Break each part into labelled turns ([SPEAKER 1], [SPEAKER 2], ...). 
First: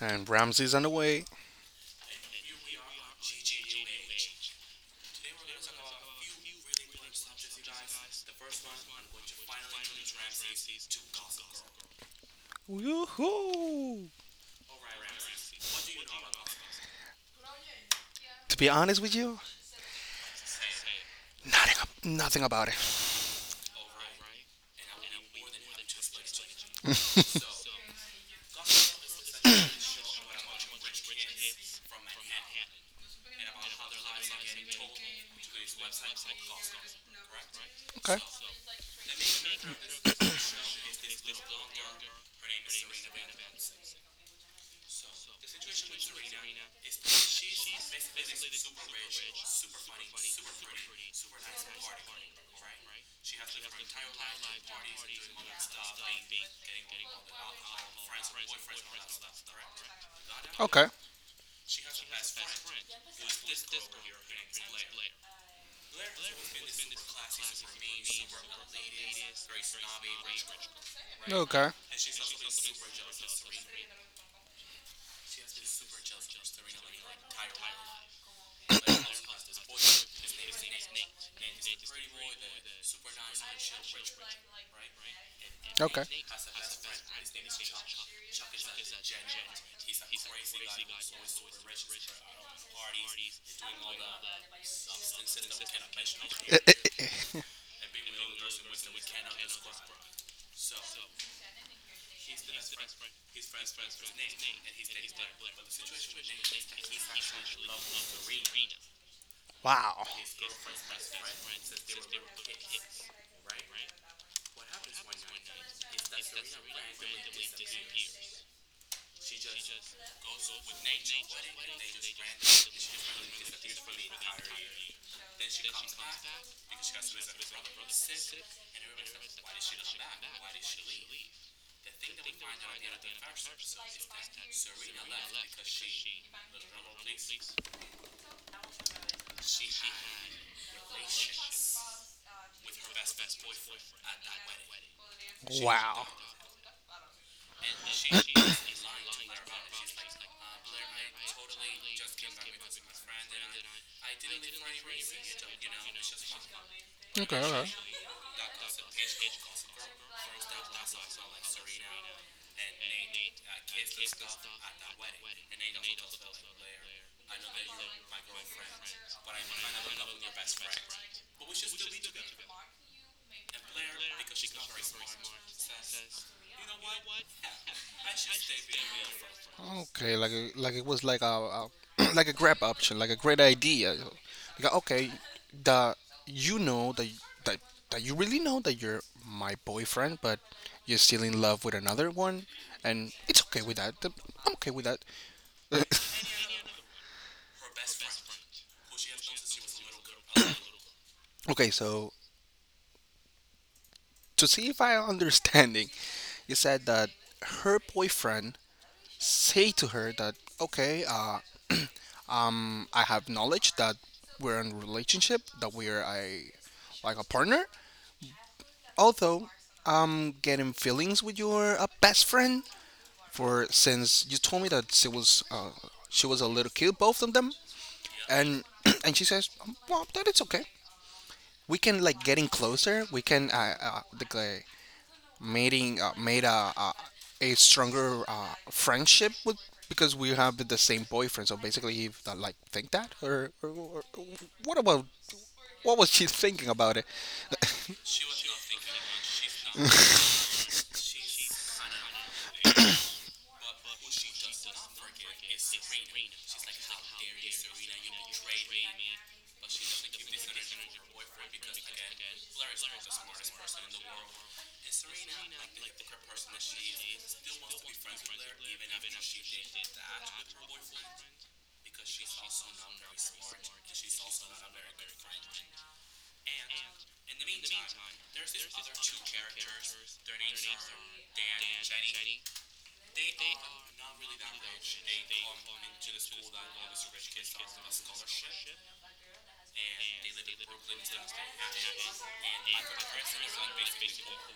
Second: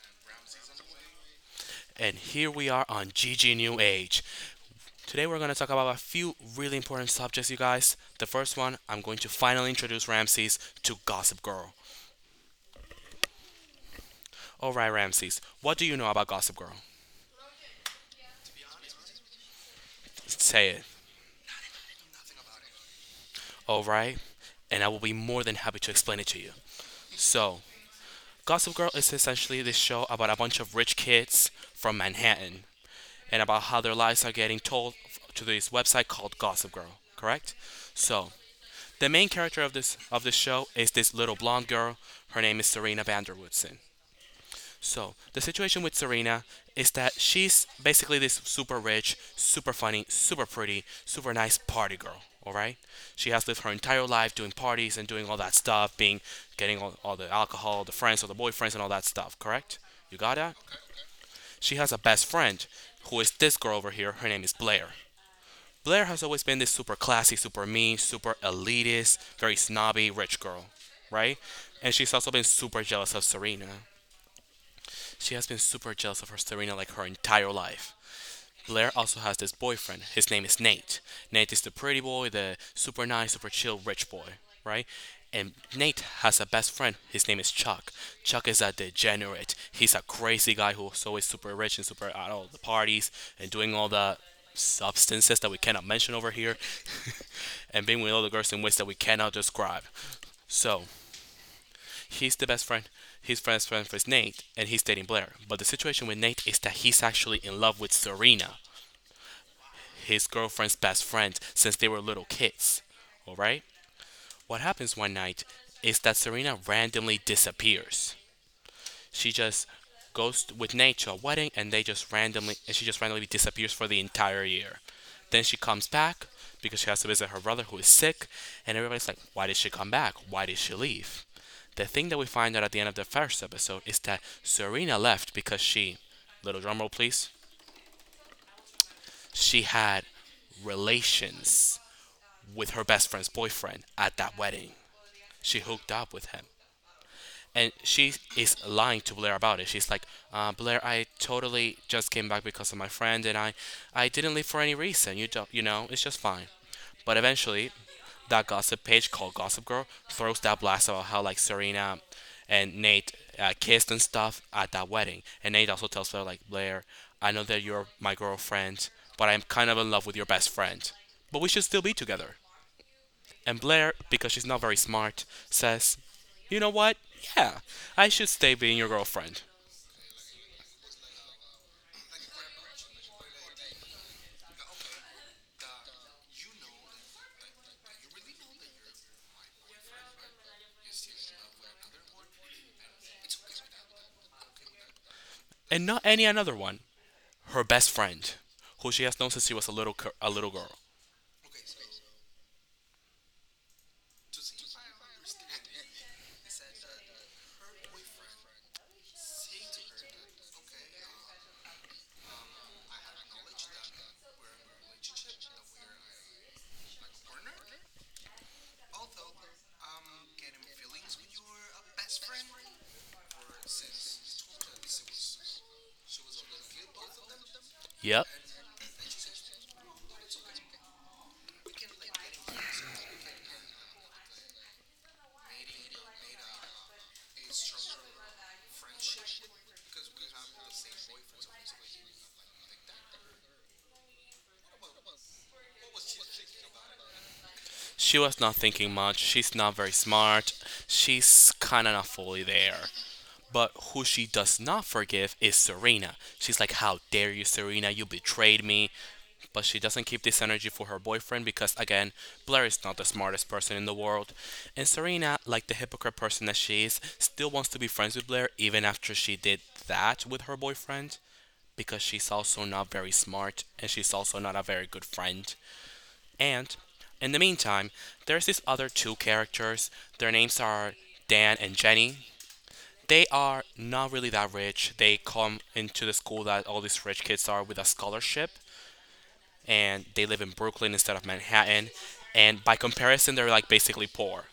[SPEAKER 1] And Ramsey's on the way.
[SPEAKER 2] and here we are on GG New Age. Today, we're going to talk about a few really important subjects, you guys. The first one, I'm going to finally introduce Ramses to Gossip Girl.
[SPEAKER 1] Woohoo!
[SPEAKER 2] All right, Ramses, what do you know about Gossip Girl?
[SPEAKER 1] To be honest with you,
[SPEAKER 2] Say it.
[SPEAKER 1] nothing, nothing about it.
[SPEAKER 2] All right, and I will be more than happy to explain it to you. So, Gossip Girl is essentially this show about a bunch of rich kids from Manhattan and about how their lives are getting told to this website called Gossip Girl, correct?
[SPEAKER 1] Okay,
[SPEAKER 2] So, the main character of this show is this little blonde girl. Her name is Serena Vanderwoodson. So the situation with Serena is that she's basically this super rich, super funny, super pretty, super nice party girl. All right, she has lived her entire life doing parties and doing all that stuff, being getting all the alcohol, the friends, all the boyfriends, and all that stuff. Correct? You got that?
[SPEAKER 1] okay,
[SPEAKER 2] She has a best friend who is this girl over here. Her name is Blair. Blair has always been this super classy, super mean, super elitist, very snobby, rich girl, right?
[SPEAKER 1] okay,
[SPEAKER 2] And she's also been super jealous of Serena. She has been super jealous of her Serena like her entire life. Blair also has this boyfriend. His name is Nate. Nate is the pretty boy, the super nice, super chill, rich boy, right? And Nate
[SPEAKER 1] okay.
[SPEAKER 2] has a best friend. His name is Chuck. Chuck is a degenerate. He's a crazy guy who's always super rich and super at all the parties and doing all the substances that we cannot mention over here and being with all the girls in ways that we cannot describe. So, he's the best friend. His best friend is Nate, and he's dating Blair. But the situation with Nate is that he's actually in love with Serena,
[SPEAKER 1] Wow,
[SPEAKER 2] his girlfriend's best friend, since they were little kids. All right. What happens one night is that Serena randomly disappears. She just with Nate to a wedding, and they just randomly and she just randomly disappears for the entire year. Then she comes back because she has to visit her brother who is sick, and everybody's like, "Why did she come back? Why did she leave?" The thing that we find out at the end of the first episode is that Serena left because she, little drumroll please, she had relations with her best friend's boyfriend at that wedding. She hooked
[SPEAKER 1] wow.
[SPEAKER 2] up with him. And she is lying to Blair about it. She's like, "Blair, I totally just came back because of my friend, and I didn't leave for any reason. You don't, it's just fine." But
[SPEAKER 1] Okay, okay,
[SPEAKER 2] eventually, that gossip page called Gossip Girl throws that blast about how like Serena and Nate kissed and stuff at that wedding, and Nate also tells Blair like, "Blair, I know that you're my girlfriend, but I'm kind of in love with your best friend, but we should still be together." And Blair, because she's not very smart, says, "You know what? Yeah, I should stay being your girlfriend."
[SPEAKER 1] okay. Like it was like a like a grab option, like a great idea. Like, okay, the you know that that you really know that you're my boyfriend, but you're still in love with another one, and it's okay with that. I'm okay with that.
[SPEAKER 2] And not any another one. Her best friend, who she has known since she was a little girl.
[SPEAKER 1] Okay, so to see if I am understanding, you said that her boyfriend say to her that okay, I have knowledge that we're in a relationship, that we're a like a partner. Although I'm getting feelings with your best friend for since you told me that she was a little cute, both of them,
[SPEAKER 2] Yep.
[SPEAKER 1] and and she says, well, that it's okay. We can like getting closer. We can like, making made a stronger friendship with because we have the same boyfriend. So basically, he like think that or what about what was she thinking about it?
[SPEAKER 2] She was not thinking much. She's not very smart. She's kind of not fully there. But who she does not forgive is Serena. She's like, "How dare you, Serena? You betrayed me." But she doesn't keep this energy for her boyfriend because, again, Blair is not the smartest person in the world. And Serena, like the hypocrite person that she is, still wants to be friends with Blair even after she did that with her boyfriend, because she's also not very smart and she's also not a very good friend. And in the meantime, there's these other two characters. Their names are Dan and Jenny. They are not really that rich. They come into the school that all these rich kids are with a scholarship, and they live in Brooklyn instead of Manhattan. And by comparison, they're like basically poor.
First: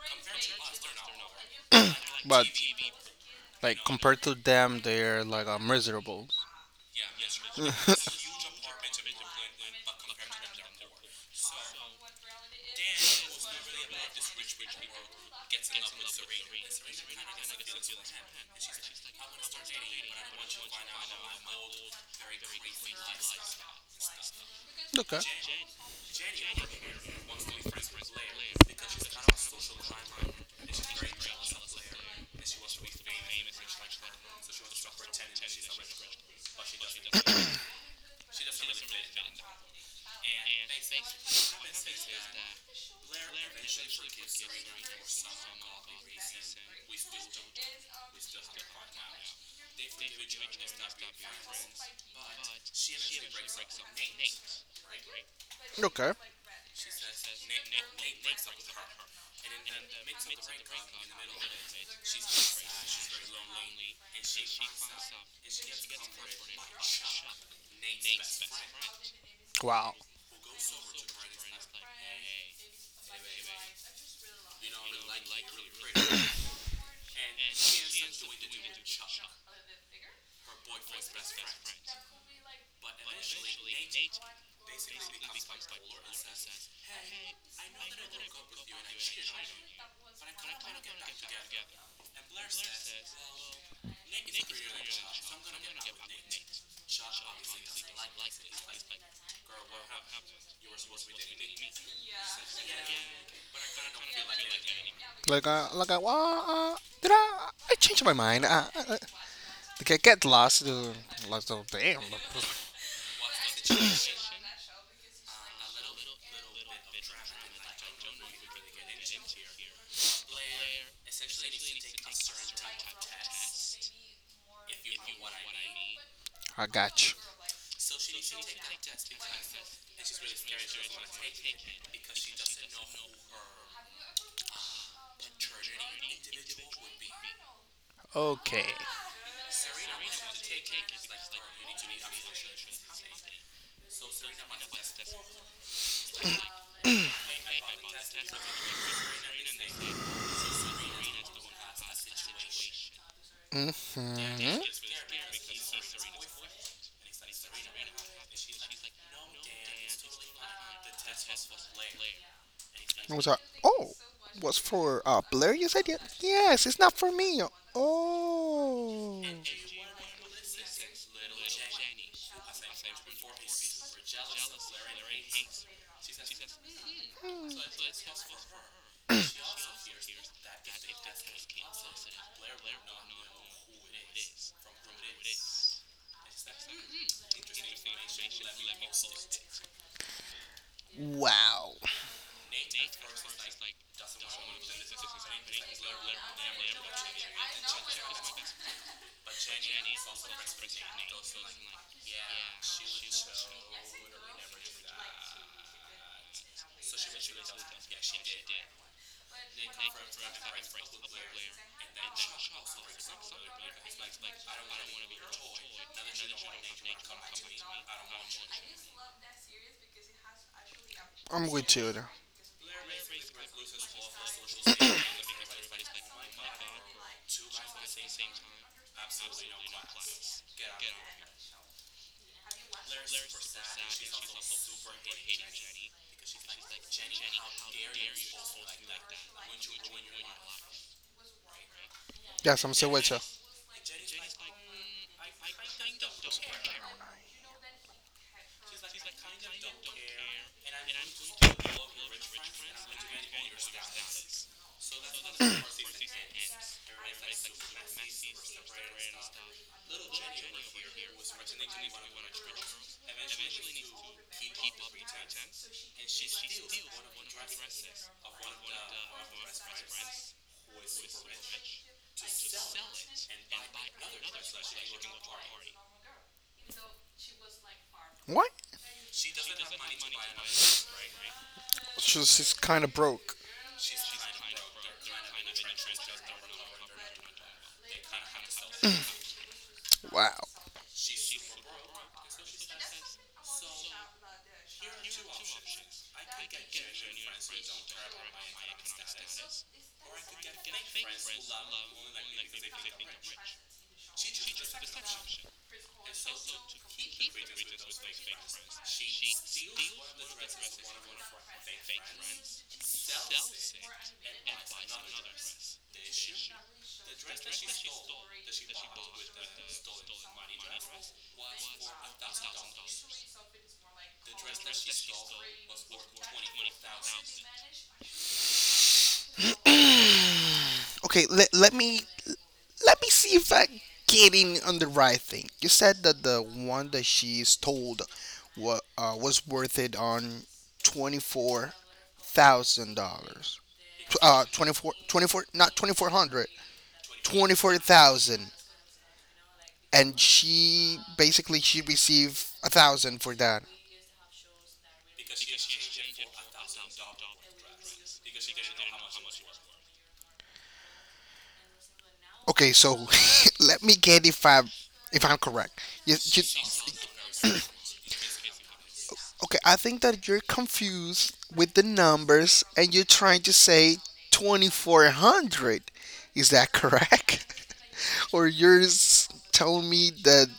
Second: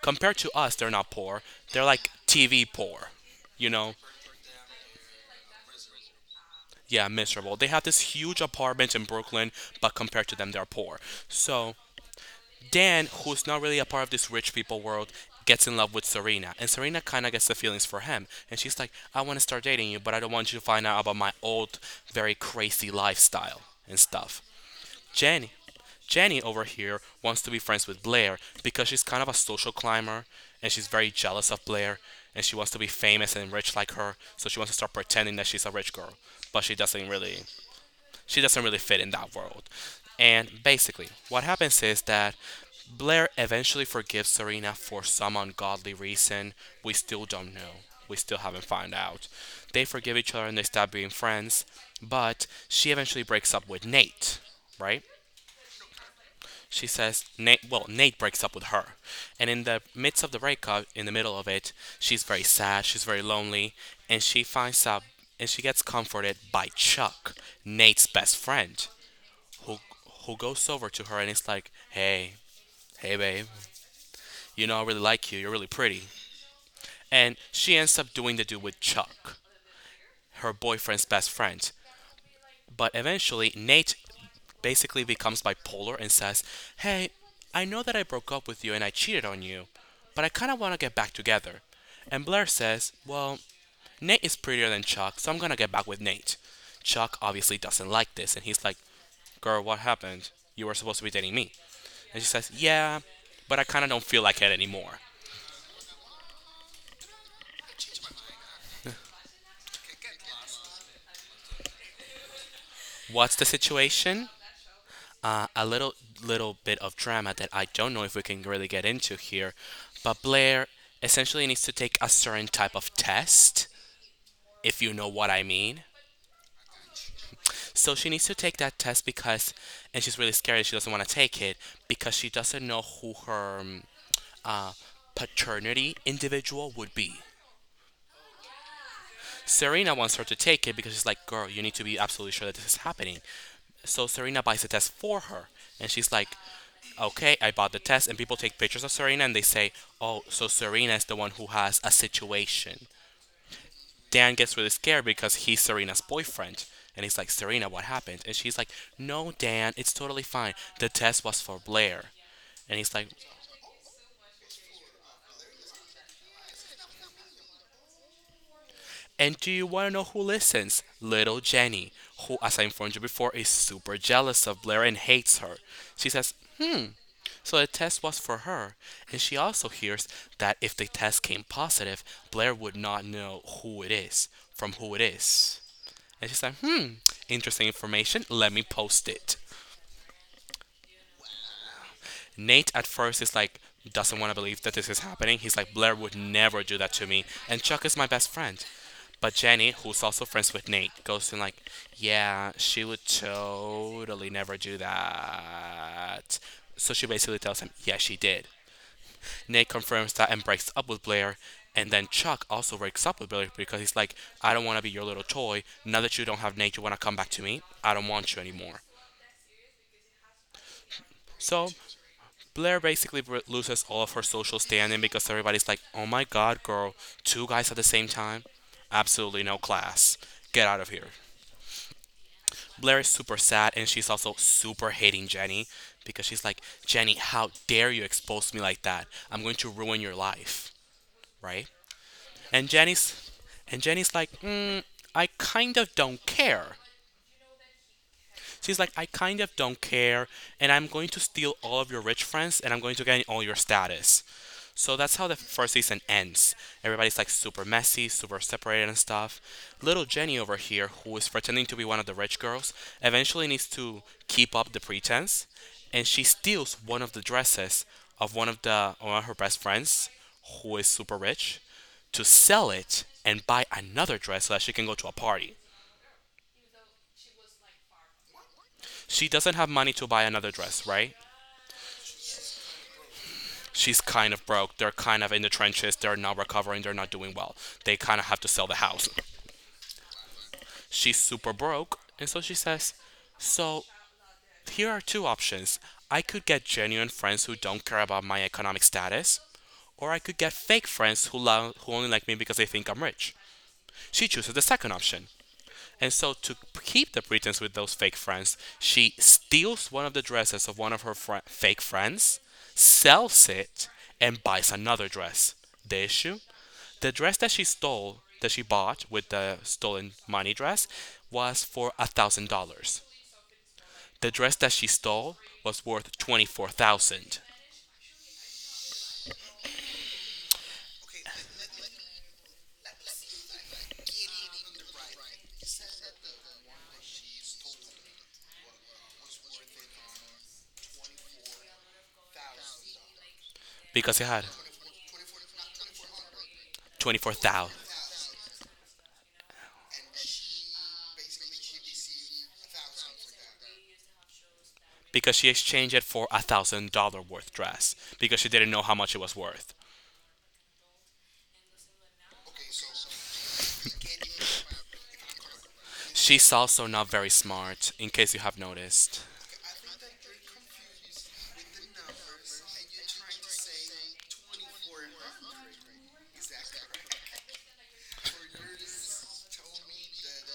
[SPEAKER 2] Compared to us, they're not poor. They're like
[SPEAKER 1] But
[SPEAKER 2] TV poor. You
[SPEAKER 1] like
[SPEAKER 2] know?
[SPEAKER 1] compared to them, they're like miserable.
[SPEAKER 2] Yeah, miserable. They have this huge apartment in Brooklyn, but compared to them, they're poor. So Dan, who's not really a part of this rich people world, gets in love with Serena, and Serena kind of gets the feelings for him. And she's like, "I want to start dating you, but I don't want you to find out about my old, very crazy lifestyle and stuff."
[SPEAKER 1] Okay,
[SPEAKER 2] Jenny. Jenny over here wants to be friends with Blair because she's kind of a social climber, and she's very jealous of Blair, and she wants to be famous and rich like her, so she wants to start pretending that she's a rich girl, but she doesn't really fit in that world. And basically, what happens is that Blair eventually forgives Serena for some ungodly reason we still don't know. We still haven't found out. They forgive each other and they stop being friends, but she eventually breaks up with Nate, right?
[SPEAKER 1] okay,
[SPEAKER 2] She says Nate well, Nate breaks up with her. And in the midst of the breakup, in the middle of it, she's very sad, she's very lonely, and she finds out and she gets comforted by Chuck, Nate's best friend, who
[SPEAKER 1] wow.
[SPEAKER 2] who goes over to her and it's like, "Hey, hey, babe, you know I really like you. You're really pretty." And she ends up doing the dude with Chuck, her boyfriend's best friend. But eventually, Nate basically becomes bipolar and says, "Hey, I know that I broke up with you and I cheated on you, but I kind of want to get back together." And Blair says, "Well, Nate is prettier than Chuck, so I'm gonna get back with Nate." Chuck obviously doesn't like this, and he's like, "Girl, what happened? You were supposed to be dating me." And she says, "Yeah, but I kind of don't feel like it anymore."
[SPEAKER 1] Well, did I changed my mind? Like I get lost. Lost. Oh, damn.
[SPEAKER 2] What's the situation? A little bit of drama that I don't know if we can really get into here, but Blair essentially needs to take a certain type of test, if you know what I mean.
[SPEAKER 1] I got you.
[SPEAKER 2] So she needs to take that test, and she's really scared. She doesn't want to take it because she doesn't know who her paternity individual would be.
[SPEAKER 1] Okay.
[SPEAKER 2] Serena wants her to take it because she's like, "Girl, you need to be absolutely sure that this is happening." So Serena buys the test for her. And she's like, "Okay, I bought the test." And people take pictures of Serena and they say, "Oh, so Serena is the one who has a situation." Dan gets really scared because he's Serena's boyfriend. And he's like, "Serena, what happened?" And she's like, "No, Dan, it's totally fine. The test was for Blair." And he's like,
[SPEAKER 1] I was like, oh, was for Blair? Yes, yes, it's not for me. Oh,
[SPEAKER 2] and do you want to know who listens? Little Jenny, who, as I informed you before, is super jealous of Blair and hates her. She says, "So the test was for her." And she also hears that if the test came positive, Blair would not know who it is, from who it is. And she's like, "Hmm, interesting information. Let me post it."
[SPEAKER 1] wow.
[SPEAKER 2] Nate at first is like doesn't want to believe that this is happening. He's like, "Blair would never do that to me, and Chuck is my best friend." But Jenny, who's also friends with Nate, goes in like, "Yeah, she would totally never do that." So she basically tells him, "Yeah, she did." Nate confirms that and breaks up with Blair. And then Chuck also breaks up with Blair because he's like, "I don't want to be your little toy. Now that you don't have Nate, you want to come back to me? I don't want you anymore."
[SPEAKER 1] I'm
[SPEAKER 2] So
[SPEAKER 1] with you there.
[SPEAKER 2] Blair basically loses all of her social standing because everybody's like, "Oh my god, girl, two guys at the same time? Absolutely no class. Get out of here." Blair is super sad and she's also super hating Jenny because she's like, "Jenny, how dare you expose me like that? I'm going to ruin your life, right?"
[SPEAKER 1] Yes,
[SPEAKER 2] And
[SPEAKER 1] I'm still with you.
[SPEAKER 2] Jenny's and Jenny's like, "I kind of don't care." She's like, "I kind of don't care, and I'm going to steal all of your rich friends, and I'm going to gain all your status." So that's how the first season ends. Everybody's like super messy, super separated and stuff. Little Jenny over here, who is pretending to be one of the rich girls, eventually needs to keep up the pretense, and she steals one of the dresses of one of her best friends, who is super rich, to sell it and buy another dress so that she can go to a party.
[SPEAKER 1] What?
[SPEAKER 2] She doesn't have money to buy another dress, right?
[SPEAKER 1] She's kind of broke.
[SPEAKER 2] She's kind of broke. They're kind of in the trenches. They're not recovering. They're not doing well. They kind of have to sell the house.
[SPEAKER 1] Wow.
[SPEAKER 2] She's super broke. And so she says, so here are two options. I could get genuine friends who don't care about my economic status, or I could get fake friends who only like me because they think I'm rich. She chooses the second option. And so, to keep the pretense with those fake friends, she steals one of the dresses of one of her fri- fake friends, sells it, and buys another dress. The issue? The dress that she stole, that she bought with the stolen money dress, was for $1,000. The dress that she stole was worth $24,000
[SPEAKER 1] Okay, let me see if I getting on the right thing. You said that the one that she stole what was worth it on $24,000.
[SPEAKER 2] because it had
[SPEAKER 1] 24, 24, not 2,400,
[SPEAKER 2] twenty four
[SPEAKER 1] twenty
[SPEAKER 2] thousand
[SPEAKER 1] four
[SPEAKER 2] dollars
[SPEAKER 1] thousand. And she basically she received a thousand for that.
[SPEAKER 2] because she exchanged it for a $1,000 worth dress because she didn't know how much it was worth.
[SPEAKER 1] Okay, so let me get if I'm correct. You, you,
[SPEAKER 2] She's also not very smart, in case you have noticed.
[SPEAKER 1] okay, I think that you're confused with the numbers and you're trying to say 2,400. Is that correct? Or you're telling me that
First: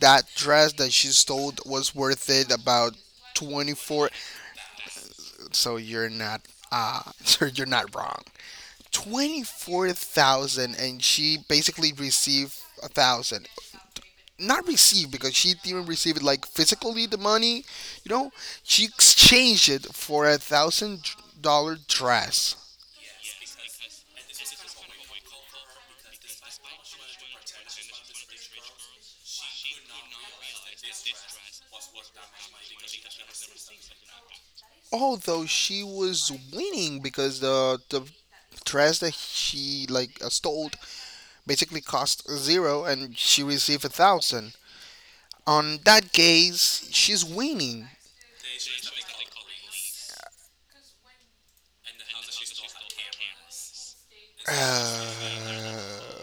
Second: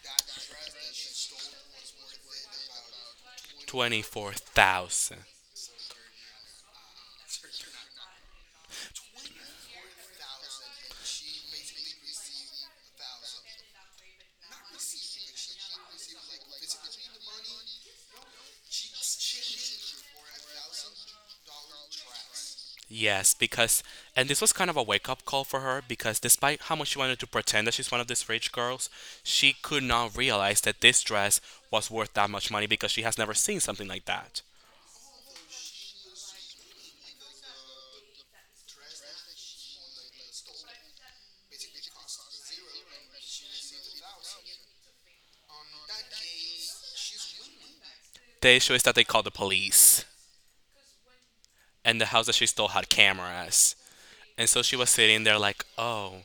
[SPEAKER 1] that dress that she stole was worth it about twenty
[SPEAKER 2] Twenty
[SPEAKER 1] four?
[SPEAKER 2] four thousand. dollars.
[SPEAKER 1] So you're not so you're not wrong. 24,000, and she basically received a thousand. Not received because she didn't receive it like physically the money. You know, she exchanged it for $1,000 dress.
[SPEAKER 2] Yes, because, and this was kind of a wake up call for her because despite how much she wanted to pretend that she's one of these rich girls, she could not realize that this dress was worth that much money because she has never seen something like that.
[SPEAKER 1] Although she was winning because the dress that she like stole basically cost zero, and she received a thousand. On that case, she's winning.
[SPEAKER 2] The issue is that they called the police, and the house that she stole had cameras. And so she was sitting there like, oh,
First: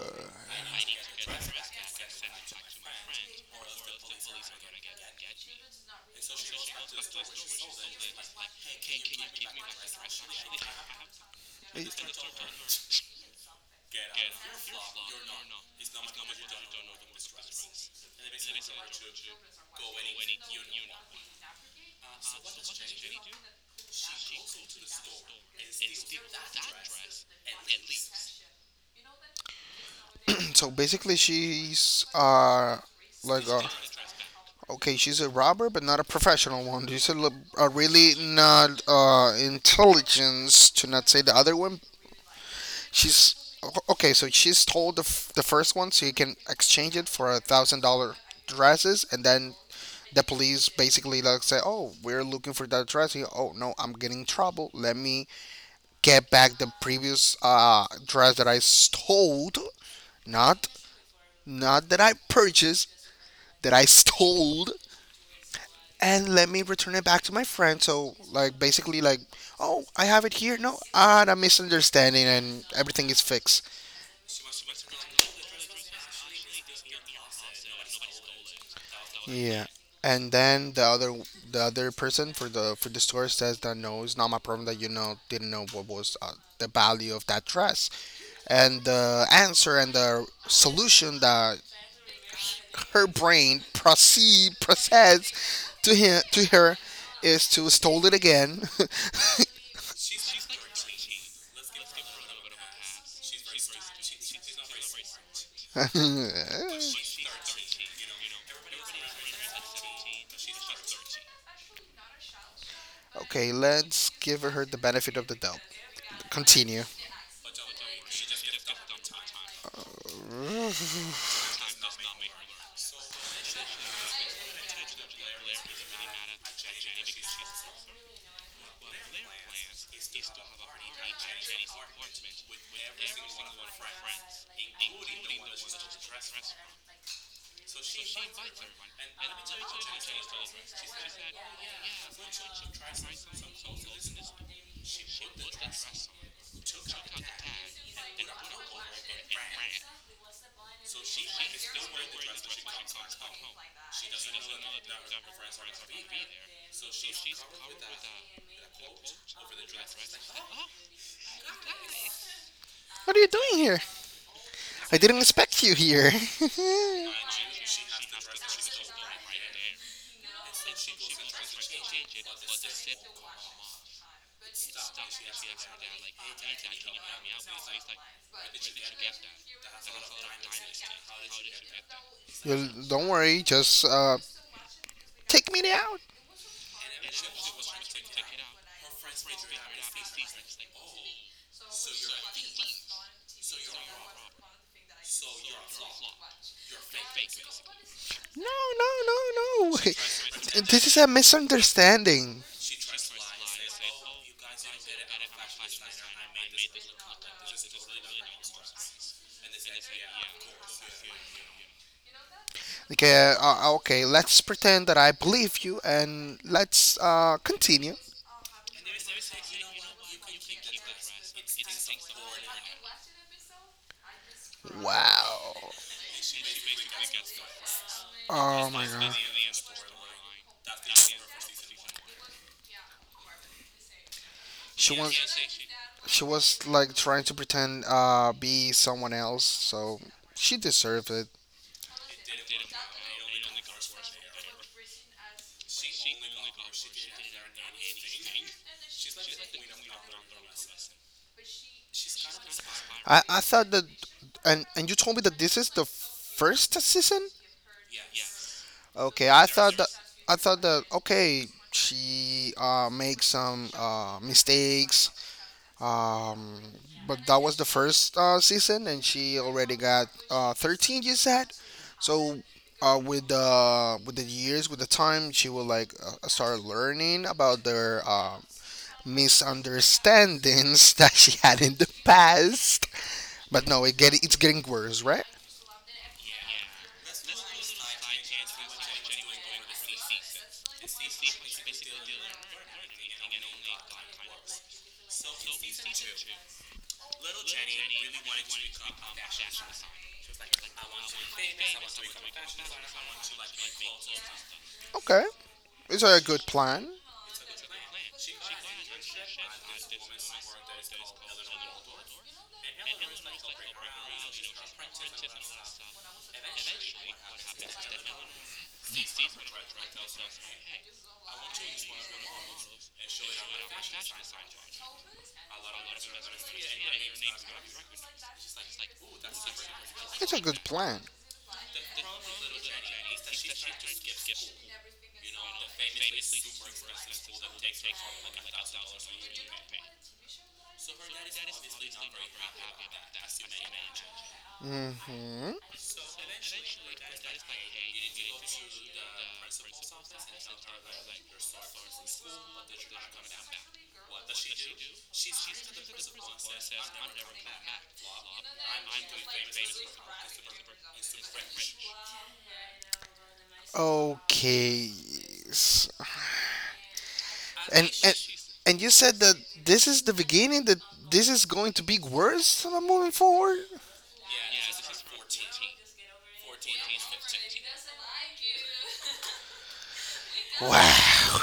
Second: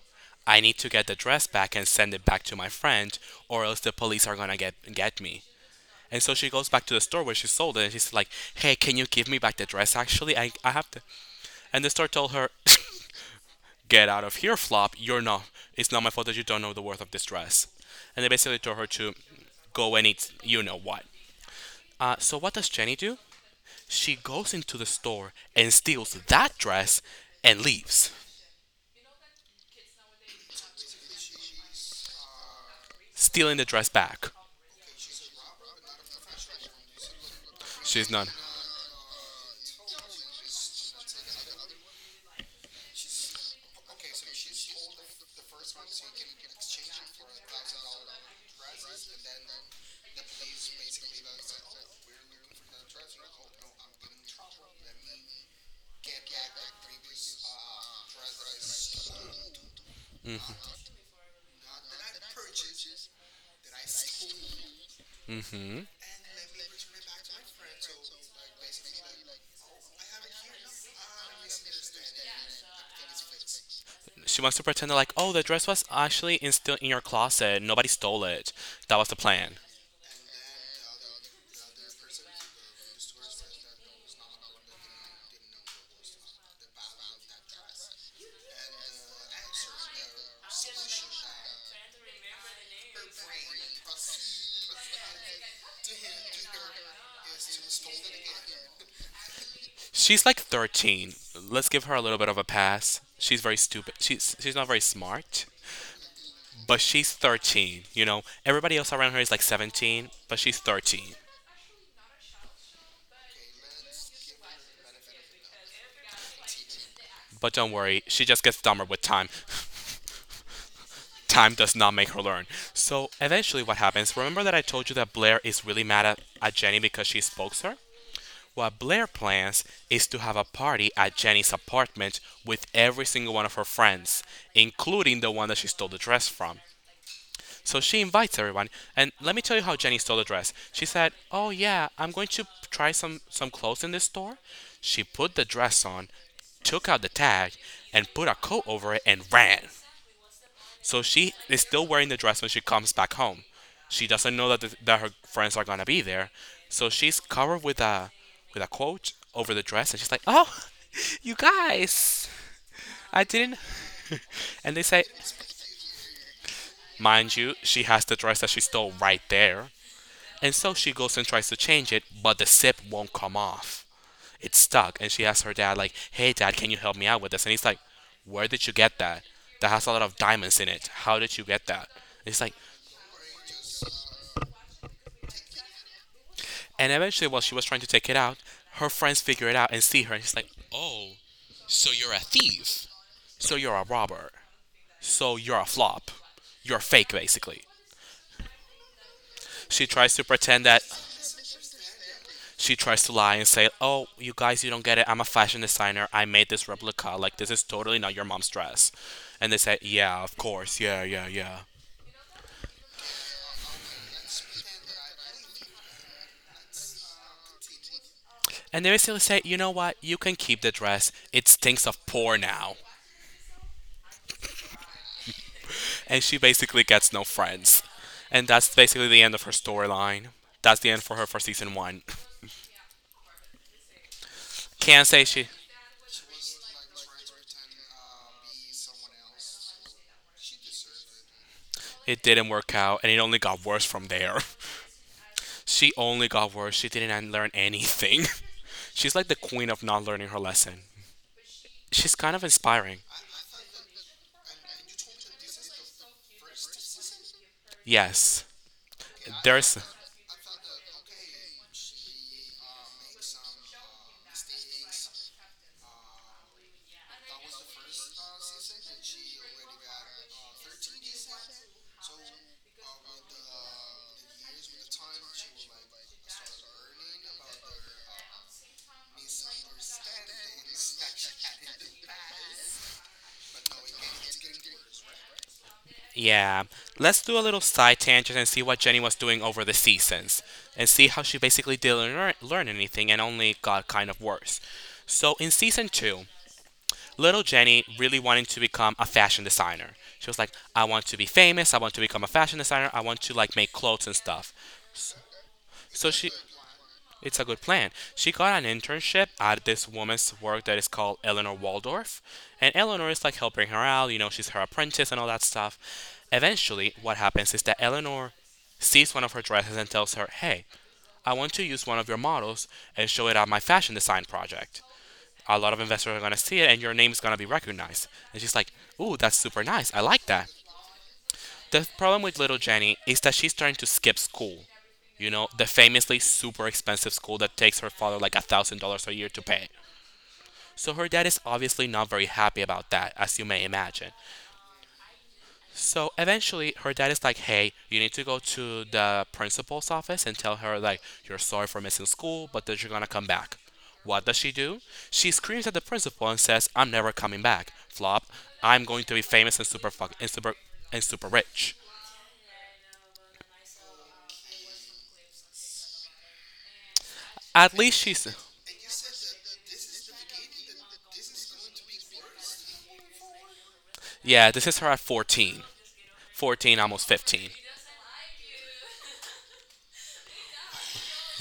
[SPEAKER 2] I need to get the dress back and send it back to my friend, or else the police are gonna get me. And so she goes back to the store where she sold it, and she's like, "Hey, can you give me back the dress? Actually, I have to." And the store told her, get out of here, Flop. You're not. It's not my fault that you don't know the worth of this dress. And they basically told her to go and eat you know what. So what does Jenny do? She goes into the store and steals that dress and leaves,
[SPEAKER 1] So basically, she's like
[SPEAKER 2] stealing
[SPEAKER 1] a
[SPEAKER 2] the dress back.
[SPEAKER 1] okay, she's a robber, but not a professional one. She's a
[SPEAKER 2] She's
[SPEAKER 1] really
[SPEAKER 2] not.
[SPEAKER 1] not intelligence, to not say the other one. She's okay. So she stole the first one, so you can exchange it for $1,000 dresses, and then the police basically like say, "Oh, we're looking for that dress." Oh no, I'm getting in trouble. Let me get back the previous dress that I stole, not that I purchased, that I stole, and let me return it back to my friend. So like basically like, oh, I have it here. No, a misunderstanding, and everything is fixed.
[SPEAKER 2] She wants to pretend like, oh, the dress was actually in still in your closet. Nobody stole it. That was the plan.
[SPEAKER 1] Yeah. And then the other person for the store says that no, it's not my problem that didn't know what was the value of that dress, and the answer and the solution that her brain proceed process to him to her is to stole it again.
[SPEAKER 2] She's like 13. Let's give her a little bit of a pass. She's very stupid. She's not very smart. But she's 13, you know. Everybody else around her is like 17, but she's 13.
[SPEAKER 1] Okay, let's give her the benefit of the doubt. Continue.
[SPEAKER 2] But don't worry, she just gets dumber with time. Time does not make her learn. So eventually, what happens? Remember that I told you that Blair is really mad at Jenny because she spoke to her? What Blair plans is to have a party at Jenny's apartment with every single one of her friends, including the one that she stole the dress from. So she invites everyone, and let me tell you how Jenny stole the dress. She said, "Oh yeah, I'm going to try some clothes in this store." She put the dress on, took out the tag, and put a coat over it and ran. So she is still wearing the dress when she comes back home. She doesn't know that her friends are gonna be there, so she's covered with a coat over the dress, and she's like, "Oh, you guys,
[SPEAKER 1] What are
[SPEAKER 2] I
[SPEAKER 1] you
[SPEAKER 2] didn't."
[SPEAKER 1] doing here?
[SPEAKER 2] And they
[SPEAKER 1] I
[SPEAKER 2] say,
[SPEAKER 1] didn't expect you here.
[SPEAKER 2] mind you, she has the dress that she stole right there. And so she goes and tries to change it, but the zip won't come off. It's stuck. And she asks her dad, like, hey, dad, can you help me out with this? And he's like, where did you get that? That has a lot of diamonds in it. How did you get that? And he's like,
[SPEAKER 1] Well, don't worry, just take me out.
[SPEAKER 2] and eventually, while she was trying to take it out, her friends figure it out and see her. And he's like, oh, so you're a thief. So you're a robber. So you're a flop. You're fake, basically.
[SPEAKER 1] No, no, no, no.
[SPEAKER 2] She tries to pretend that
[SPEAKER 1] This is a misunderstanding.
[SPEAKER 2] she tries to lie and say, "Oh, you guys, you don't get it. I'm a fashion designer. I made this replica. Like this is totally not your mom's dress." And they say, "Yeah, of course. Yeah, yeah, yeah."
[SPEAKER 1] Okay, let's pretend that I believe you, and let's continue.
[SPEAKER 2] And they basically say, "You know what? You can keep the dress. It stinks of poor now."
[SPEAKER 1] Wow.
[SPEAKER 2] And she basically gets no friends. And
[SPEAKER 1] Oh
[SPEAKER 2] that's
[SPEAKER 1] my
[SPEAKER 2] basically
[SPEAKER 1] god.
[SPEAKER 2] the end of her storyline. That's the end for her for season 1.
[SPEAKER 1] She
[SPEAKER 2] Can't
[SPEAKER 1] was
[SPEAKER 2] say she
[SPEAKER 1] she was like trying to pretend be someone else, so she deserved it.
[SPEAKER 2] it didn't work out and it only got worse from there. She only got worse. She didn't learn anything. She's like the queen of not learning her lesson. She's kind of inspiring.
[SPEAKER 1] I thought that, and you told me that this is the first season.
[SPEAKER 2] Yes.
[SPEAKER 1] Okay, I thought
[SPEAKER 2] There's
[SPEAKER 1] that okay, she makes some mistakes. Um, but that was the first season, and she already got 13. You said so. With the years, with the time, she will like start learning about their misunderstandings that she had in the past. But no, it's getting worse, right?
[SPEAKER 2] yeah. Let's do a little side tangent and see what Jenny was doing over the seasons and see how she basically didn't learn anything and only got kind of worse. So in season 2, little Jenny really wanted to become a fashion designer. She was like, I want to be famous, I want to become a fashion designer, I want to like make clothes and stuff.
[SPEAKER 1] Okay, it's
[SPEAKER 2] So
[SPEAKER 1] a
[SPEAKER 2] she
[SPEAKER 1] good plan.
[SPEAKER 2] It's a good plan. She got an internship at this woman's work that is called Eleanor Waldorf. And Eleanor is like helping her out, you know, she's her apprentice and all that stuff. Eventually, what happens is that Eleanor sees one of her dresses and tells her, hey, I want to use one of your models and show it at my fashion design project. A lot of investors are going to see it and your name is going to be recognized. And she's like, ooh, that's super nice. I like
[SPEAKER 1] It's a
[SPEAKER 2] that.
[SPEAKER 1] good plan.
[SPEAKER 2] The problem with little Jenny is that she's trying to skip school. You know, the famously super expensive school that takes her father like $1,000 a year to pay. So her dad is obviously not very happy about that, as you may imagine. So eventually her dad is like, hey, you need to go to the principal's office and tell her like you're sorry for missing school, but that you're gonna come back. What does she do? She screams at the principal and says, "I'm never coming back. Flop. I'm going to be famous and super fuck and super rich."
[SPEAKER 1] Okay, s-
[SPEAKER 2] At
[SPEAKER 1] and
[SPEAKER 2] least
[SPEAKER 1] and
[SPEAKER 2] she's
[SPEAKER 1] and you said that this is the beginning. That this is going to be worse moving forward.
[SPEAKER 2] Yeah, this is her at 14. 14, almost 15.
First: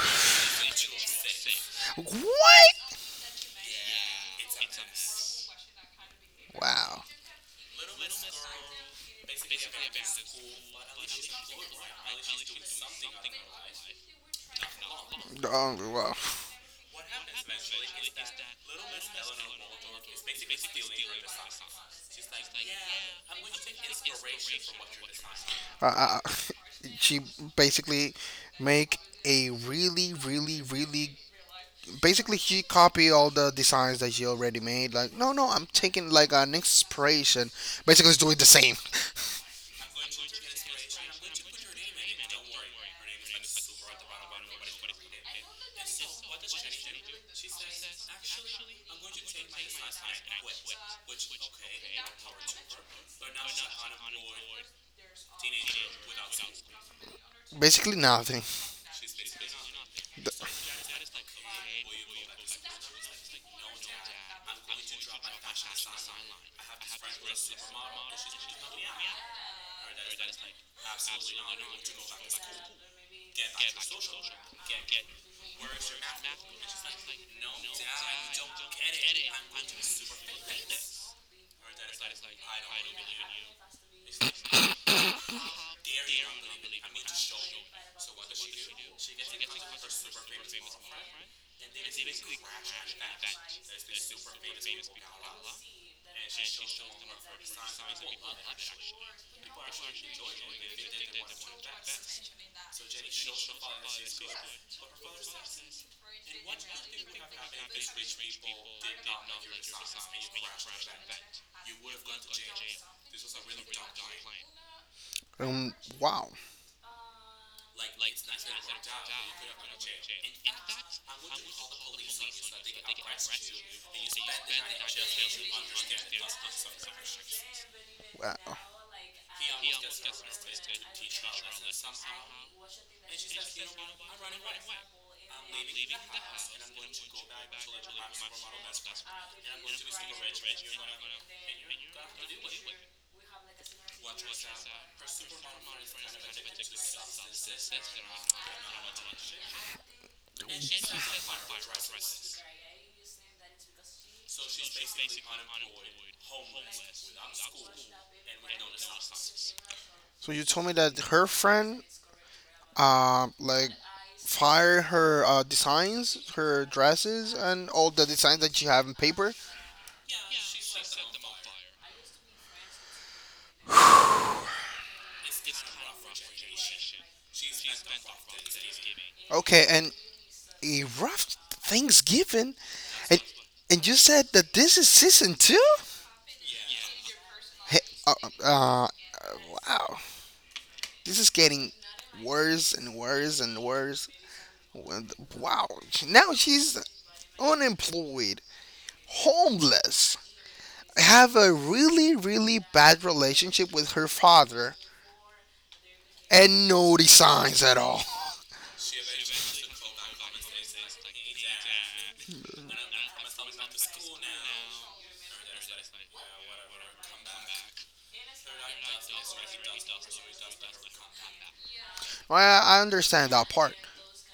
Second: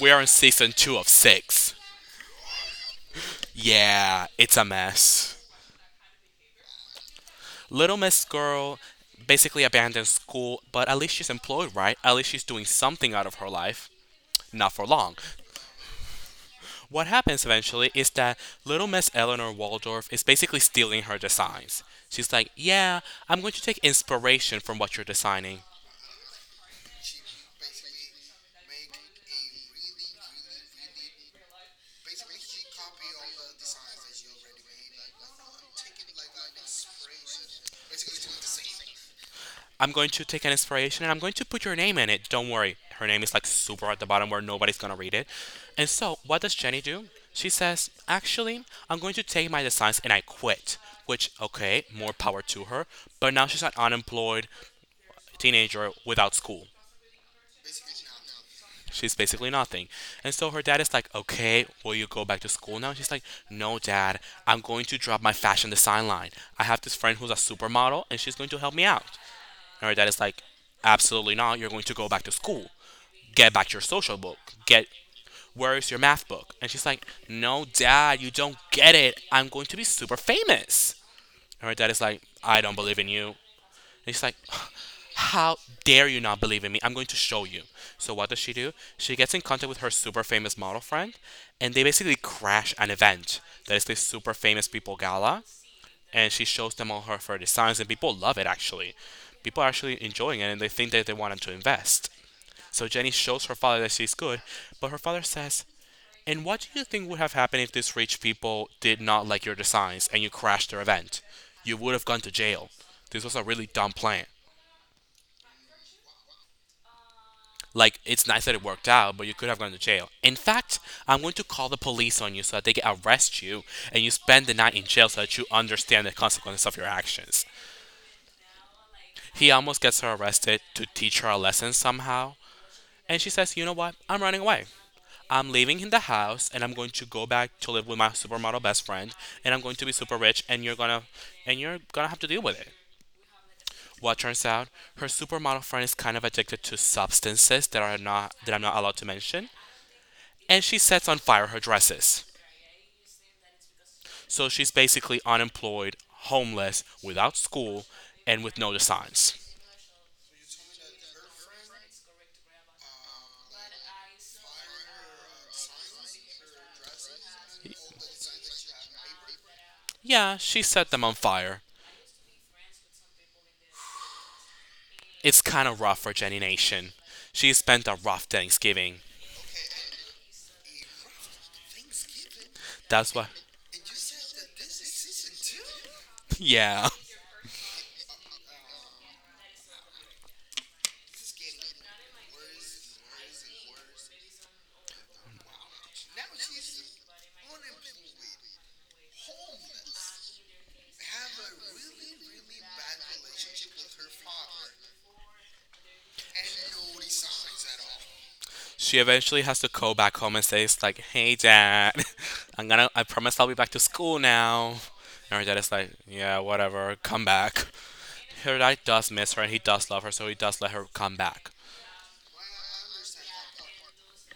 [SPEAKER 2] We are in season 2 of 6.
[SPEAKER 1] What?
[SPEAKER 2] Yeah, it's a mess.
[SPEAKER 1] Wow.
[SPEAKER 2] Little Miss Girl basically abandoned school, but at least she's employed, right? At least she's doing something out of her life. Not for long.
[SPEAKER 1] Well,
[SPEAKER 2] What happens eventually is that Little Miss Eleanor Waldorf is basically stealing her designs. She's like, yeah, I'm going to take inspiration from what you're designing.
[SPEAKER 1] uh, uh, she basically make a really, really, really basically she copied all the designs that she already made. Like, no, no, I'm taking like an inspiration. Basically, it's doing the same.
[SPEAKER 2] I'm going to take an inspiration and I'm going to put your name in it. Don't worry. Her name is like super at the bottom where nobody's gonna read it. And so, what does Jenny do? She says, actually, I'm going to take my designs and I quit. Which, okay, more power to her. But now she's an unemployed teenager without school.
[SPEAKER 1] Basically, nothing.
[SPEAKER 2] She's basically nothing. And so her dad is like, okay, will you go back to school now? She's like, no, dad, I'm going to drop my fashion design line. I have this friend who's a supermodel and she's going to help me out. And her dad is like, absolutely not. You're going to go back to school. Get back your social book. Get where is your math book? And she's like, no, dad, you don't get it. I'm going to be super famous. And her dad is like, I don't believe in you. And she's like, how dare you not believe in me? I'm going to show you. So what does she do? She gets in contact with her super famous model friend, and they basically crash an event that is the super famous people gala and she shows them of her designs, and people love it actually. People are actually enjoying it, and they think that they want to invest. So Jenny shows her father that she's good, but her father says, and what do you think would have happened if these rich people did not like your designs and you crashed their event? You would have gone to jail. This was a really dumb plan.
[SPEAKER 1] Um, wow,
[SPEAKER 2] Like, it's nice that it worked out, but you could have gone to jail. In fact, I'm going to call the police on you so that they can arrest you and you spend the night in jail so that you understand the consequences of your actions.
[SPEAKER 1] wow.
[SPEAKER 2] He almost gets her arrested to teach her a lesson somehow. And she says, you know what? I'm running away. I'm leaving in the house and I'm going to go back to live with my supermodel best friend, and I'm going to be super rich and you're gonna have to deal with it. Well, it turns out her supermodel friend is kind of addicted to substances that I'm not allowed to mention. And she sets on fire her dresses. So she's basically unemployed, homeless, without school, and with no designs.
[SPEAKER 1] So you told me that her friend, like, fired her designs, her dresses, and all the designs that you have in paper.
[SPEAKER 2] Yeah, she set them on fire. It's kind of rough for Jenny Nation. She spent a rough Thanksgiving.
[SPEAKER 1] Okay, and a rough Thanksgiving,
[SPEAKER 2] That's
[SPEAKER 1] and
[SPEAKER 2] why.
[SPEAKER 1] and you said that this is season two.
[SPEAKER 2] Yeah.
[SPEAKER 1] Hey, uh, uh, uh, wow. This is getting worse and worse and worse. Wow. Now she's unemployed, homeless. I have a really, really bad relationship with her father, and no designs at all.
[SPEAKER 2] She eventually has to go back home and say, it's like, hey, dad, I promise I'll be back to school now. And her dad is like, yeah, whatever, come back. Her dad does miss her and he does love her, so he does let her come back.
[SPEAKER 1] Well, I understand that part.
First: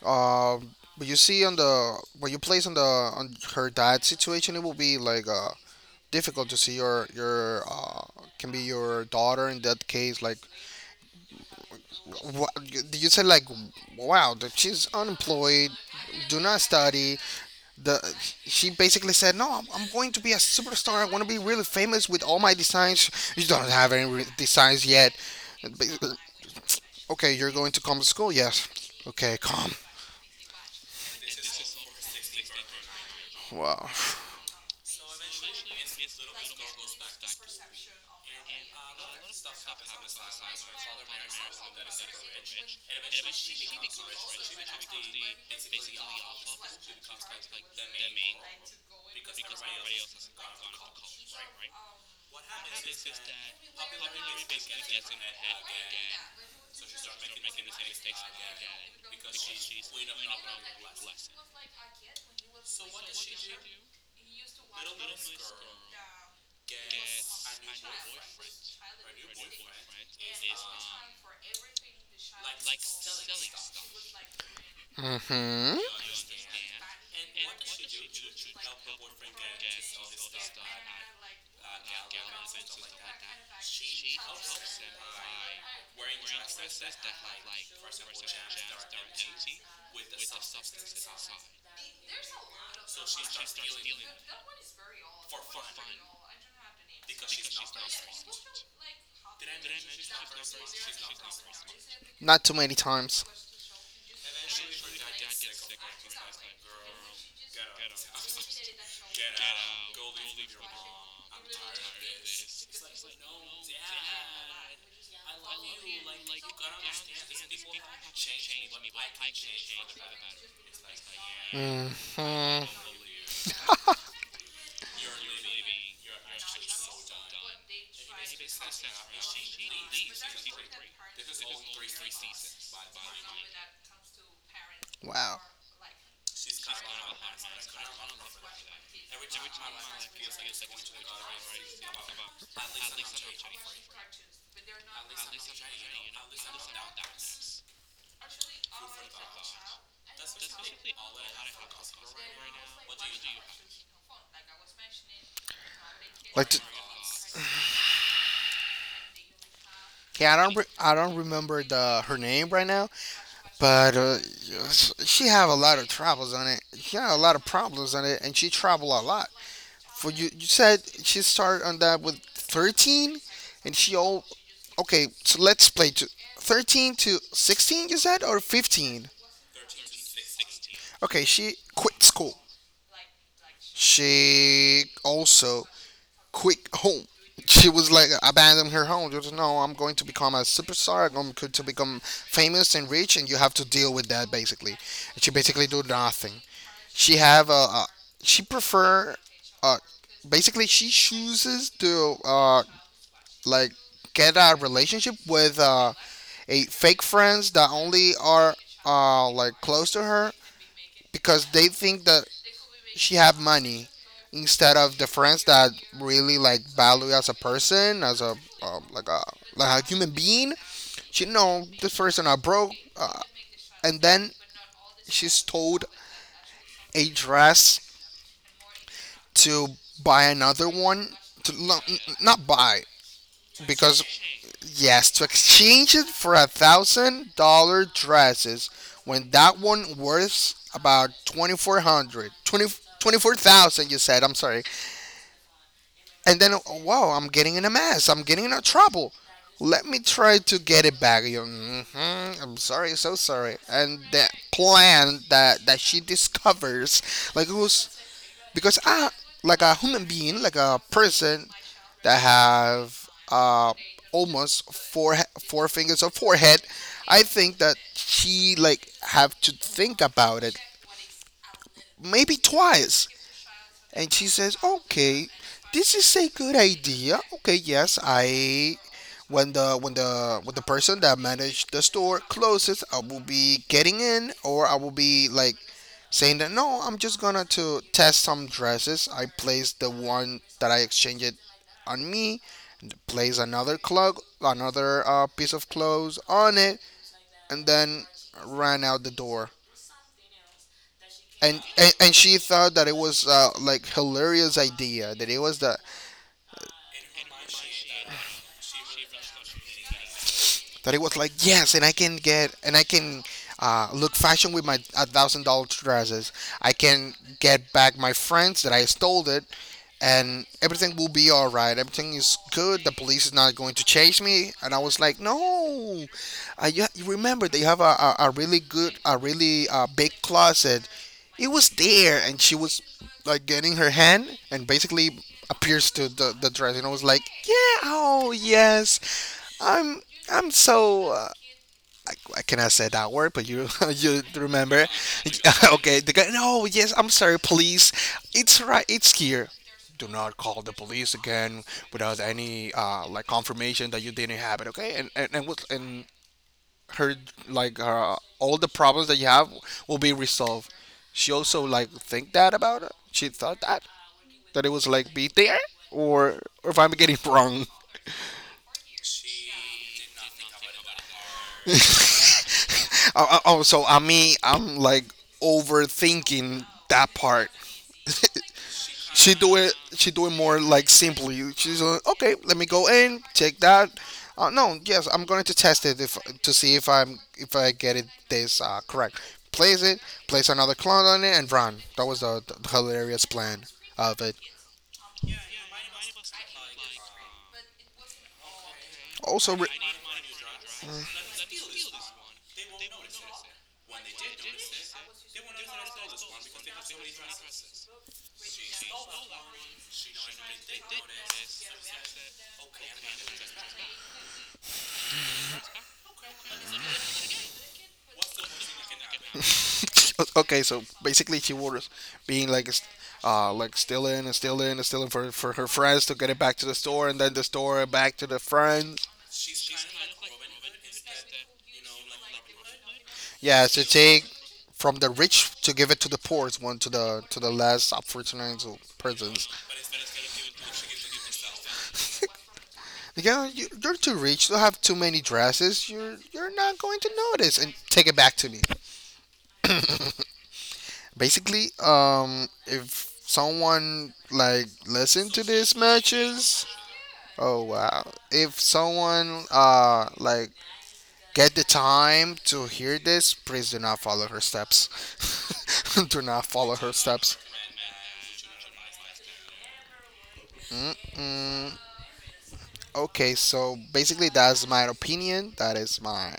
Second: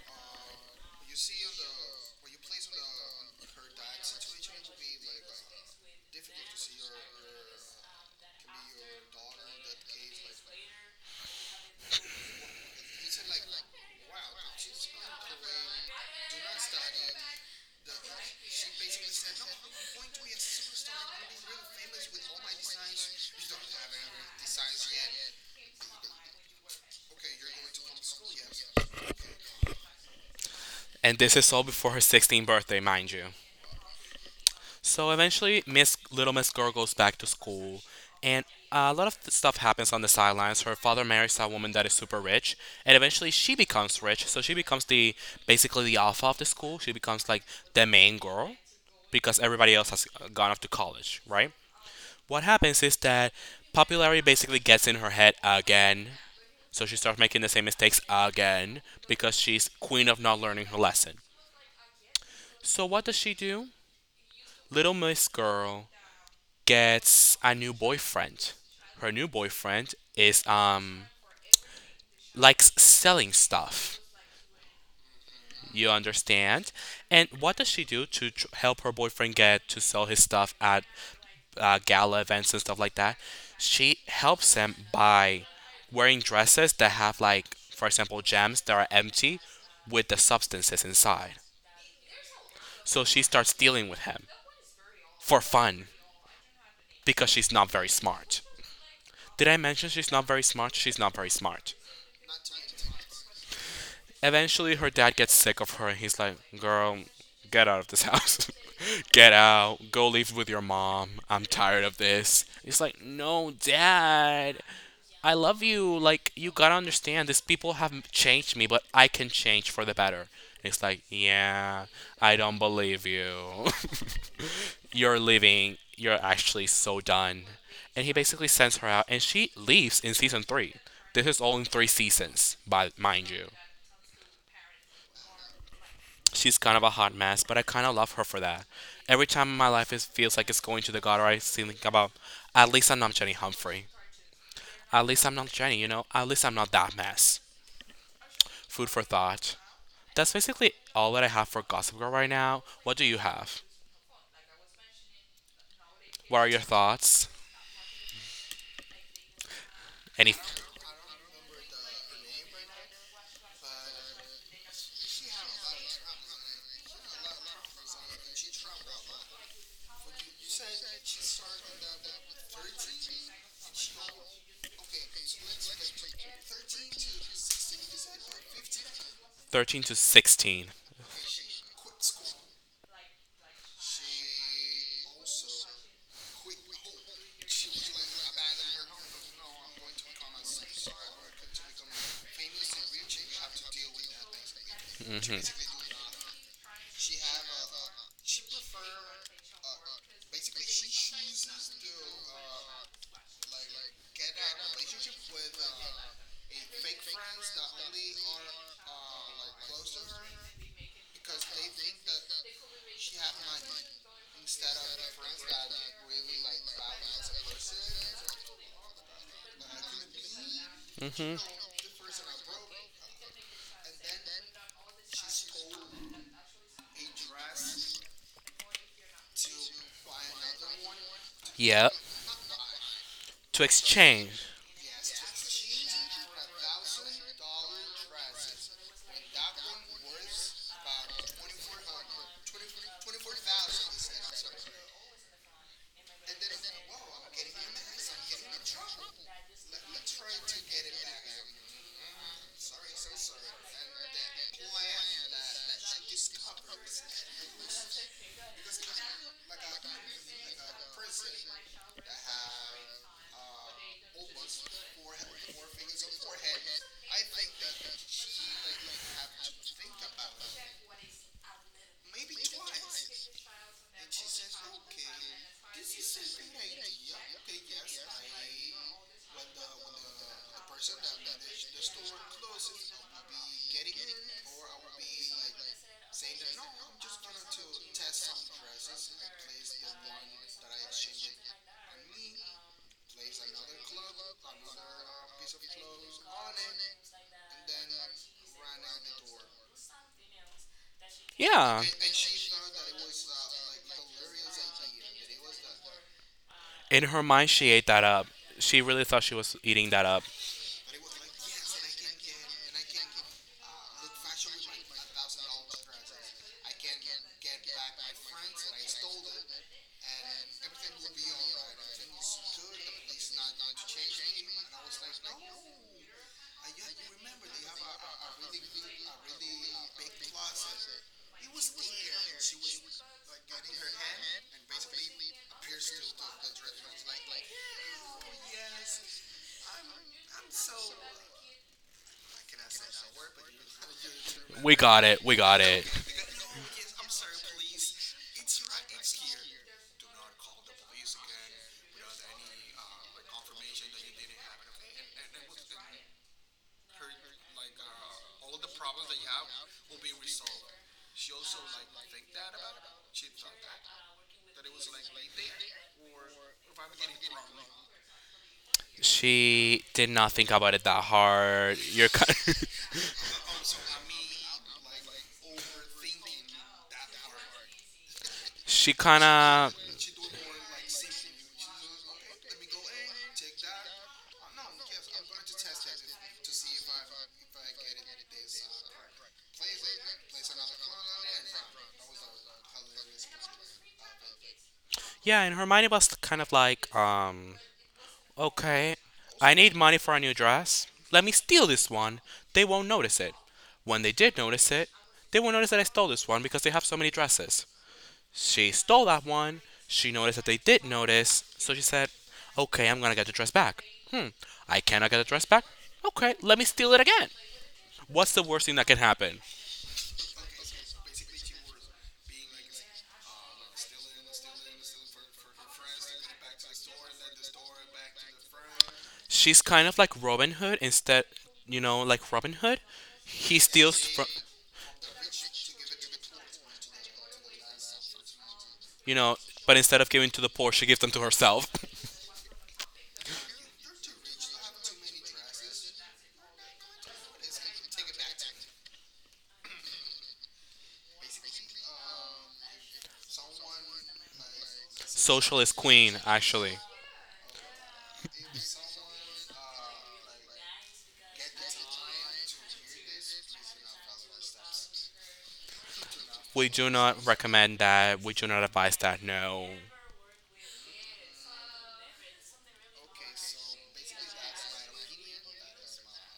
[SPEAKER 1] Um, but you see on the when you place on the on her dad situation, it will be like difficult to see your can be your daughter in that case like, you said like, wow, that she's unemployed, do not study. The She basically said, no, I'm going to be a superstar. I want to be really famous with all my designs. You don't have any designs yet. But, okay, you're going to come to school, yes. Okay, come.
[SPEAKER 2] And this is all before her 16th birthday, mind you.
[SPEAKER 1] Wow.
[SPEAKER 2] So eventually, Miss Little Miss Girl goes back to school, and a lot of stuff happens on the sidelines. Her father marries a woman that is super rich, and eventually she becomes rich. So she becomes the basically the alpha of the school. She becomes like the main girl because everybody else has gone off to college, right? What happens is that popularity basically gets in her head again. So she starts making the same mistakes again because she's queen of not learning her lesson. So what does she do? Little Miss Girl gets a new boyfriend. Her new boyfriend is likes selling stuff.
[SPEAKER 1] Hmm.
[SPEAKER 2] You understand? And what does she do to help her boyfriend get to sell his stuff at gala events and stuff like that? She helps him by wearing dresses that have, like, for example, gems that are empty with the substances inside. So she starts dealing with him for fun because she's not very smart. Did I mention she's not very smart? She's not very smart.
[SPEAKER 1] Not too many times.
[SPEAKER 2] Eventually, her dad gets sick of her and he's like, Girl, get out of this house. Get out. Go live with your mom. I'm tired of this. He's like, No, dad. I love you. Like, you gotta understand, these people have changed me, but I can change for the better. It's like, yeah, I don't
[SPEAKER 1] Hmm.
[SPEAKER 2] believe you. You're leaving. You're actually so done. And he basically sends her out, and she leaves in season three. This is all in three seasons, but mind you.
[SPEAKER 1] Wow.
[SPEAKER 2] She's kind of a hot mess, but I kind of love her for that. Every time my life feels like it's going to the gutter, I think about, at least I'm not Jenny Humphrey. At least I'm not Jenny, you know? At least I'm not that mess. Food for thought. That's basically all that I have for Gossip Girl right now. What do you have? What are
[SPEAKER 1] Like,
[SPEAKER 2] your
[SPEAKER 1] t-
[SPEAKER 2] thoughts?
[SPEAKER 1] Okay,
[SPEAKER 2] Any.
[SPEAKER 1] I don't remember the her name right now, but yes, she have a lot of troubles on it. She had a lot of problems on it, and she travel a lot. For you, you said she started on that with 13, and she all okay. So let's play to 13 to 16. You said or 15?
[SPEAKER 2] 13 to 16.
[SPEAKER 1] Okay, she quit school. She also quick home. She was like abandoned her home. Just no, I'm going to become a superstar. I'm going to become famous and rich, and you have to deal with that basically. And she
[SPEAKER 2] Mm
[SPEAKER 1] basically do nothing. She have a she prefer uh basically she chooses to like get a relationship with a fake friends that only are like close to her because they think that she have money instead of the friends that really like value as a person as a like a human being. She
[SPEAKER 2] hmm.
[SPEAKER 1] know this person are broke and then she's told a dress to buy another one to no,
[SPEAKER 2] Yeah.
[SPEAKER 1] not buy
[SPEAKER 2] To
[SPEAKER 1] because
[SPEAKER 2] exchange.
[SPEAKER 1] yes to exchange it for $1,000 dresses when that one worth about 20 four hundred, twenty, 24000. You said, I'm sorry, and then, wow, I'm getting in a mess. I'm getting in a trouble. Let me try to get it back. Hmm, I'm sorry, so sorry. And the plan that she discovers, like it was because I, like a human being, like a person that have almost four fingers of forehead, I think that she like have to think about it maybe twice, and she says, "Okay, this is a good idea. Okay, yes, I when the when the when the person that managed the store closes, I will be getting in, or I will be like saying that no, I'm just gonna to test some dresses. I place the one that I exchanged it on me, and place another clog, another piece of clothes on it, and then ran out the door." And,
[SPEAKER 2] Yeah.
[SPEAKER 1] she thought that it was like hilarious idea, that it was the
[SPEAKER 2] In her mind, she ate that up. She really thought she was eating that up.
[SPEAKER 1] that it was like, yes, and I can look fashion with my $1,000 dresses. I can get back my friends that I stole it, and everything will be all right, everything is good, the police is not going to chase me. And I was like, no, you remember they have a really good a really big closet. It was there, and she was like getting her hand, and basically appears to the dress. And I was like, yeah, oh, yes, I'm I'm so I cannot say that word, but you you
[SPEAKER 2] We
[SPEAKER 1] remember?
[SPEAKER 2] got it. We got it.
[SPEAKER 1] Okay, the guy. No, yes, I'm sorry. Police, it's right. It's here. Do not call the police again without any like confirmation that you didn't have it. Okay, and her like all the problems that you have will be resolved. She also like think that about it. She thought that it was like be there or if I'm getting it wrong.
[SPEAKER 2] She did not think about it that hard. You're kind.
[SPEAKER 1] Oh, so I mean, I'm like overthinking that part.
[SPEAKER 2] She kind
[SPEAKER 1] She do it.
[SPEAKER 2] of.
[SPEAKER 1] She do it more like simply. She's like, okay, let me go in, check that. No, yes, I'm going to test it if to see if I'm if I get it this correct. Place it, place another clone on it, and run. That was the hilarious plan of it.
[SPEAKER 2] Yeah, in her mind, it was kind of like, okay,
[SPEAKER 1] Also,
[SPEAKER 2] I
[SPEAKER 1] re-
[SPEAKER 2] need money for a new dress. Let me steal this one. They won't notice it. When they did notice it, they won't notice that I stole this one because they have so many dresses. She stole that one. She noticed that they did notice, so she said, Okay, I'm gonna get the dress back. Hmm, I cannot get the dress back? Okay, let me steal it again. What's the worst thing that can happen?
[SPEAKER 1] okay, so basically she was being like, st- like stealing and stealing and stealing for her friends to get it back to the store, and then the store back to the friends.
[SPEAKER 2] She's kind of like Robin Hood. Instead, you know, like Robin Hood. He
[SPEAKER 1] Yeah, to
[SPEAKER 2] steals
[SPEAKER 1] take
[SPEAKER 2] from,
[SPEAKER 1] from the rich to give it to the poorest one to the less unfortunate
[SPEAKER 2] you know,
[SPEAKER 1] persons.
[SPEAKER 2] but instead of giving to the poor, she gives them to herself.
[SPEAKER 1] Yeah, you're too rich. You have too many dresses. You're not going to notice, and take it back to me. Basically, if someone like listened to these
[SPEAKER 2] Socialist Queen,
[SPEAKER 1] matches,
[SPEAKER 2] actually.
[SPEAKER 1] oh wow. If someone like get the time to hear this, please do not follow her steps. Do not
[SPEAKER 2] We
[SPEAKER 1] follow
[SPEAKER 2] do
[SPEAKER 1] her
[SPEAKER 2] not
[SPEAKER 1] steps.
[SPEAKER 2] recommend that. We do not advise that. No.
[SPEAKER 1] Mm, okay, so basically that's my opinion. That is my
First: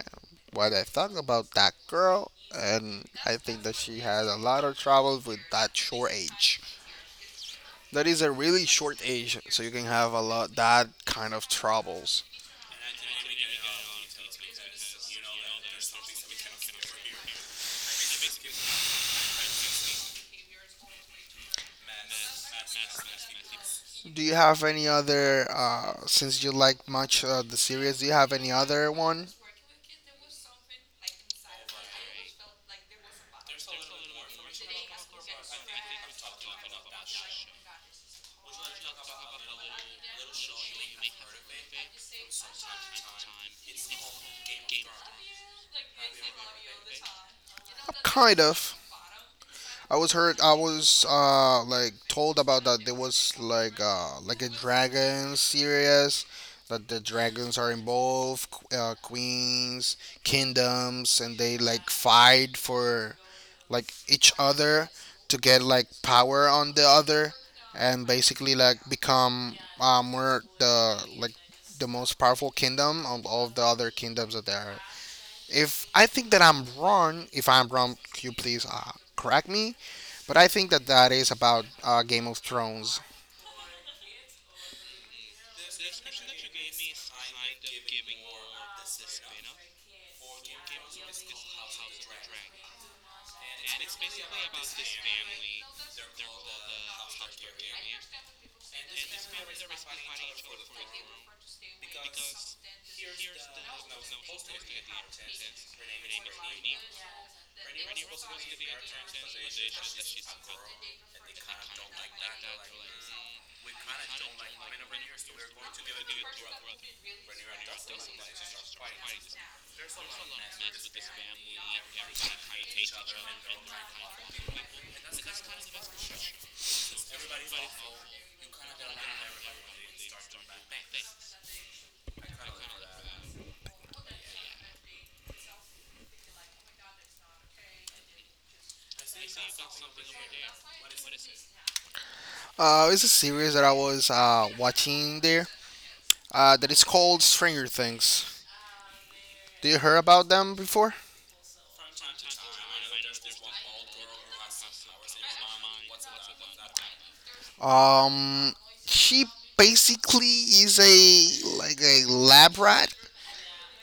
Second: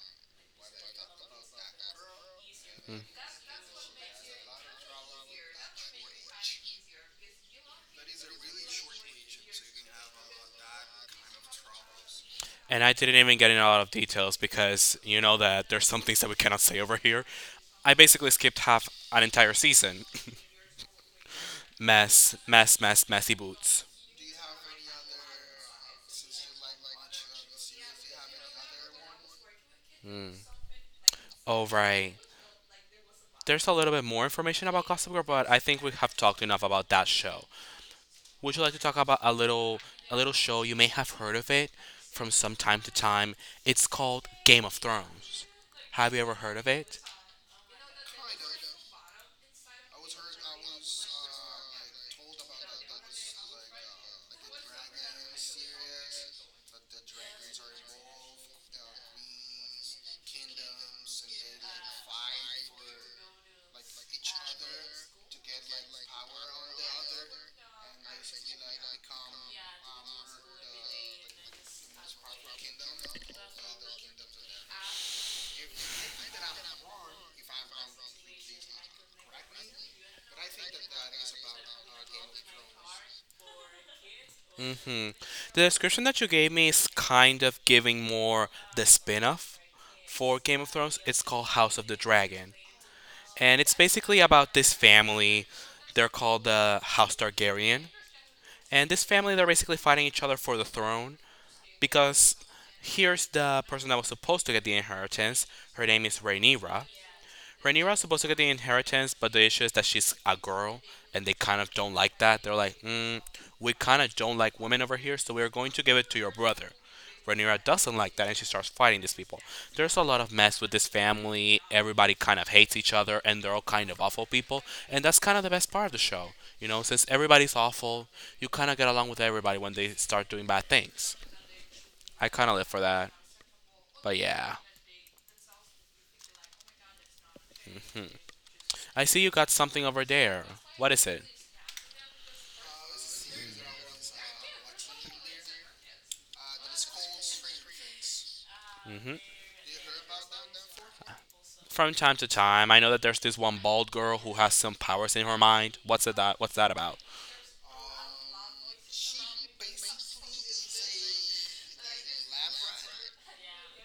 [SPEAKER 1] what I thought about that girl, and I think that she has a lot of trouble with that short age. That is a really short age, so you can have a lot that kind of troubles.
[SPEAKER 2] And I didn't even get in a lot of details because you know that there's some things that we cannot say over here. I basically skipped half an entire season. Mess, mess, mess, messy boots.
[SPEAKER 1] Do you have any other, since you like much the series, do you have any other one?
[SPEAKER 2] All right. There's a little bit more information about Gossip Girl, but I think we have talked enough about that show. Would you like to talk about a little show you may have heard of it from some time to time? It's called Game of Thrones. Have you ever heard of it?
[SPEAKER 1] Kind of. I was heard, I was like told about that there was like a dragon series, that the dragons are involved, qu- queens, kingdoms, and they like fight for like each other to get like power on the other and basically like become more the like the most powerful kingdom of all the other kingdoms that there are. If I think that I'm wrong, if I'm wrong, could you please correct me? But I think that that is about Game of Thrones.
[SPEAKER 2] hmm The description that you gave me is kind of giving more the spin-off for Game of Thrones. It's called House of the Dragon. And it's basically about this family. They're called the House Targaryen. And this family, they're basically fighting each other for the throne, because here's the person that was supposed to get the inheritance. Her name is Rhaenyra. Rhaenyra's supposed to get the inheritance, but the issue is that she's a girl, and they kind of don't like that. They're like, mm, we kind of don't like women over here, so we're going to give it to your brother. Rhaenyra doesn't like that, and she starts fighting these people. There's a lot of mess with this family. Everybody kind of hates each other, and they're all kind of awful people. And that's kind of the best part of the show, you know. Since everybody's awful, you kind of get along with everybody when they start doing bad things. I kind of live for that. But yeah, I see you got something over there. What is it?
[SPEAKER 1] It's a series that I was watching there that is called Stranger Things.
[SPEAKER 2] Mm hmm.
[SPEAKER 1] Do you hear about them before?
[SPEAKER 2] From time to time. I know that there's this one bald girl who has some powers in her mind. What's it that? What's that about?
[SPEAKER 1] Um, she basically is a like a lab rat.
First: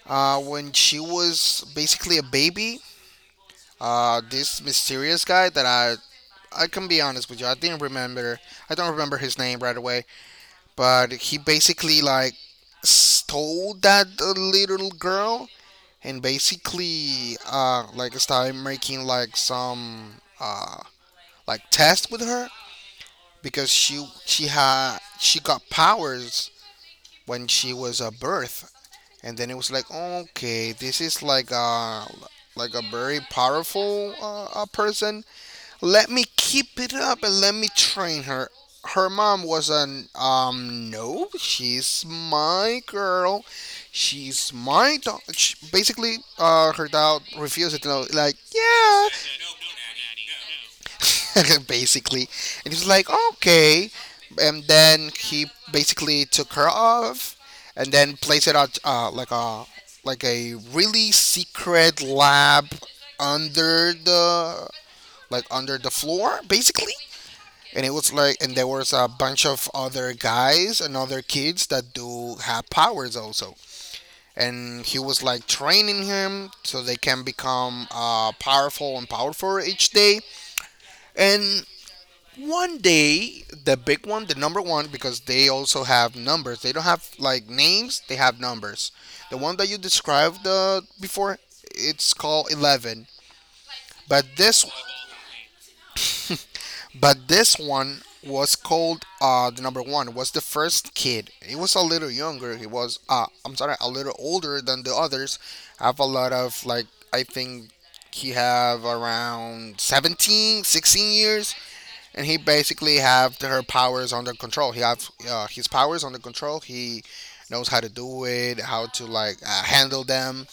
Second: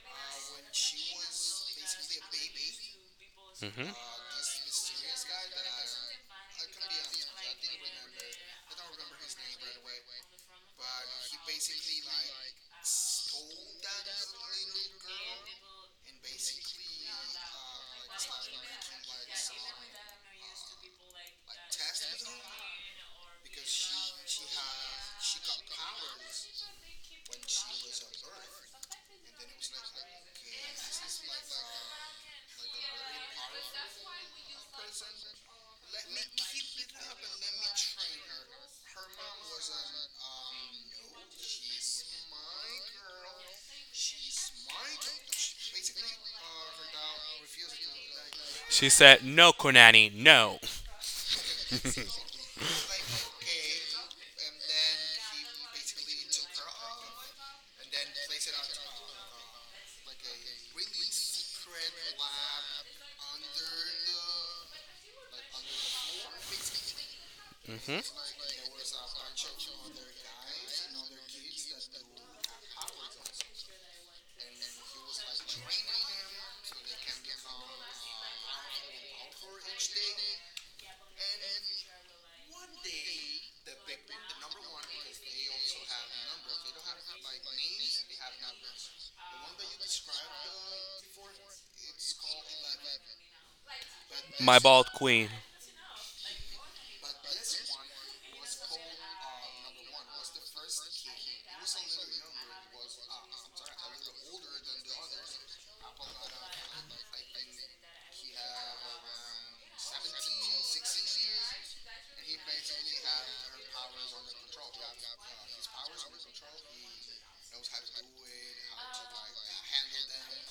[SPEAKER 1] When she was basically a baby,
[SPEAKER 2] hmm
[SPEAKER 1] this mysterious guy that I can be honest with you, I didn't remember. I don't remember his name right away, but he basically like stole that little girl and basically like started making like some uh like test with her because she got powers when she was a birth, and then it was like, okay, this is like a very powerful person. Let me keep it up and let me train her. Her mom was an no, she's my girl, she's my dog. Basically, her dad refused it. You know, like
[SPEAKER 2] She
[SPEAKER 1] yeah,
[SPEAKER 2] said, "No, Konani, no,
[SPEAKER 1] basically. And he was like, okay. And then he basically took her off, and then placed it out like a really secret lab under the like under the floor, basically. And it was like, and there was a bunch of other guys and other kids that do have powers also. And he was like training him so they can become powerful and powerful each day. And one day, the big one, the number one, because they also have numbers. They don't have like names; they have numbers. The one that you described before, it's called 11. But
[SPEAKER 2] my
[SPEAKER 1] this,
[SPEAKER 2] bald queen."
[SPEAKER 1] but this one was called the number one. Was the first kid. He was a little younger. He was, I'm sorry, a little older than the others. Have a lot of like, I think he have around 17, 16 years, and he basically have the- her powers under control. He have his powers under control. He knows how to do it, how to like handle them,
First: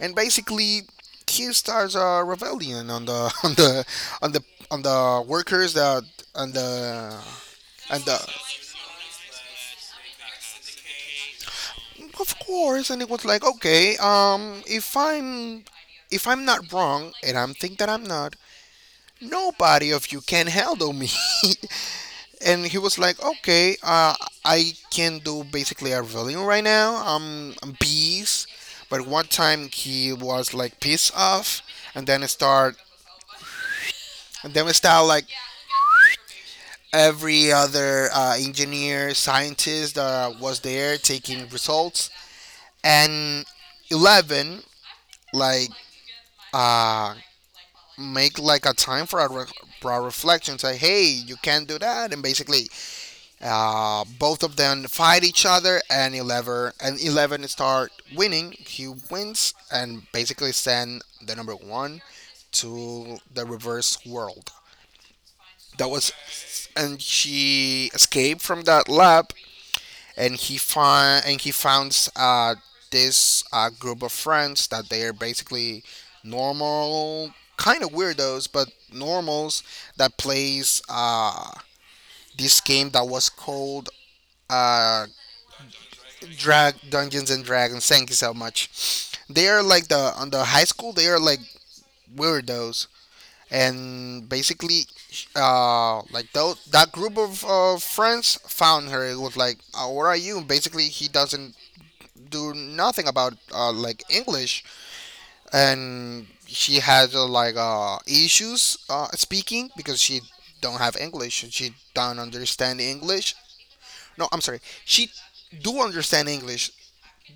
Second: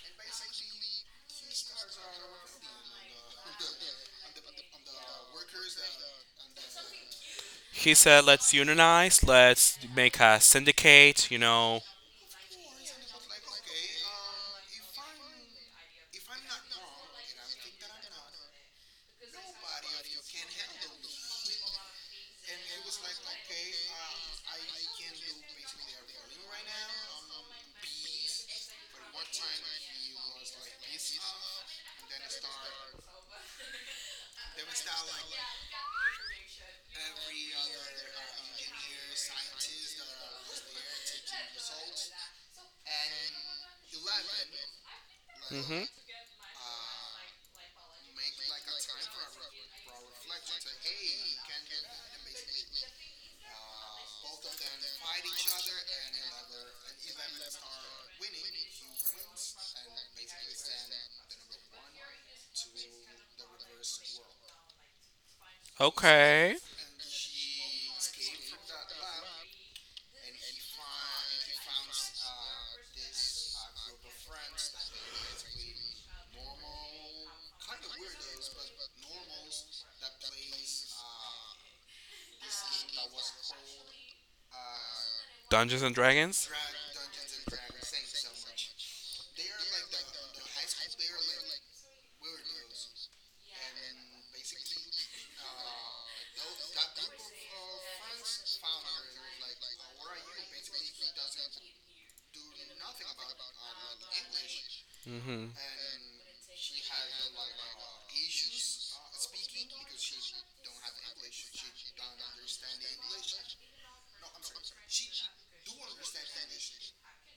[SPEAKER 1] and basically he starts a rebellion on the on the on the workers that and the
[SPEAKER 2] He
[SPEAKER 1] and the
[SPEAKER 2] said, "Let's unionize. Let's make a syndicate. You know."
[SPEAKER 1] of course, and it was like okay if I'm not wrong and I'm think that I'm not, nobody of you can handle me. And he was like, "Okay, I can do basically a volume right now. I'm peace." But one time he was like pissed off, and then it start, and then we start like every other engineer, scientist that was there taking results, and 11 like
[SPEAKER 2] hmm
[SPEAKER 1] uh make like a time for our, re- for our reflections. Like, hey, you can't do that, and basically uh, both of them fight each other, and Eleven start winning. He wins and basically send the number one to the reverse world. That was,
[SPEAKER 2] Okay.
[SPEAKER 1] and she escaped from that lab, and he find and he found this group of friends that they are basically normal, kind of weirdos, but normals that plays this game that was called uh,
[SPEAKER 2] Dungeons and Dragons.
[SPEAKER 1] Drag Dungeons and Dragons. Thank you so much. They are like the on the high school. They are like weirdos, and basically, like tho- that group of friends found her. It was like, "What are you?" Basically, he doesn't do nothing about like English,
[SPEAKER 2] hmm
[SPEAKER 1] and she has like issues speaking because she don't have English. She don't understand English. No, I'm sorry. She do understand English.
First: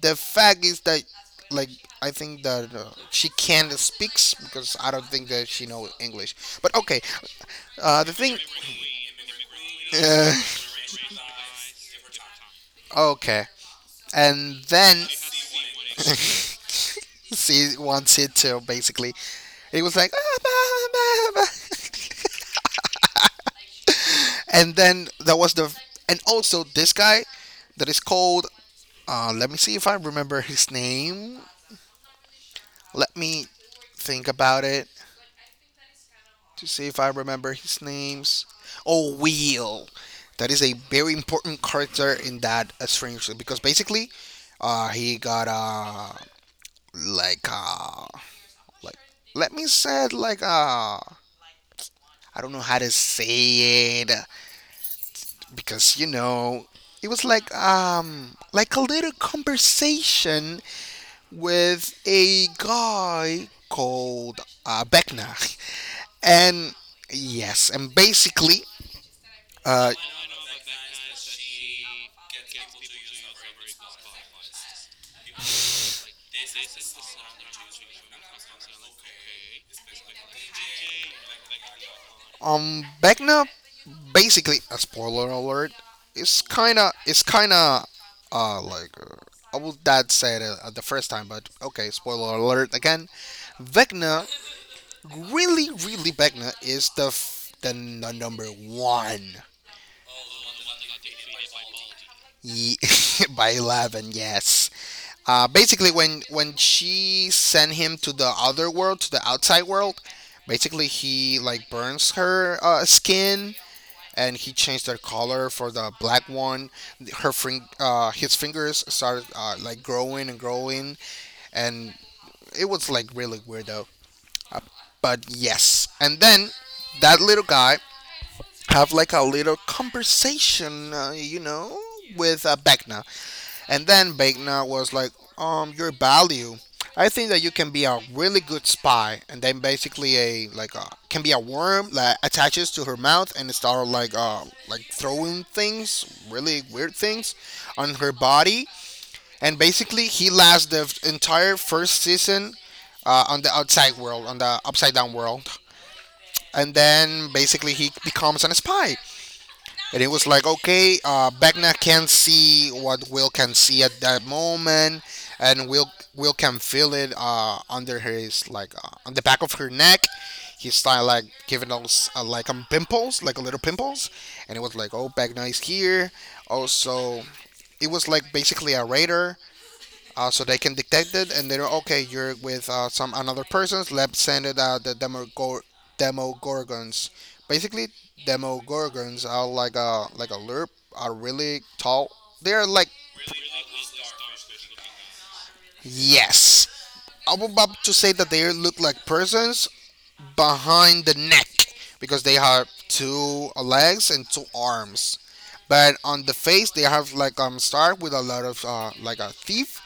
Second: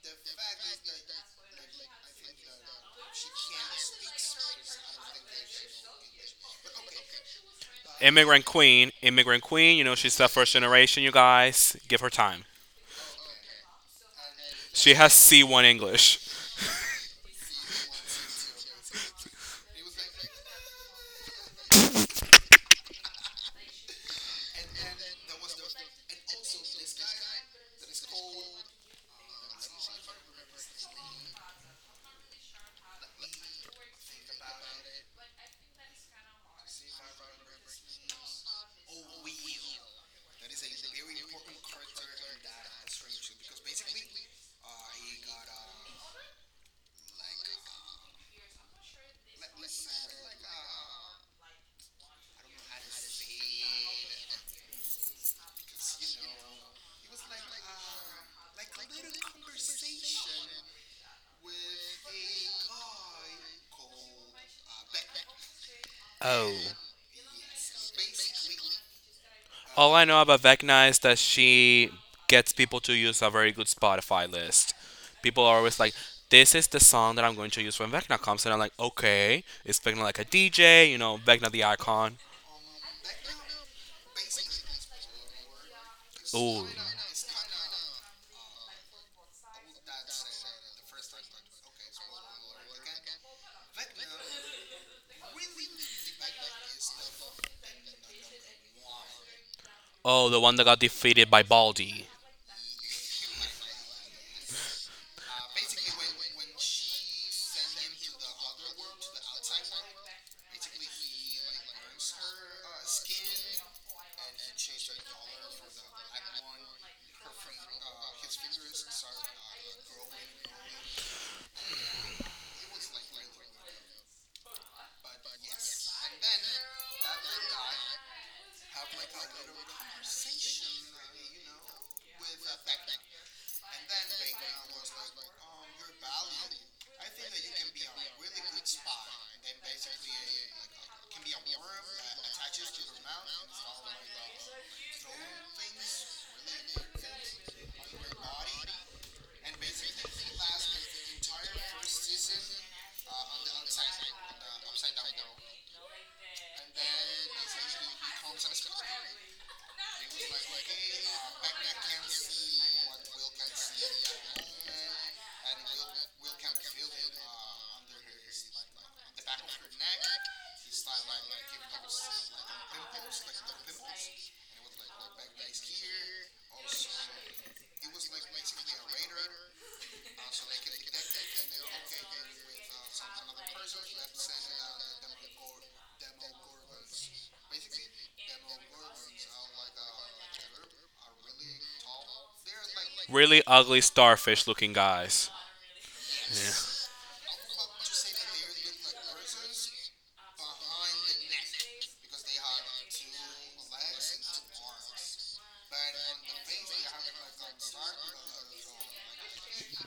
[SPEAKER 1] The fact is that like I think that she can speaks, because I don't think that she know English, but okay. The thing
[SPEAKER 2] Immigrant queen, immigrant queen. You know she's the
[SPEAKER 1] uh,
[SPEAKER 2] first generation. You guys, give her time.
[SPEAKER 1] okay, and
[SPEAKER 2] She
[SPEAKER 1] then
[SPEAKER 2] has C1 English.
[SPEAKER 1] she wants it to basically it was like and then that was the, and also this guy that is called, let me see if I remember his name, let me think about it, to see if I remember his names. Oh, Will. That is a very important character in that Stranger Things, because basically, he got like uh like let me say it like I don't know how to say it, because you know, it was like a little conversation with a guy called Beckner.
[SPEAKER 2] Oh.
[SPEAKER 1] And yes, and basically, uh,
[SPEAKER 2] All I know about Vecna is that she gets people to use a very good Spotify list. People are always like, this is the song that I'm going to use when Vecna comes. And I'm like, okay. Is Vecna like a DJ? You know, Vecna the icon.
[SPEAKER 1] Vecna, basically a spoiler alert. It's
[SPEAKER 2] Ooh.
[SPEAKER 1] kinda, it's kinda, uh, like uh, I was that said it the first time, but okay, spoiler alert again. Vecna, really, really, Vecna is the f- the, n- the number one.
[SPEAKER 2] Oh, the one that got defeated by Baldi.
[SPEAKER 1] Ye- by 11 yes. Basically, when she sent him to the other world, to the outside world, basically he like burns her skin, and he changed their color for the black one. Her fing- his fingers started like growing and growing, and it was like really weird though. But yes, and then that little guy have like a little conversation, you know, with Vecna. And then Vecna was like, your value. I think that you can be a really good spy, and then basically a like a can be a worm that attaches to her mouth and start like throwing things, really weird things, on her body. And basically, he lasts the f- entire first season on the outside world, on the upside down world, and then basically he becomes a spy, and it was like okay Beckner can see what Will can see at that moment, and Will can feel it under his like on the back of her neck. He started like giving us pimples, like little pimples, and it was like oh Beckner is here. Also, it was like basically a radar, so they can detect it and they know okay you're with some another persons, let's send it the demogor- demogorgons. Basically demogorgons are like a lerp, are really tall, they're like,
[SPEAKER 2] Really ugly starfish looking guys. Yeah.
[SPEAKER 1] yes. I'm about to say that they look like persons behind the neck, because they have two legs and two arms, but on the face they have like start with a lot of like a thief,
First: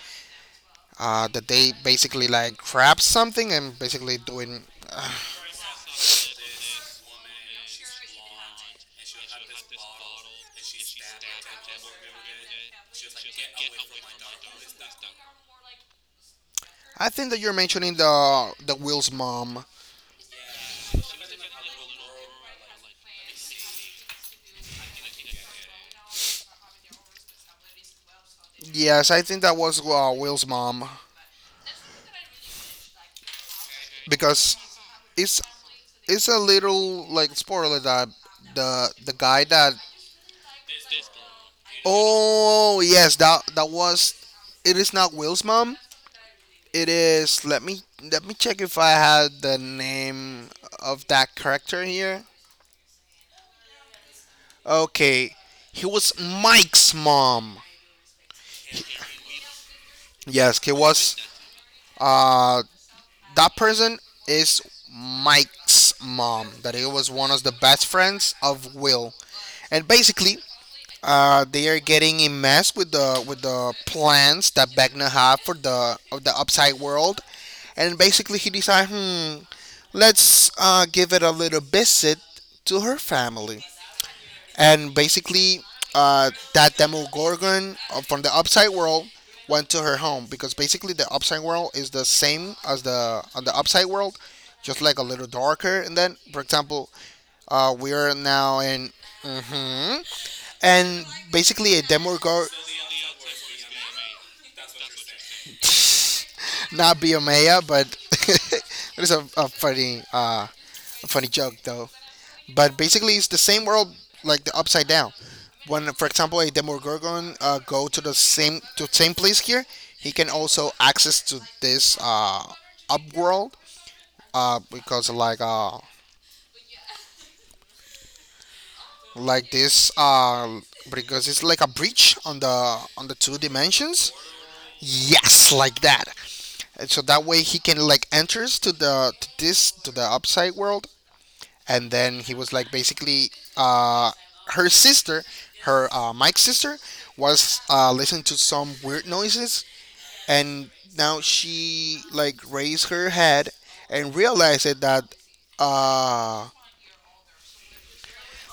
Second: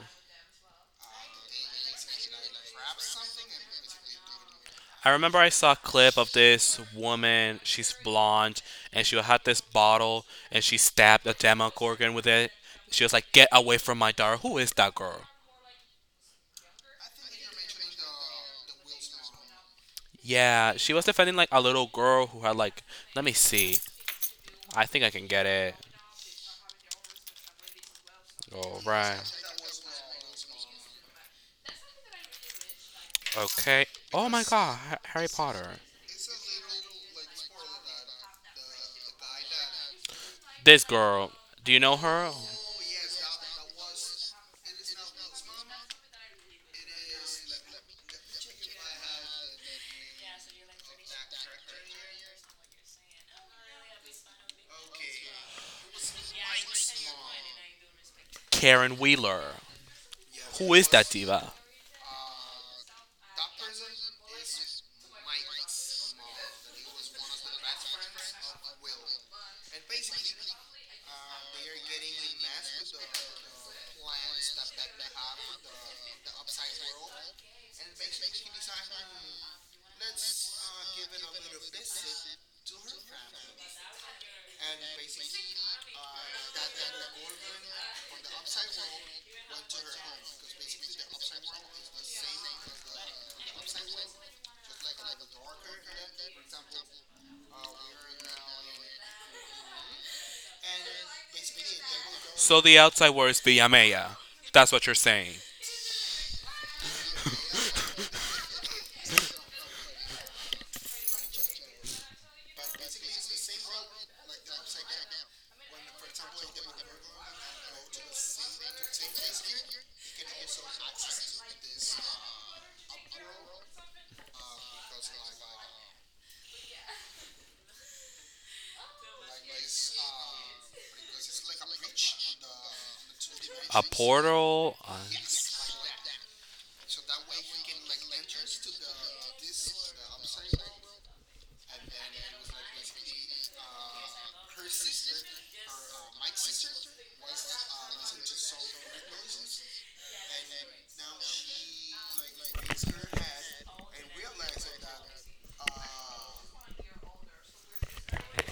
[SPEAKER 1] that they basically like grab something and basically doing.
[SPEAKER 2] I remember I saw a clip of this woman. She's blonde, and she had this bottle, and she stabbed a Demogorgon with it. She was like, "Get away from my daughter! Who is that girl?"
[SPEAKER 1] I think that you're mentioning the Will's mom.
[SPEAKER 2] Yeah, she was defending like a little girl who had, like, let me see. I think I can get it. All
[SPEAKER 1] Yes, I think
[SPEAKER 2] right.
[SPEAKER 1] that was Will's mom,
[SPEAKER 2] Okay. Oh my
[SPEAKER 1] because
[SPEAKER 2] God, Harry
[SPEAKER 1] it's
[SPEAKER 2] Potter.
[SPEAKER 1] it's a little like spoiler that the guy that
[SPEAKER 2] This girl, do you know her?
[SPEAKER 1] oh yes, that that was, it is not Will's mom. It is, let me, let me check if I had the name of that character here. Okay, he was Mike's mom.
[SPEAKER 2] Karen Wheeler.
[SPEAKER 1] Yes, he
[SPEAKER 2] Who is that
[SPEAKER 1] was
[SPEAKER 2] diva?
[SPEAKER 1] uh that person is Mike's mom. That it was one of the best friends of Will, and basically, they are getting in mess with the plans that Vecna have for the of the upside world, and basically he decides, let's give it a little visit to her family, and basically that Demogorgon from the Upside World went to her home because basically the Upside World is the same as the on the Upside World, just like a little darker. And then, for example, we are now in hmm and basically a Demogorgon,
[SPEAKER 2] So the outside word is Villamella. That's what you're saying.
[SPEAKER 1] not Biomea, but it is a funny joke though. But basically, it's the same world, like the upside down. When, for example, a Demogorgon go to the same to same place here, he can also access to this up world, because like this because it's like a breach on the two
[SPEAKER 2] A
[SPEAKER 1] dimensions.
[SPEAKER 2] portal,
[SPEAKER 1] Yes, like that. And so that way he can like enters to the to this to the upside world, and then he was like basically uh, her sister, her Mike's sister, was listening to some weird noises, and now she like raised her head and realized it that uh,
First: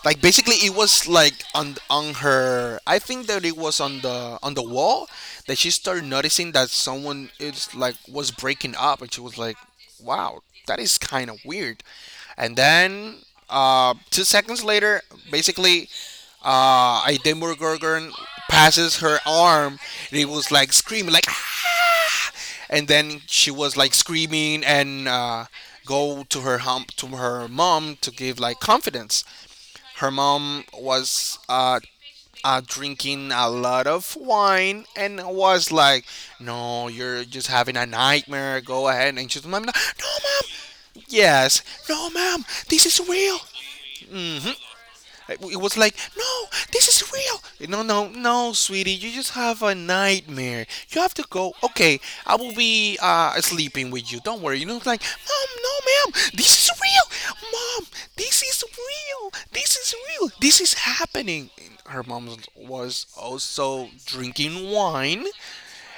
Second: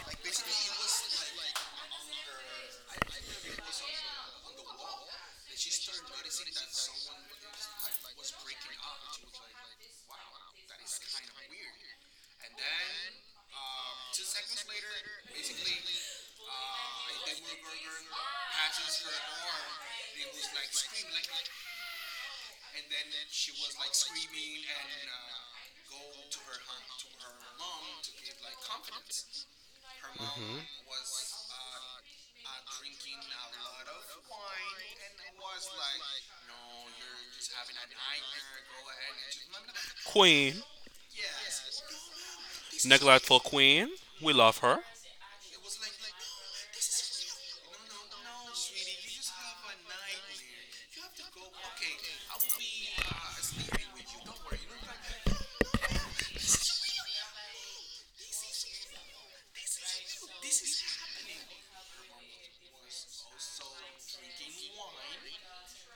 [SPEAKER 1] like basically it was like on her. I think that it was on the wall that she started noticing that someone is like was breaking up, and she was like, wow, that is kind of weird. And then 2 seconds later, basically a demogorgon passes her arm, and it was like screaming like "Ah!" And then she was like screaming and go to her mom to give like confidence. Her mom was drinking a lot of wine and was like, "No, you're just having a nightmare. Go ahead." And she's like, "Mom, no, no,
[SPEAKER 2] queen,
[SPEAKER 1] mom. Yes, no, mom. This is real."
[SPEAKER 2] neglectful queen. We
[SPEAKER 1] hmm
[SPEAKER 2] love her.
[SPEAKER 1] it was like, no, this is real. No, no, no, sweetie, you just have a nightmare. You have to go. Okay, I will be sleeping with you. Don't worry. You know, it's like, mom, no, ma'am, this is real. Mom, this is real. This is real. This is happening. Her mom was also drinking wine,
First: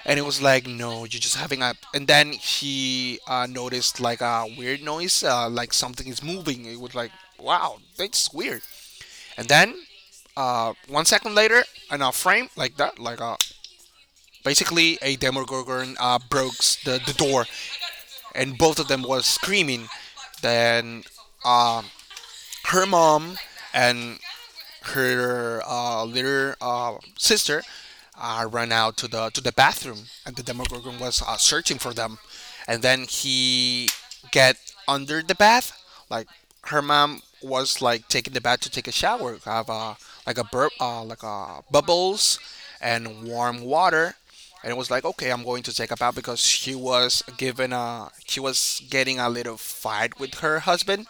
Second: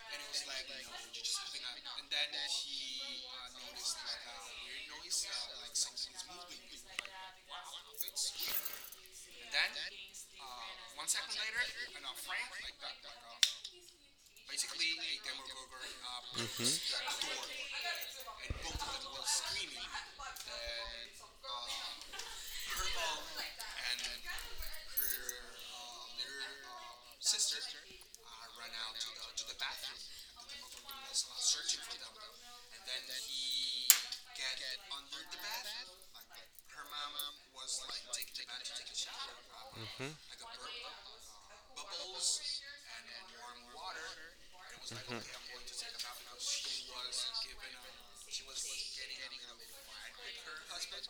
[SPEAKER 1] and it was like, no, you're just having a. And then he noticed like a weird noise, like something is moving. It was like, wow, that's weird. And then 1 second later, in a frame like that, like a basically a Demogorgon broke the door, and both of them was screaming. Then uh, her mom and her little sister ran out to the bathroom, and the Demogorgon was searching for them. And then he get under the bath, like her mom was like taking the bath to take a shower, have like a like a bubbles and warm water, and it was like, okay, I'm going to take a bath, because she was given a she was getting a little fight with her husband,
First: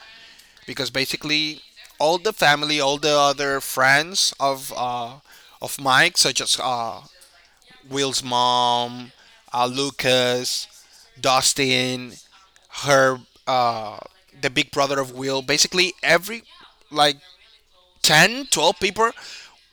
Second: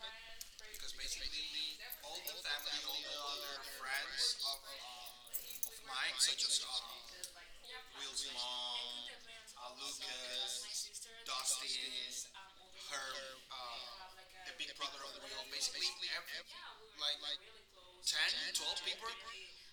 [SPEAKER 1] because basically all the family, all the other friends of Mike, such as Will's mom, Lucas, Dustin, her, uh, the big brother of Will, basically every like 10, 12 people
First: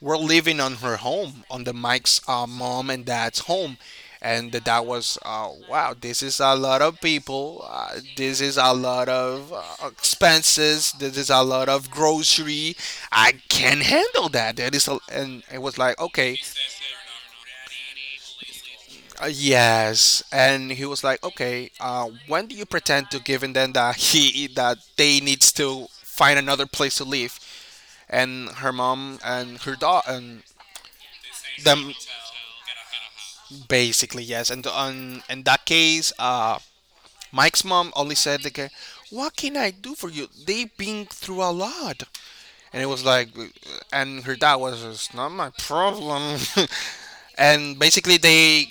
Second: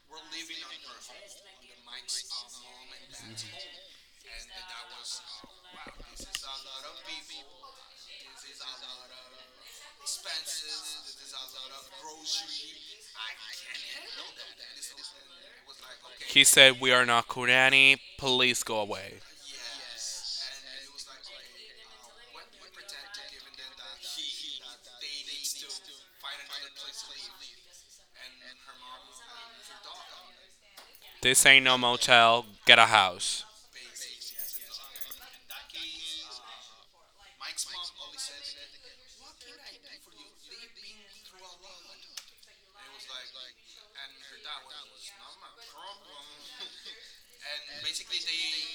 [SPEAKER 1] were living on her home, on the Mike's mom and dad's home. And the dad was, wow, this is a lot of people. This is a lot of expenses. This is a lot of grocery. I can not handle that. That is, a, and it was like, okay,
[SPEAKER 2] He said, We are not Kurani. Please go away.
[SPEAKER 1] yes. And he was like, okay, when do you pretend to giving them that he that they needs to find another place to live? And her mom and her daughter and
[SPEAKER 2] This ain't no
[SPEAKER 1] them
[SPEAKER 2] motel. Get a house.
[SPEAKER 1] basically yes, and on in that case, Mike's mom only said like, "What can I do for you? They've been through a lot," and it was like, and her dad was, "It's not my problem." And basically they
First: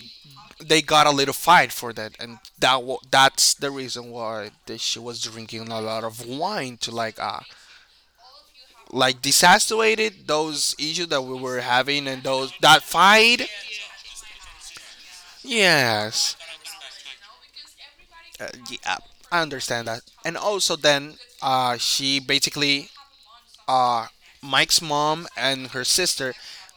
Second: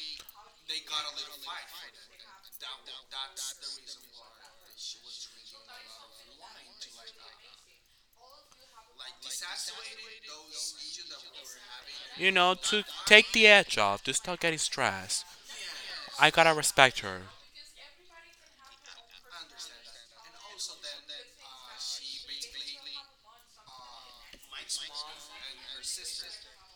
[SPEAKER 1] they got a little fight for that, and that that's the reason why that she was drinking a lot of wine to like disassuaded those issues that we were having and
[SPEAKER 2] You
[SPEAKER 1] those
[SPEAKER 2] know, to
[SPEAKER 1] that
[SPEAKER 2] take the
[SPEAKER 1] fight.
[SPEAKER 2] edge off, to stop getting stressed. I
[SPEAKER 1] Yes.
[SPEAKER 2] gotta respect her.
[SPEAKER 1] Yeah, I understand that. And also, then she basically, uh, Mike's mom and her sister,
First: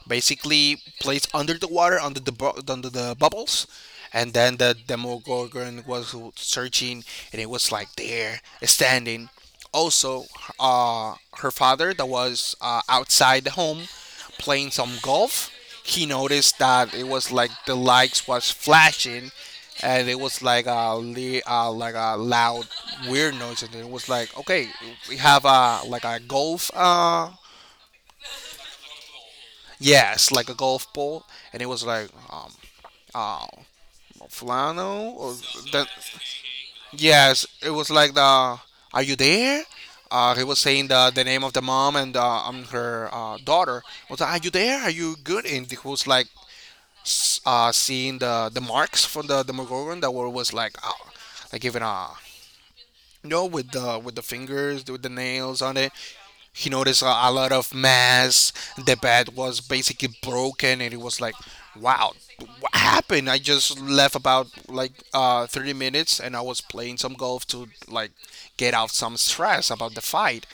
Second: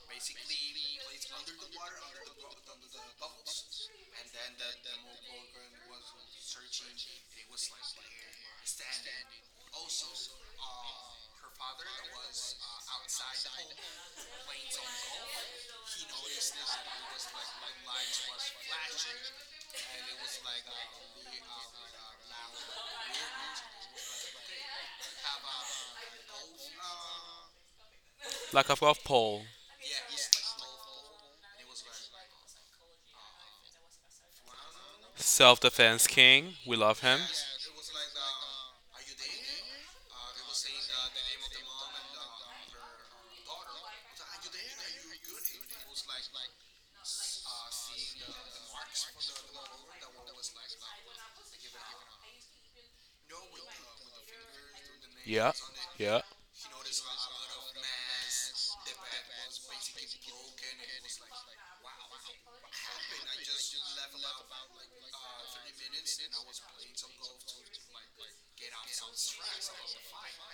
[SPEAKER 1] basically plays under the water under the bubbles, and then the Demogorgon was searching, and it was like there standing. Also, her father that was outside the home playing some golf, he noticed that it was like the lights was flashing, and it was like a like a loud weird noise, and it was like, okay, we have a like a golf
[SPEAKER 2] Like a golf pole.
[SPEAKER 1] yes, like a golf ball, and it was like uh, Fulano or
[SPEAKER 2] Self
[SPEAKER 1] that.
[SPEAKER 2] defense king. We love him.
[SPEAKER 1] Yes, it was like the "Are you there?" He was saying the name of the mom and her daughter was like, "Are you there? Are you good?" And he was like seeing the marks from the McGorgon that were was like even a no, with the fingers, with the
[SPEAKER 2] Yeah.
[SPEAKER 1] nails on it.
[SPEAKER 2] Yeah.
[SPEAKER 1] He noticed a lot of mess. The bed was basically broken, and he was like, "Wow, what happened? I just left about like 30 minutes, and I was playing some golf to like get out some stress about the fight."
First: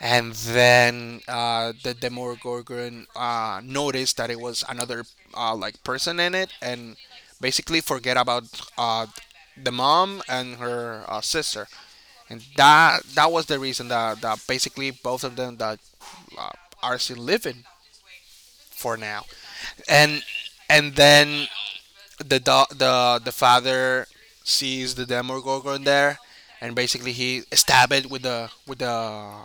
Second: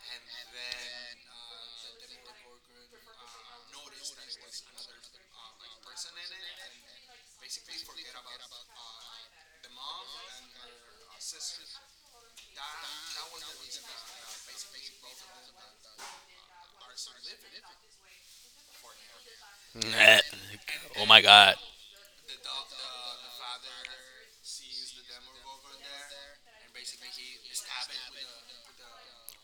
[SPEAKER 1] And then the Demogorgon noticed that it was another like person in it, and basically forget about uh, the mom and her sister, and that that was the reason that, that basically both of them that uh, are still living for now.
[SPEAKER 2] Nah.
[SPEAKER 1] and and
[SPEAKER 2] Oh my
[SPEAKER 1] then
[SPEAKER 2] god.
[SPEAKER 1] the the father sees the demogorgon there, and basically he stab it with the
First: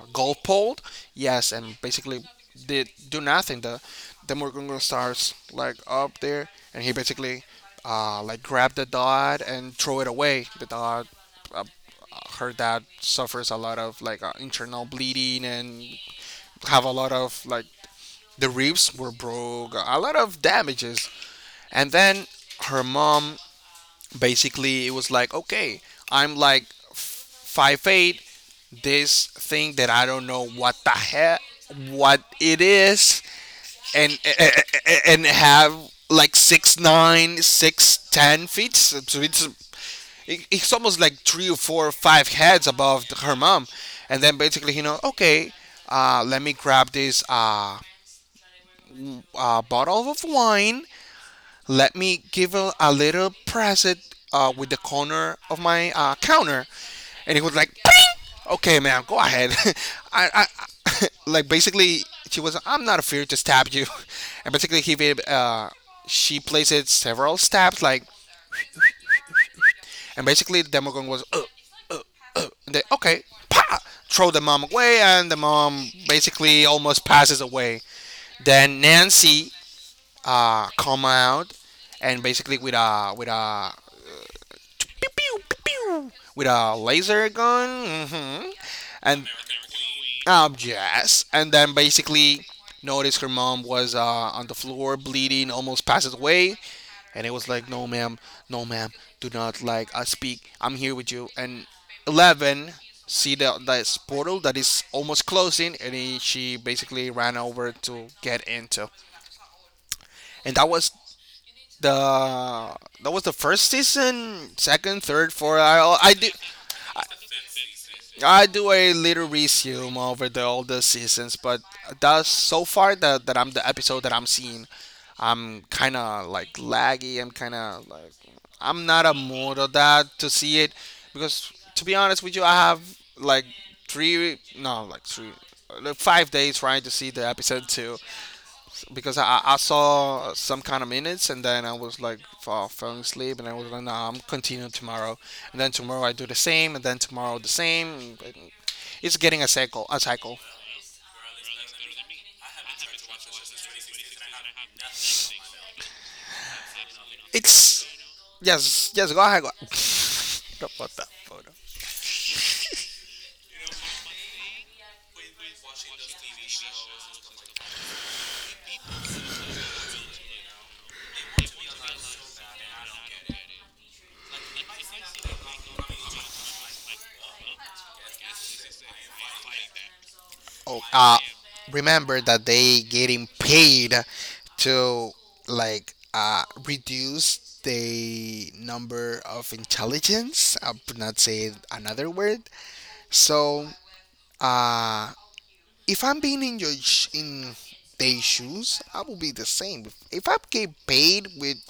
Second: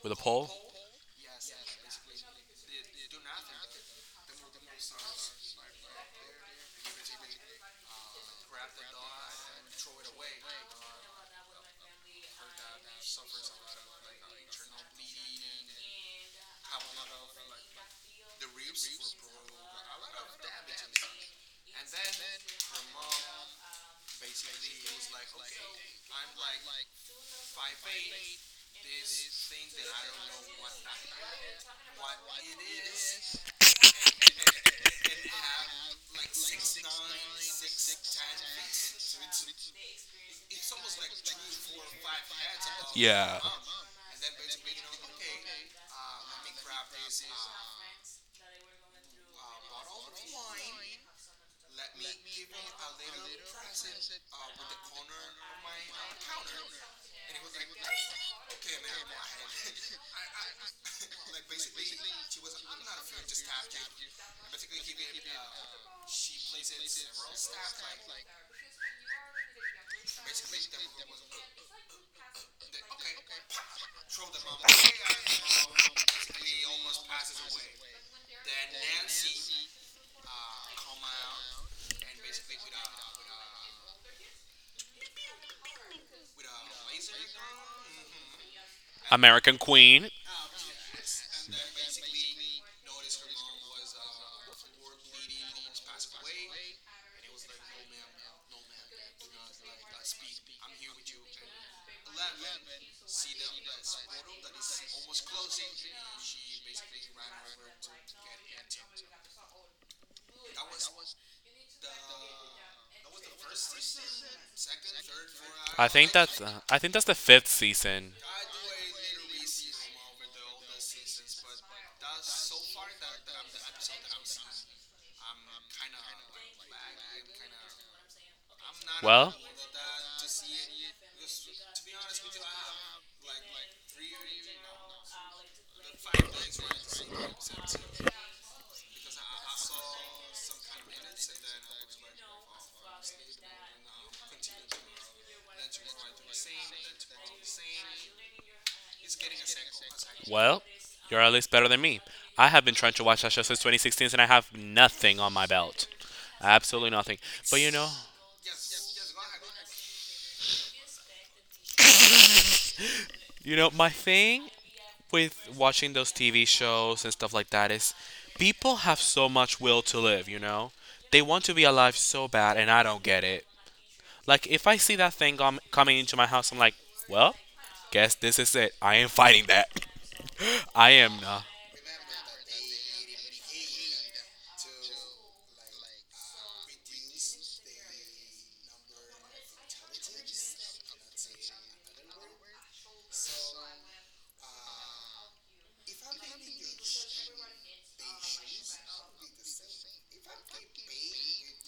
[SPEAKER 2] With a
[SPEAKER 1] golf
[SPEAKER 2] pole?
[SPEAKER 1] pole, yes, and basically did do nothing. The demogorgon starts like up there, and he basically like grabbed the dot and throw it away the dot. uh, Her dad suffers a lot of like internal bleeding and have a lot of like the ribs were broke, a lot of damages. And then her mom basically it was like, okay, I'm like 5'8". This thing that I don't know what the heck what it is, and have like 6'9", 6'10". So it's He's almost like three or four or five heads above her
[SPEAKER 2] Yeah.
[SPEAKER 1] mom, and then basically, you know, okay, let me grab this bottle of wine. Let me give a little present with the corner of my counter, and it was like, "Ping!" Okay, man, go ahead. I, I like basically she was, I'm not afraid to stab you. And basically he gave, she places several stabs, like. And basically, the Demogorgon was, uh, And they, okay, pa! Throw the mom away, and the mom basically almost passes away. Then Nancy come out, and basically with a pew, pew, pew, pew, with a laser gun, hmm and
[SPEAKER 2] American Queen.
[SPEAKER 1] yes. And then basically noticed her mom was on the floor bleeding, almost passes away. And it was like, no, ma'am, no, ma'am, do not like speak. I'm here with you. And Eleven see the this portal that is almost closing, and he, she basically ran over to get into. And the that was the first season, second, third, fourth. I did
[SPEAKER 2] I think that's the fifth season.
[SPEAKER 1] I do a little resume over the all the seasons, but that's so far that that I'm the episode that I'm seeing. I'm kind of like laggy. I'm kind of like I'm not a
[SPEAKER 2] Well,
[SPEAKER 1] mood of that to see it, because to be honest with you, I have like three no like three like 5 days trying to see the episode two, because I saw some kind of minutes, and then I was like falling asleep, and I was like, nah, I'm continuing tomorrow. And then tomorrow I do the same, and then tomorrow the same. It's getting a cycle.
[SPEAKER 2] well, you're at least better than me. I have been trying to watch that show since 2016, and I have nothing on my belt, absolutely nothing. But you
[SPEAKER 1] It's
[SPEAKER 2] know,
[SPEAKER 1] yes, yes, go ahead, go. Don't put that photo.
[SPEAKER 2] You know, my thing with watching those TV shows and stuff like that is, people have so much will to live, you know? They want to be alive so bad, and I don't get it. Like, if I see that thing coming into my house, I'm like, well, guess this is it. I am fighting that.
[SPEAKER 1] oh
[SPEAKER 2] I
[SPEAKER 1] uh
[SPEAKER 2] am not.
[SPEAKER 1] Remember that they getting paid to like reduce the number of intelligence. I'm not saying another word, so Uh, if I'm being in your sh- in their shoes, I will be the same. If I get paid with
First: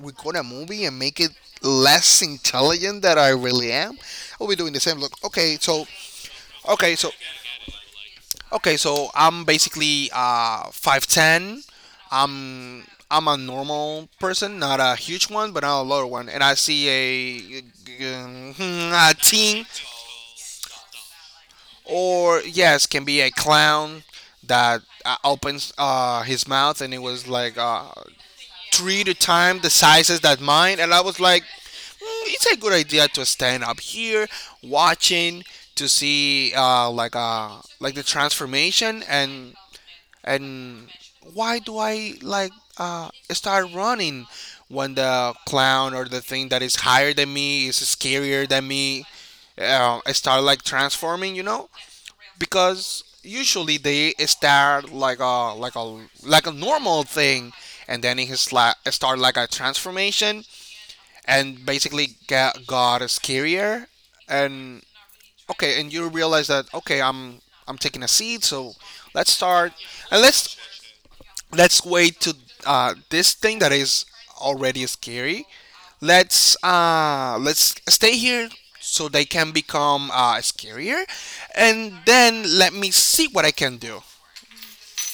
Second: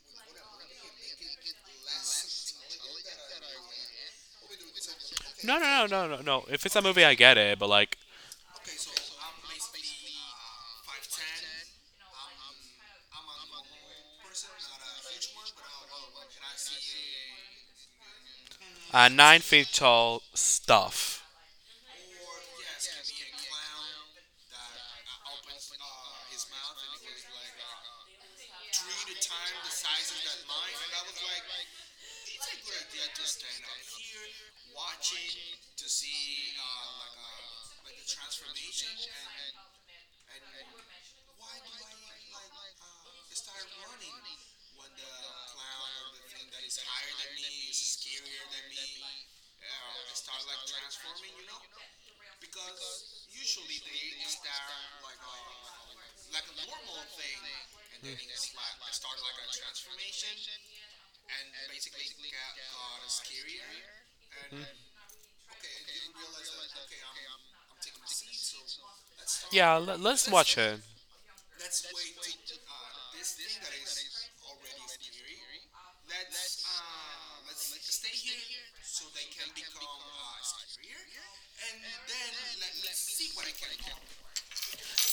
[SPEAKER 1] record a movie and make it less intelligent than I really am, I will be doing the same. Look,
[SPEAKER 2] No,
[SPEAKER 1] okay, so
[SPEAKER 2] no, no, no, no, no. If it's a
[SPEAKER 1] okay,
[SPEAKER 2] movie,
[SPEAKER 1] so
[SPEAKER 2] I get it, but like,
[SPEAKER 1] okay, so I'm basically 5'10". I'm I'm a normal person, not a huge one, but not a lower one. And I see a
[SPEAKER 2] nine
[SPEAKER 1] teen
[SPEAKER 2] feet tall stuff.
[SPEAKER 1] or yes, can be a clown that opens his mouth and it was like three to time the sizes that mine, and I was like, "Mm, it's a good idea to stand up here watching to see like the transformation, and why do I like start running when the clown or the thing that is higher than me is scarier than me. I start like transforming, Because usually they start like a normal thing, and then he start like a transformation and basically got scarier. And okay, and you realize that, okay, I'm taking a seed, so let's start,
[SPEAKER 2] Yeah,
[SPEAKER 1] and
[SPEAKER 2] let's
[SPEAKER 1] let's
[SPEAKER 2] watch it.
[SPEAKER 1] let's wait to this thing that is already scary. Let's stay here so they can become scarier, and then let me see what I can do.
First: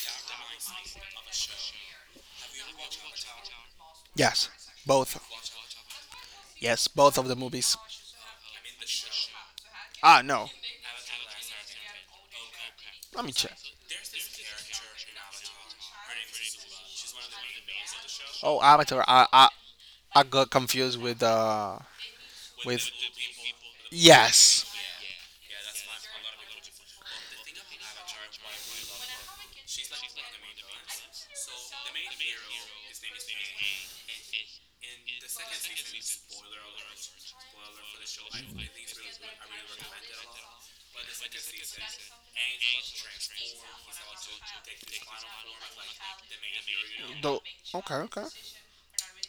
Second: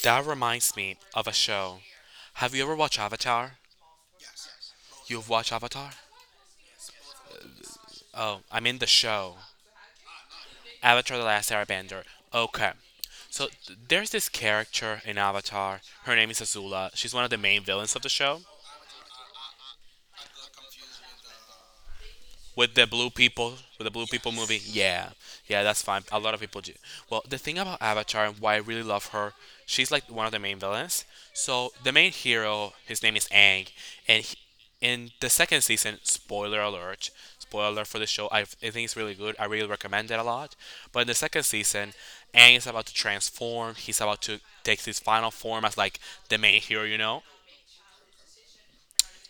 [SPEAKER 2] That reminds me of a show. Have you ever watched Avatar?
[SPEAKER 1] Yes, both.
[SPEAKER 2] You've watched Avatar?
[SPEAKER 1] Yes, both of the movies.
[SPEAKER 2] Oh, I mean the show.
[SPEAKER 1] Ah, no.
[SPEAKER 2] Avatar The Last Airbender. Okay.
[SPEAKER 1] Let me
[SPEAKER 2] So
[SPEAKER 1] check.
[SPEAKER 2] there's this character in Avatar. Her name is Azula. She's one of the main villains of the show.
[SPEAKER 1] Oh, Avatar. I got confused with
[SPEAKER 2] with
[SPEAKER 1] with
[SPEAKER 2] the blue people with the blue people movie,
[SPEAKER 1] yes.
[SPEAKER 2] yeah. Yeah, that's fine, a lot of people do. Well, the thing about Avatar and why I really love her, she's like one of the main villains. So the main hero, his name is Aang, and he, in the second season, spoiler alert, spoiler alert for the show, I think it's really good, I really recommend it a lot. But in the second season, Aang is about to transform. He's about to take his final form as, like, the main hero, you know.
[SPEAKER 1] The, okay, okay.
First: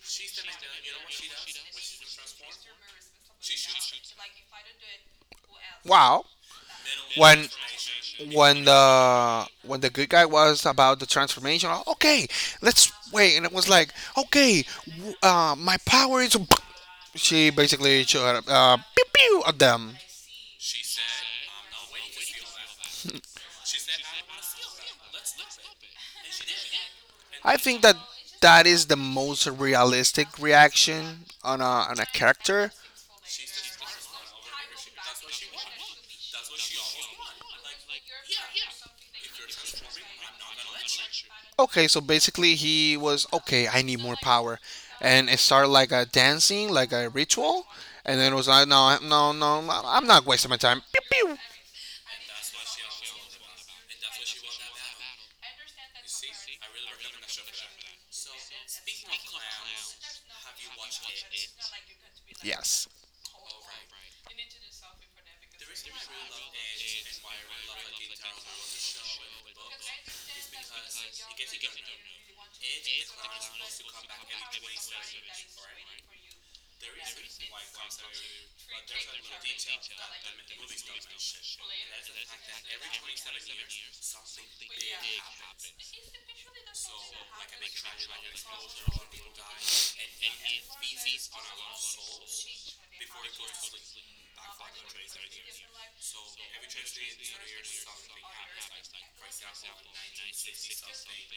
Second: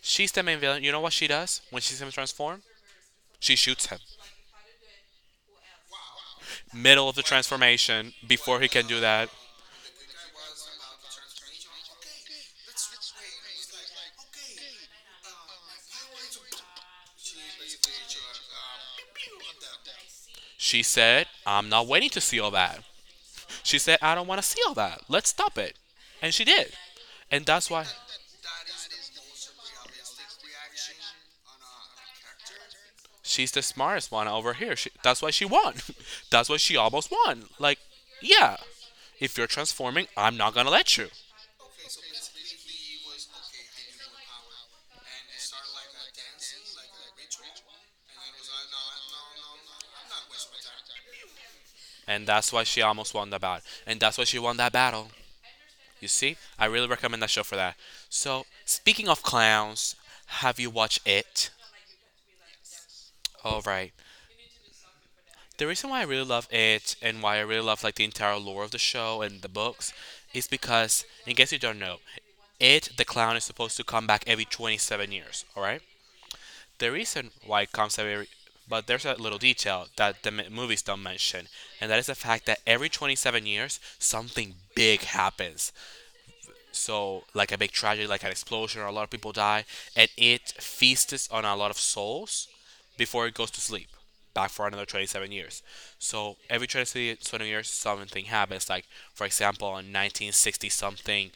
[SPEAKER 2] She's the main villain. You know what she does when she sees him transform? She shoots him
[SPEAKER 1] Wow.
[SPEAKER 2] middle of the
[SPEAKER 1] When,
[SPEAKER 2] transformation, before he can do that.
[SPEAKER 1] when the good guy was about the transformation. Oh, okay, let's wait. And it was like, okay, my power is she basically shot, pew pew at them.
[SPEAKER 2] She said, I'm not waiting to see all that. She said, I don't want to see all that. Let's stop it. And she did. And
[SPEAKER 1] I
[SPEAKER 2] that's
[SPEAKER 1] think
[SPEAKER 2] why
[SPEAKER 1] that, that is the most realistic reaction on on a character.
[SPEAKER 2] she's the smartest one over here. That's why she won. that's why she almost won. Like, yeah, if you're transforming, I'm not going to let you.
[SPEAKER 1] Okay, so basically he was, okay, I need more power, and it started like a dancing, like a ritual. And then it was like, no, no, no, I'm not wasting my time. Pew pew.
[SPEAKER 2] And that's why she almost won the battle. And that's why she won that battle. You see? I really recommend that show for that. So, speaking of clowns, have you watched it?
[SPEAKER 1] Yes,
[SPEAKER 2] All right. The reason why I really love it and why I really love like the entire lore of the show and the books is because, in case you don't know, it the clown is supposed to come back every 27 years. All right. The reason why it comes every but there's a little detail that the movies don't mention, and that is the fact that every 27 years something big happens. So, like a big tragedy, like an explosion, or a lot of people die, and it feasts on a lot of souls before it goes to sleep, back for another 27 years. So, every 27 years, something happens. Like, for example, in 1960 something,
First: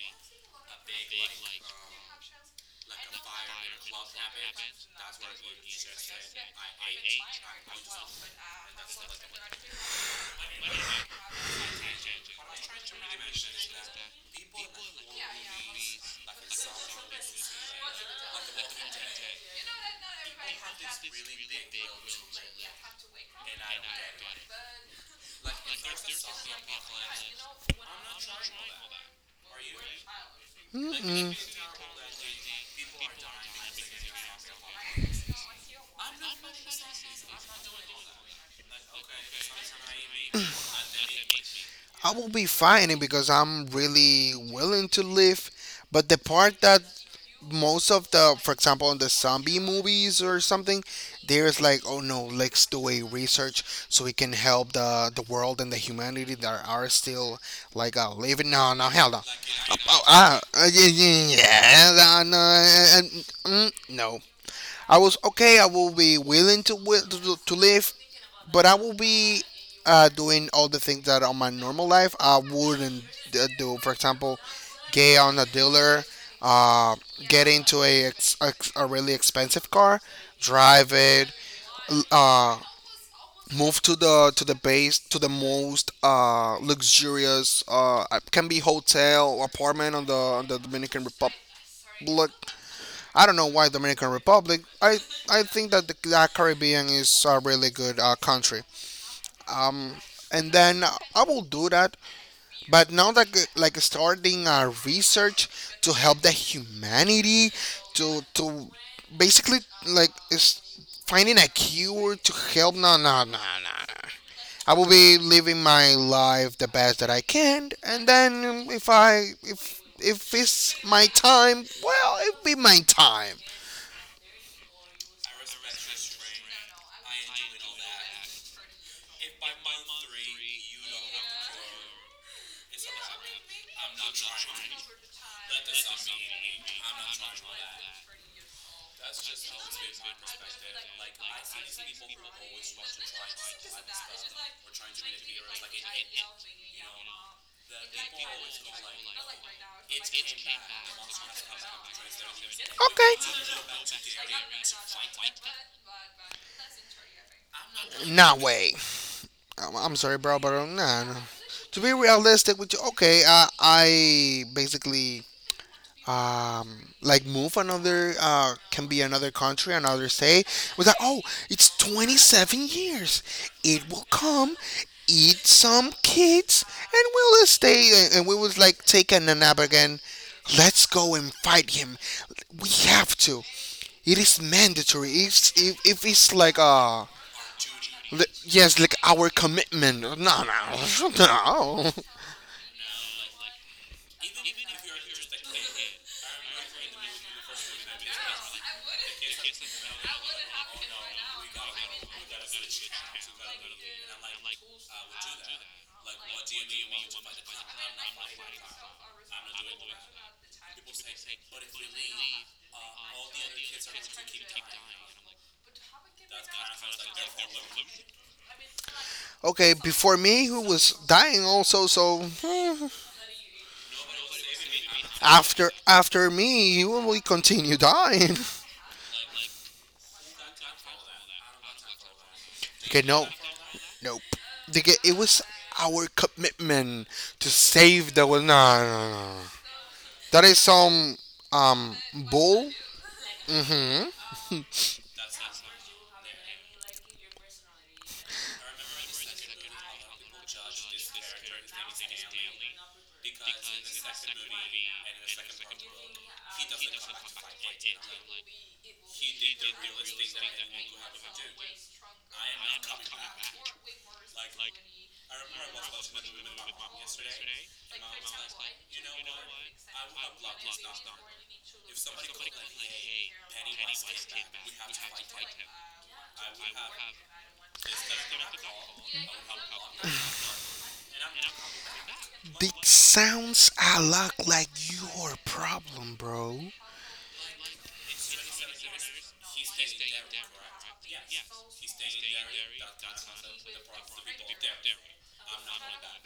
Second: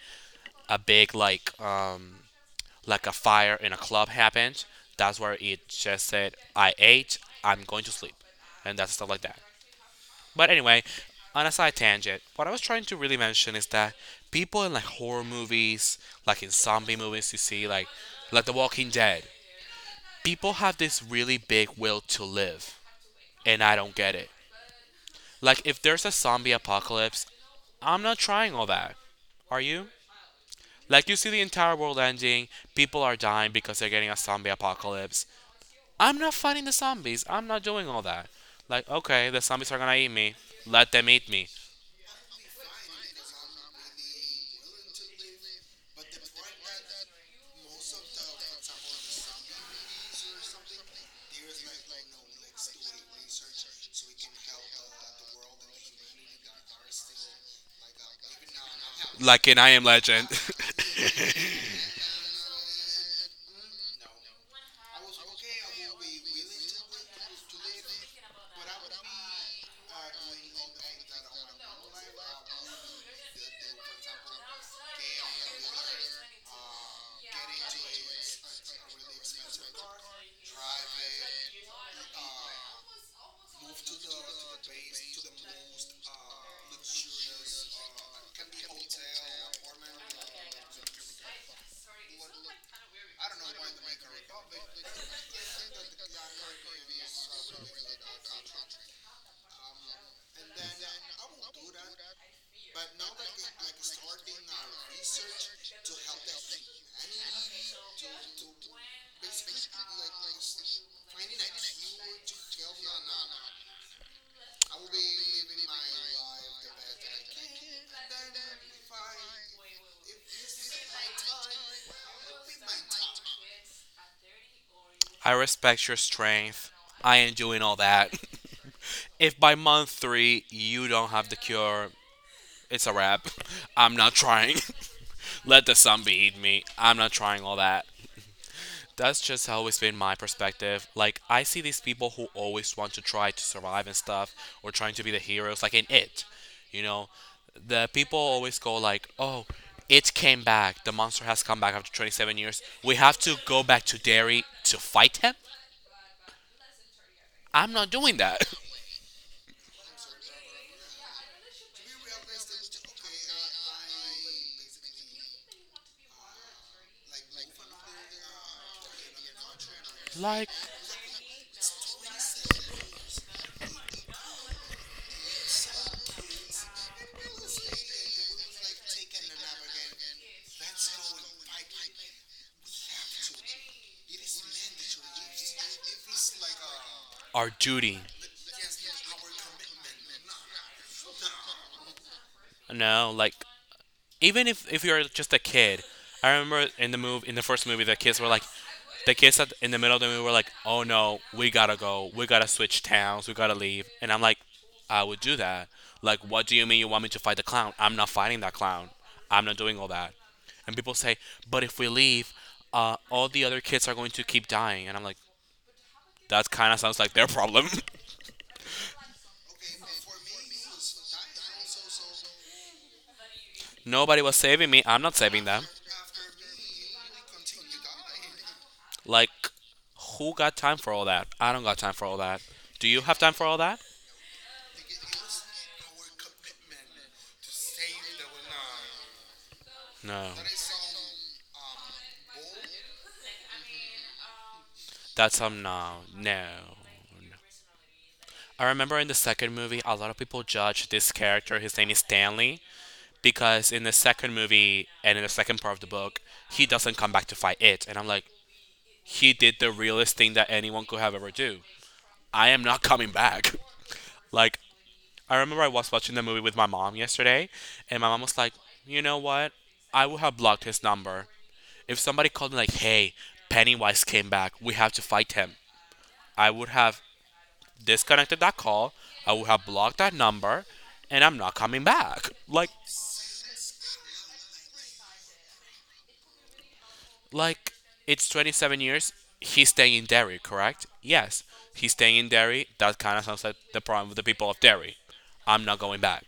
[SPEAKER 2] a big, like a fire in a club happened. That's where it just said, I ate, I'm going to sleep. And that's stuff like that. But anyway, on a side tangent, what I was trying to really mention is that people in like horror movies, like in zombie movies, you see, like The Walking Dead, people have this really big will to live, and I don't get it. Like if there's a zombie apocalypse, I'm not trying all that. Are you? Like you see the entire world ending, people are dying because they're getting a zombie apocalypse. I'm not fighting the zombies. I'm not doing all that. Like okay, the zombies are gonna eat me. Let them eat me.
[SPEAKER 1] I will be fine because I'm really willing to live. But the part that, most of the, for example, in the zombie movies or something, there's like, oh no, let's do a research so we can help the world and the humanity that are still like living. No, no, hell no.
[SPEAKER 2] Like in I Am
[SPEAKER 1] Oh,
[SPEAKER 2] Legend.
[SPEAKER 1] ah, yeah, yeah, yeah, uh, no, uh, uh, mm, no. I was okay. I will be willing to to live, but I will be doing all the things that on my normal life I wouldn't do. For example, get on a dealer, uh, get into a really expensive car, drive it, l- uh, move to the base to the most luxurious, can be hotel apartment on the Dominican Republic. I don't know why Dominican Republic. I think that that Caribbean is a really good country, um, and then I will do that. But now that like starting research to help the humanity, to basically, like is finding a cure to help. No, no, no, no, no. I will be living my life the best that I can, and then if I if it's my time, well, it'll be my time.
[SPEAKER 2] I respect your strength. I am doing all that. If by month three you don't have the cure, it's a wrap. I'm not trying. Let the zombie eat me. I'm not trying all that. That's just always been my perspective. Like I see these people who always want to try to survive and stuff, or trying to be the heroes, like in it. You know, the people always go like, "Oh, it came back. The monster has come back after 27 years. We have to
[SPEAKER 1] Okay,
[SPEAKER 2] go back to Derry to fight him." I'm not doing
[SPEAKER 1] not
[SPEAKER 2] that.
[SPEAKER 1] way. I'm sorry, bro, but nah, no. To be realistic with you, okay, I basically, like move another, can be another country, another state.
[SPEAKER 2] like
[SPEAKER 1] Was like, oh, it's 27 years. It will come, eat some kids, and we'll stay. And we was like taking a nap again. Let's go and fight him. We have to. It is mandatory. It's, if it's like uh.
[SPEAKER 2] our duty.
[SPEAKER 1] Yes, like our commitment. No, no, no.
[SPEAKER 2] No, like even if you're just a kid, I remember in the movie in the first movie the kids were like, the kids at, in the middle of the movie were like, "Oh no, we gotta go, we gotta switch towns, we gotta leave," and I'm like, "I would do that. Like, what do you mean you want me to fight the clown? I'm not fighting that clown. I'm not doing all that." And people say, "But if we leave, all the other kids are going to keep dying," and I'm like, "That kind of sounds like their problem.
[SPEAKER 1] Okay, before me, who was dying also. So hmm,
[SPEAKER 2] Nobody was saving me. I'm not saving them."
[SPEAKER 1] after me, he will continue dying.
[SPEAKER 2] Like, who got time for all that? I don't got time for all that. Do
[SPEAKER 1] Okay,
[SPEAKER 2] you have
[SPEAKER 1] no,
[SPEAKER 2] time for all that?
[SPEAKER 1] nope. Okay, it was our commitment to save the world. No, no, no, no.
[SPEAKER 2] No.
[SPEAKER 1] That is some, um bull. Hmm?
[SPEAKER 2] That's no, no. I remember in the second movie, a lot of people judge this character. His name is Stanley because in the second movie and in the second part of the book, he doesn't come back to fight it, and I'm like, he did the realest thing that anyone could have ever do. I am not coming back. Like I remember I was watching the movie with my mom yesterday, and my mom was like, "You know what? I would have blocked his number. If somebody called me like, 'Hey, Pennywise came back. We have to fight him." I would have disconnected that call. I would have blocked that number, and I'm not coming back. Like
[SPEAKER 1] It sounds a lot like your problem, bro.
[SPEAKER 2] like it's 27 years. He's staying in Derry, correct? Yes. He's staying in Derry. That kind of sounds like the problem with the people of Derry. I'm not going back.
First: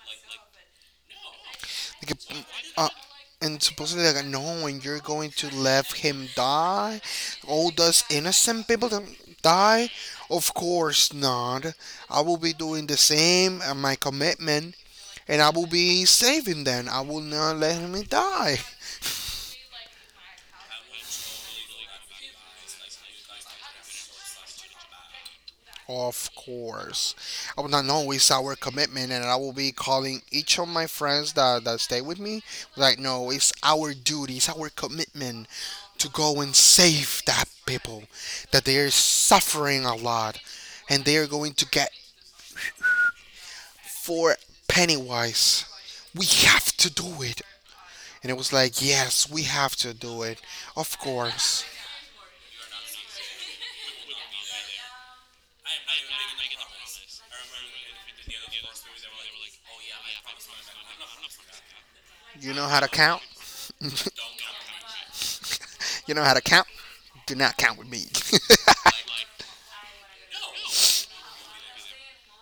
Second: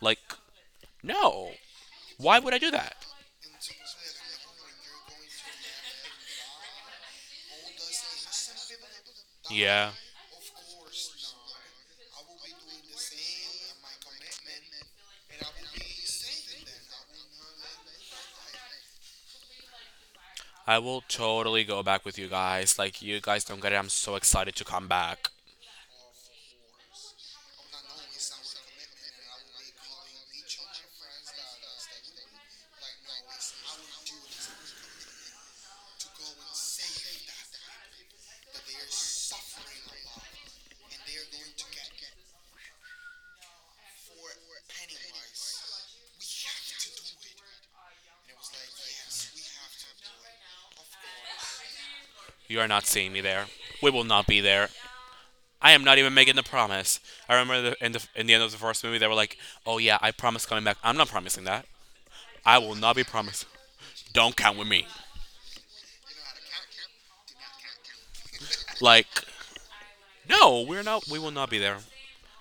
[SPEAKER 2] Like, no.
[SPEAKER 1] Like,
[SPEAKER 2] Why would I do
[SPEAKER 1] uh,
[SPEAKER 2] that?
[SPEAKER 1] and supposedly like, no, and you're going to let him die? All those innocent people to die?
[SPEAKER 2] Yeah.
[SPEAKER 1] Of course not. I will be doing the same, and my commitment, and I will be saving them. I will not let him die.
[SPEAKER 2] I will totally go back with you guys. Like, you guys don't get it. I'm so excited to come back.
[SPEAKER 1] Of course. I will not know it's our commitment, and I will be calling each of my friends that stay with me. Like, no, it's our duty, it's our commitment to go and save that people that they are suffering a lot, and they are going to get for Pennywise. We have to do it. And it was like, yes, we have to do it. Of course.
[SPEAKER 2] You are not seeing me there. We will not be there. I am not even making the promise. I remember in the end of the first movie, they were like, oh, yeah, I promise coming back. I'm not promising that.
[SPEAKER 1] You
[SPEAKER 2] I
[SPEAKER 1] know
[SPEAKER 2] will
[SPEAKER 1] how to
[SPEAKER 2] not be
[SPEAKER 1] count?
[SPEAKER 2] promised.
[SPEAKER 1] You
[SPEAKER 2] Don't count with me.
[SPEAKER 1] know how to count? Do not count with me.
[SPEAKER 2] Like, no, we're not. We will not be there.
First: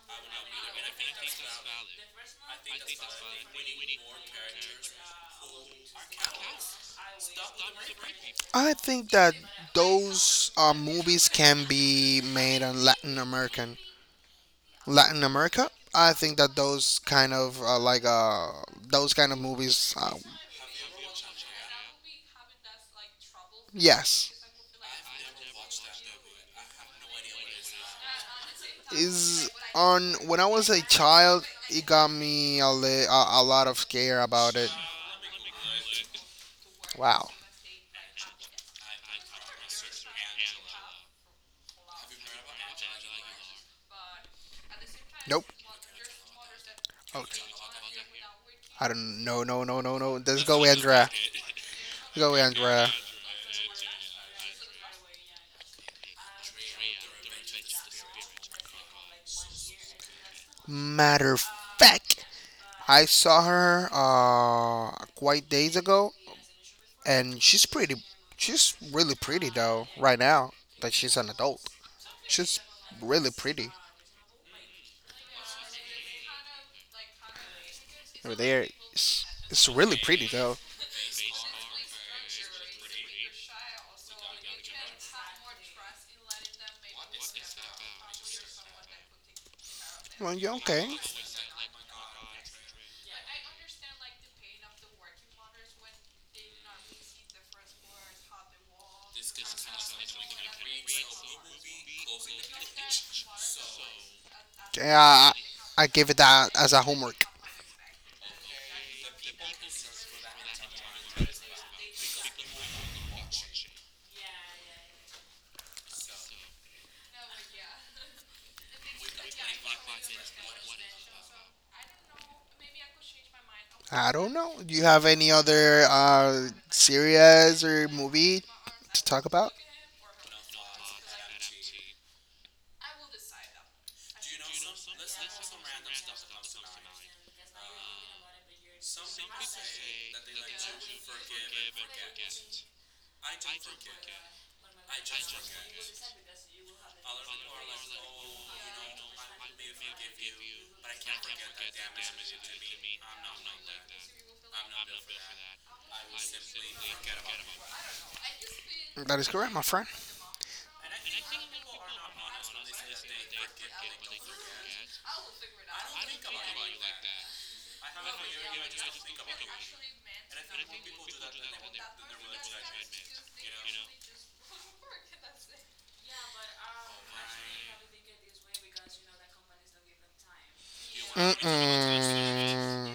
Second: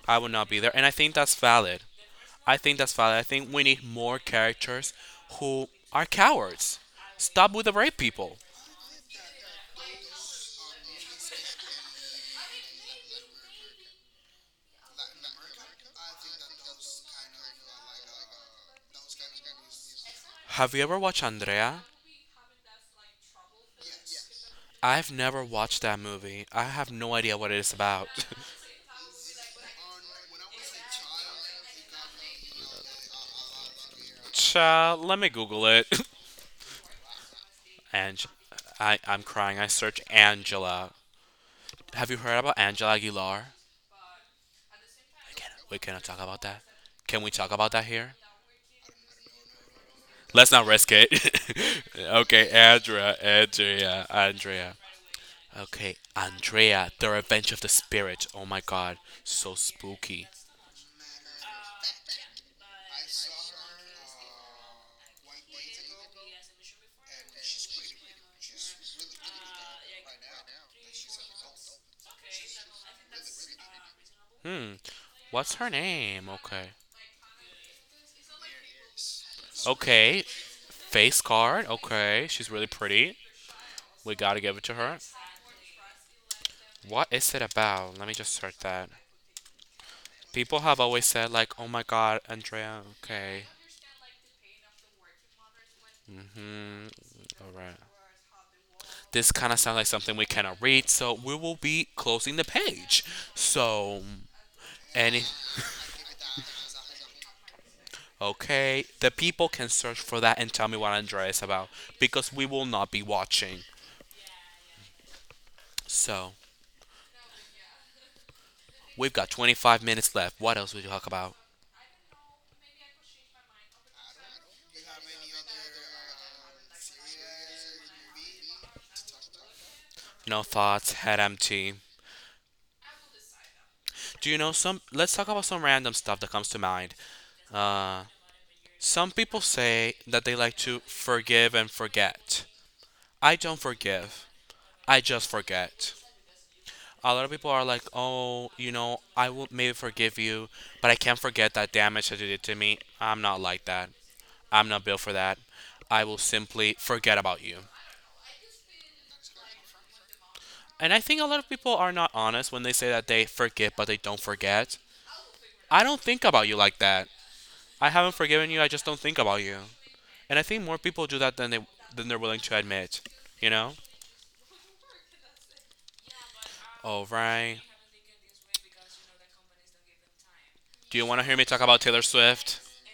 [SPEAKER 2] I would not be there. And I think that's valid. I think that's valid. I think we need more characters who are cowards. Stop with the rape people.
[SPEAKER 1] I think that those movies can be made on Latin American, Latin America. I think that those kind of movies,
[SPEAKER 2] Have you ever watched Andrea?
[SPEAKER 1] yes,
[SPEAKER 2] I've never watched that movie. I have no idea what it is about.
[SPEAKER 1] is on. When I was a child, it got me a lot of scare about it.
[SPEAKER 2] Child, let me Google it.
[SPEAKER 1] Wow.
[SPEAKER 2] And I'm crying. I search Angela. Have you heard about Angela Aguilar? I
[SPEAKER 1] Nope.
[SPEAKER 2] can't, we cannot talk about that. Can we talk
[SPEAKER 1] Okay.
[SPEAKER 2] about that here?
[SPEAKER 1] I don't. No. No. No. No. No. Let's
[SPEAKER 2] Let's
[SPEAKER 1] go,
[SPEAKER 2] not risk
[SPEAKER 1] Andrea.
[SPEAKER 2] it.
[SPEAKER 1] Go,
[SPEAKER 2] okay,
[SPEAKER 1] Andrea.
[SPEAKER 2] Andrea, Andrea, Andrea. Okay, Andrea, The Revenge of the Spirit. Oh my god, so spooky.
[SPEAKER 1] Matter of fact, I saw her quite days ago, and she's pretty. She's really pretty though. Right now that she's an adult, she's really pretty.
[SPEAKER 2] Hmm, what's her name? Okay.
[SPEAKER 1] Over there, it's, it's really
[SPEAKER 2] Okay,
[SPEAKER 1] pretty though.
[SPEAKER 2] face card. Okay, she's really pretty. We gotta give it to her. What is it about? Let me just search that.
[SPEAKER 1] Well, yeah,
[SPEAKER 2] People have
[SPEAKER 1] okay.
[SPEAKER 2] always said, like, oh my god, Andrea, okay. Hmm. Alright. This kind of sounds like something we cannot read, so we will be closing the page. So, any
[SPEAKER 1] Yeah, I give it that as a homework.
[SPEAKER 2] okay, the people can search for that and tell me what Andrea is about because we will not be watching. So, we've got 25 minutes left. What else would you talk about?
[SPEAKER 1] I don't know. Do you have any other series or movie to talk about?
[SPEAKER 2] No thoughts, head empty. Do you know some? Let's talk about some random stuff that comes to mind. Uh, some people say that they like to forgive and forget. I don't forgive, I just forget. A lot of people are like, oh, you know, I will maybe forgive you, but I can't forget that damage that you did to me. I'm not like that. I'm not built for that. I will simply forget about you.
[SPEAKER 1] That is correct, my friend.
[SPEAKER 2] And I think a lot of people are not honest when they say that they forget but they don't forget. I don't think about you like that. I haven't forgiven you, I just don't think about you. And I think more people do that than they than they're willing to admit, you know? All right. Do you want to hear me talk about Taylor Swift?
[SPEAKER 1] Mm-mm.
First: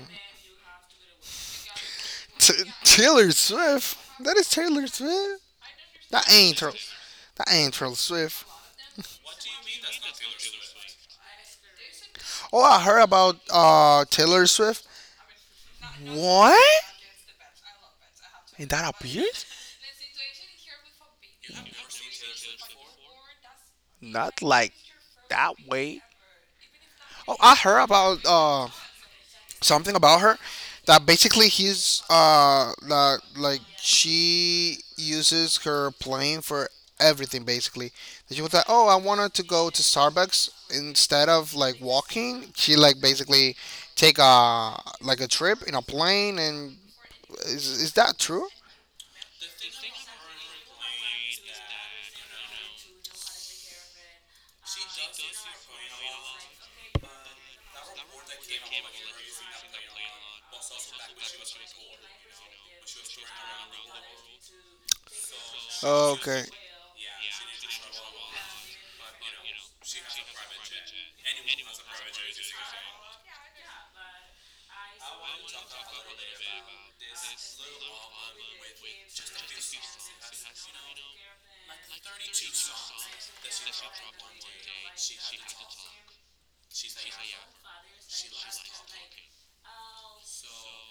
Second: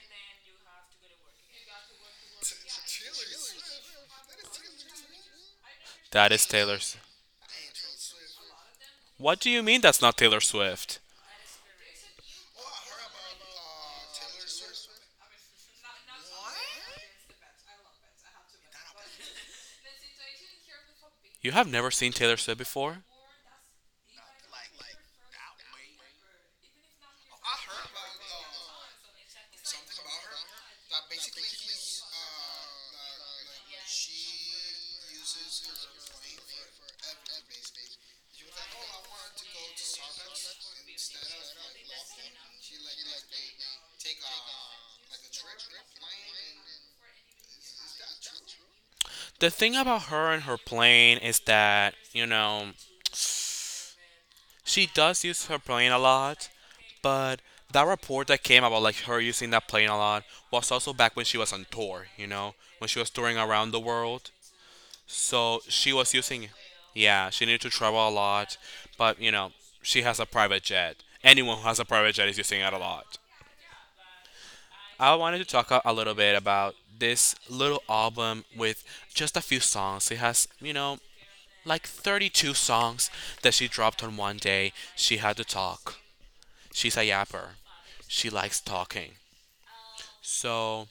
[SPEAKER 1] T- Taylor Swift. That is Taylor Swift. That
[SPEAKER 2] That is
[SPEAKER 1] ain't her.
[SPEAKER 2] Taylor. Sw-
[SPEAKER 1] That ain't Taylor Swift.
[SPEAKER 2] What do you mean that's not Taylor Swift?
[SPEAKER 1] Oh, I heard about Taylor Swift. What? What? Is that a beard?
[SPEAKER 2] You have never seen Taylor Swift before?
[SPEAKER 1] Not like that way. Oh, I heard about something about her, that basically he's that like she uses her plane for everything basically. And she was like, oh, I wanted to go to Starbucks instead of like walking, she like basically take a, like a trip in a plane. And is that true?
[SPEAKER 2] The thing about her and her plane is that, you know, she does use her plane a lot, but that report that came about like her using that plane a lot was also back when she was on tour, you know, when she was touring around the world. So she was
[SPEAKER 1] Okay,
[SPEAKER 2] using, yeah, she needed to travel a lot, but you know, she has a private jet. Anyone who has a private jet is using it a lot. I wanted to talk a little bit about this little album with just a few songs. It has, you know, like 32 songs that she dropped on one day. She had to talk. She's a yapper. She likes talking. So,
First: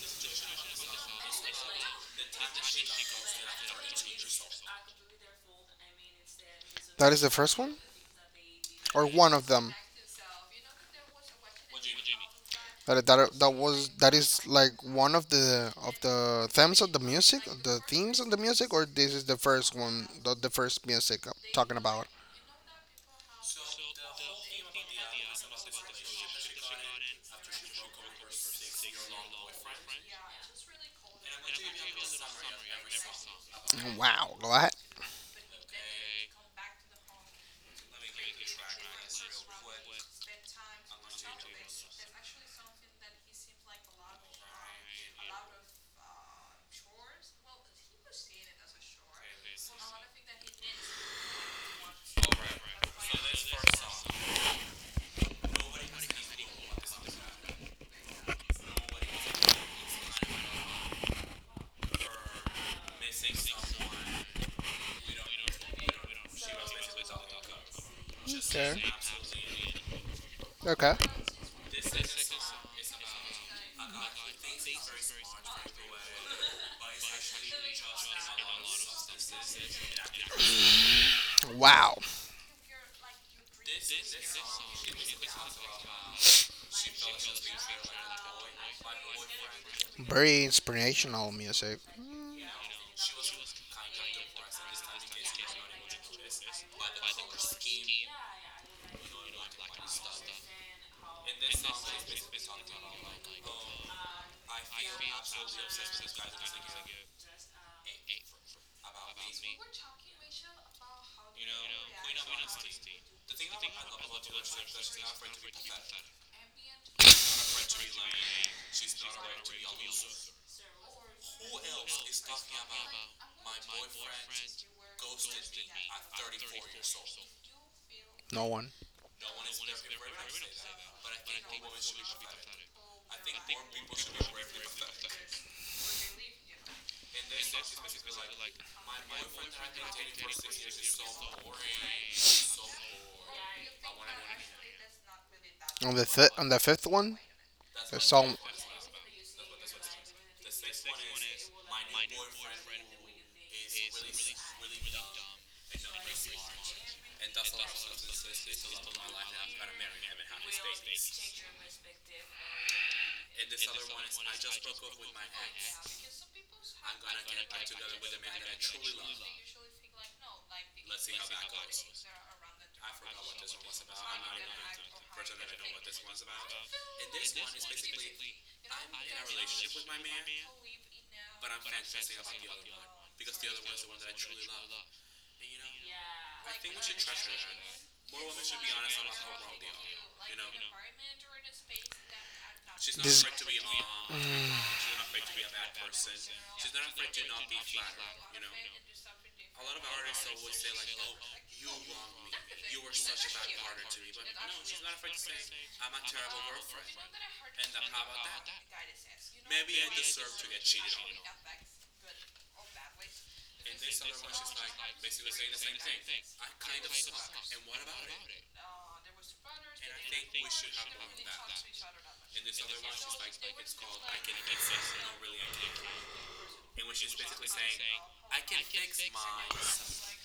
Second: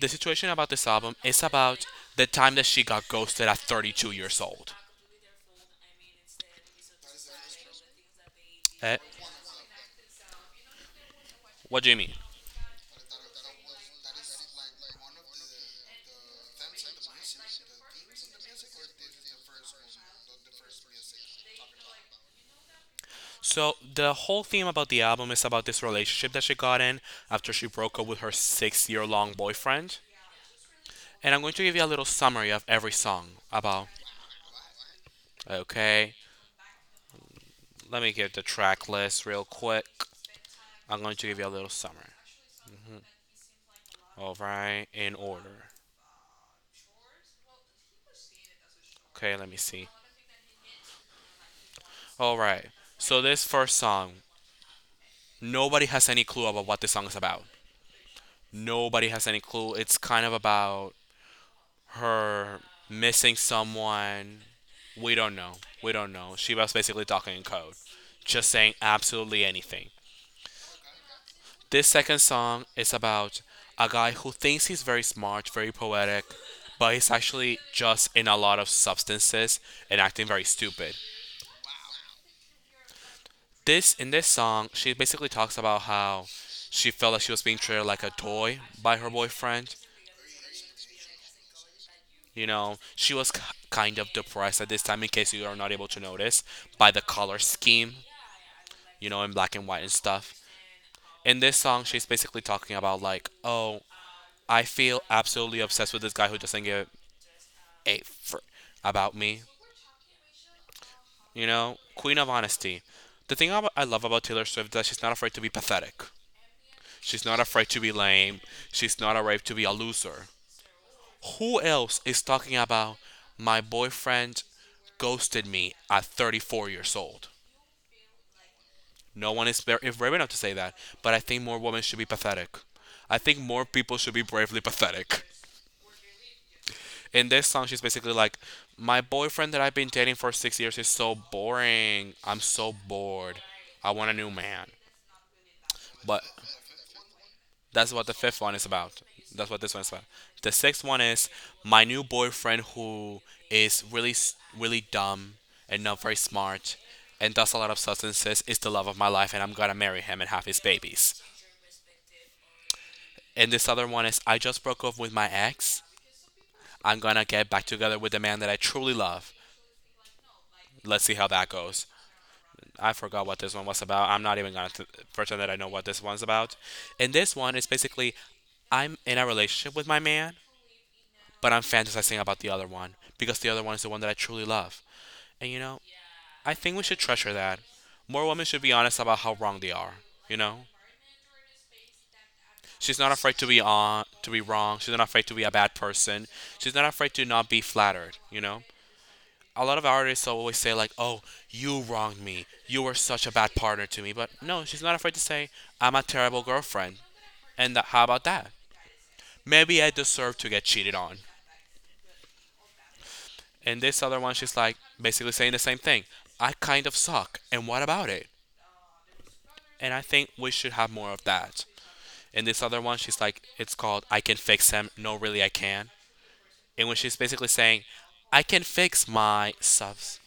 [SPEAKER 2] the situation about this album is about the time that she got ghosted at 32 years old.
[SPEAKER 1] that is the first one,
[SPEAKER 2] Eh?
[SPEAKER 1] or one of them.
[SPEAKER 2] What do you mean?
[SPEAKER 1] But that is like one of the themes of the music, the themes of the music, or this is the first one, the first music I'm talking about.
[SPEAKER 2] So, the whole theme about the album is about this relationship that she got in after she broke up with her 6-year long boyfriend. And I'm going to give you a little summary of every song about.
[SPEAKER 1] Wow, go ahead.
[SPEAKER 2] Okay, let me get the track list real quick. I'm going to give you a little summary. All right, in order. Okay, let me see. All right. So this first song, nobody has any clue about what this song is about. Nobody has any clue. It's kind of about her missing someone. We don't know. We don't know. She was basically talking in code, just saying
[SPEAKER 1] Okay.
[SPEAKER 2] absolutely anything.
[SPEAKER 1] Okay.
[SPEAKER 2] This second song is about a guy who thinks he's very smart, very poetic, but he's actually just in a lot of substances and acting very stupid.
[SPEAKER 1] Wow,
[SPEAKER 2] This in this song, she basically talks about how she felt like she was being treated like a toy by her boyfriend.
[SPEAKER 1] very inspirational music.
[SPEAKER 2] You know, she was kind of depressed at this time, in case you are not able to notice, by the color scheme, you know, in black and white and stuff. In this song, she's basically talking about, like, oh, I feel absolutely obsessed with this guy who doesn't give a fr about me. You know, queen of honesty. The thing I love about Taylor Swift is that she's not afraid to be pathetic. She's not afraid to be lame. She's not afraid to be a loser. Who else is talking about my boyfriend ghosted me at 34 years old?
[SPEAKER 1] No one.
[SPEAKER 2] No one is brave enough to say that, but I think more women should be pathetic. I think more people should be bravely pathetic. In this song, she's basically like, my boyfriend that I've been dating for 6 years is so boring. I'm so bored. I want a new man.
[SPEAKER 1] On
[SPEAKER 2] But
[SPEAKER 1] the fifth one.
[SPEAKER 2] that's
[SPEAKER 1] The
[SPEAKER 2] what the
[SPEAKER 1] song.
[SPEAKER 2] fifth one is about. That's what this one is about. The sixth one is my new boyfriend who is really, really dumb and not very smart and does a lot of substances is the love of my life and I'm gonna marry him and have his babies. And this other one is I just broke up with my ex. I'm gonna get back together with the man that I truly love. Let's see how that goes. I forgot what this one was about. I'm not even gonna pretend that I know what this one's about. And this one is basically I'm in a relationship with my man but I'm fantasizing about the other one because the other one is the one that I truly love. And you know, I think we should treasure that. More women should be honest about how wrong they are, you know? She's not
[SPEAKER 1] This.
[SPEAKER 2] afraid to be on to be wrong. She's not afraid to be a bad person. She's not afraid to not be flattered, you know? A lot of artists always say like, "Oh, you wronged me. You were such a bad partner to me." But no, she's not afraid to say, "I'm a terrible girlfriend." And that, how about that? Maybe I deserve to get cheated on. And this other one, she's like basically saying the same thing. I kind of suck, and what about it? And I think we should have more of that. And this other one, she's like, it's called I Can Fix Him. No, really, I can. And when she's basically saying, I can fix my subs.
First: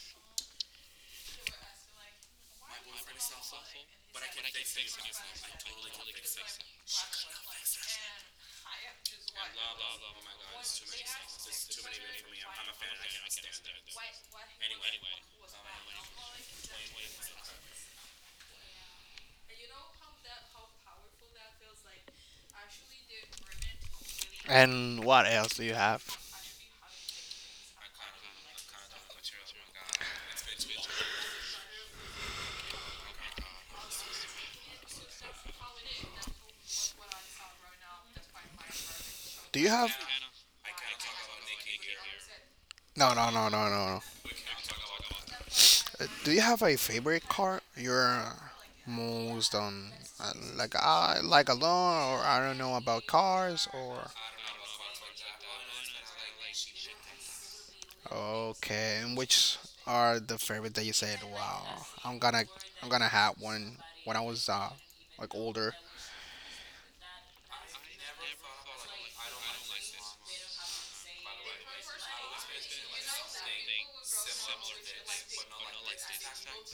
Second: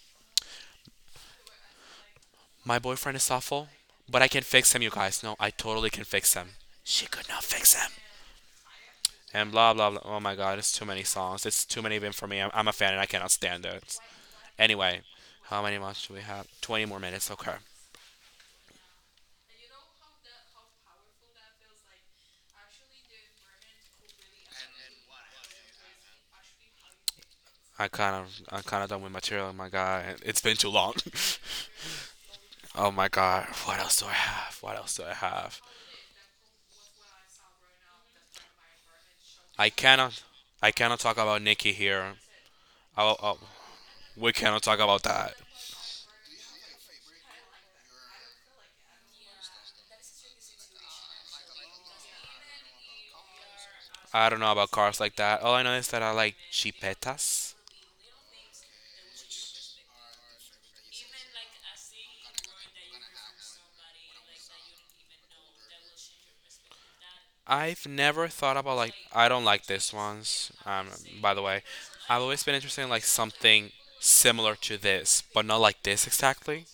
[SPEAKER 2] My boyfriend is awful, but I can fix him, you guys. No, I totally can fix him. She could not fix him. And blah, blah, blah. Oh my god, it's too many songs. It's too many even for me. I'm a fan and I cannot stand it. Anyway, how many months do we have? 20 more minutes, okay.
[SPEAKER 1] And what else do you have?
[SPEAKER 2] I'm kind of done with material, my guy. It's been too long. Oh my god, what else do I have? What else do I have?
[SPEAKER 1] Do you
[SPEAKER 2] I
[SPEAKER 1] have?
[SPEAKER 2] cannot I cannot talk about Nikki here.
[SPEAKER 1] No,
[SPEAKER 2] Oh,
[SPEAKER 1] no,
[SPEAKER 2] oh
[SPEAKER 1] no, no, no, no.
[SPEAKER 2] we cannot talk about that.
[SPEAKER 1] Do you have a favorite car? You're most on, like I like alone, or I don't know about cars, or
[SPEAKER 2] I don't know about cars like that. All I know is that I like chipetas.
[SPEAKER 1] okay. And which are the favorite that you said? Wow, I'm gonna I'm gonna have one when I was like older,
[SPEAKER 2] I've never thought about like I don't like this ones. By the way, I've always been interested in like something similar to this, but not like this exactly.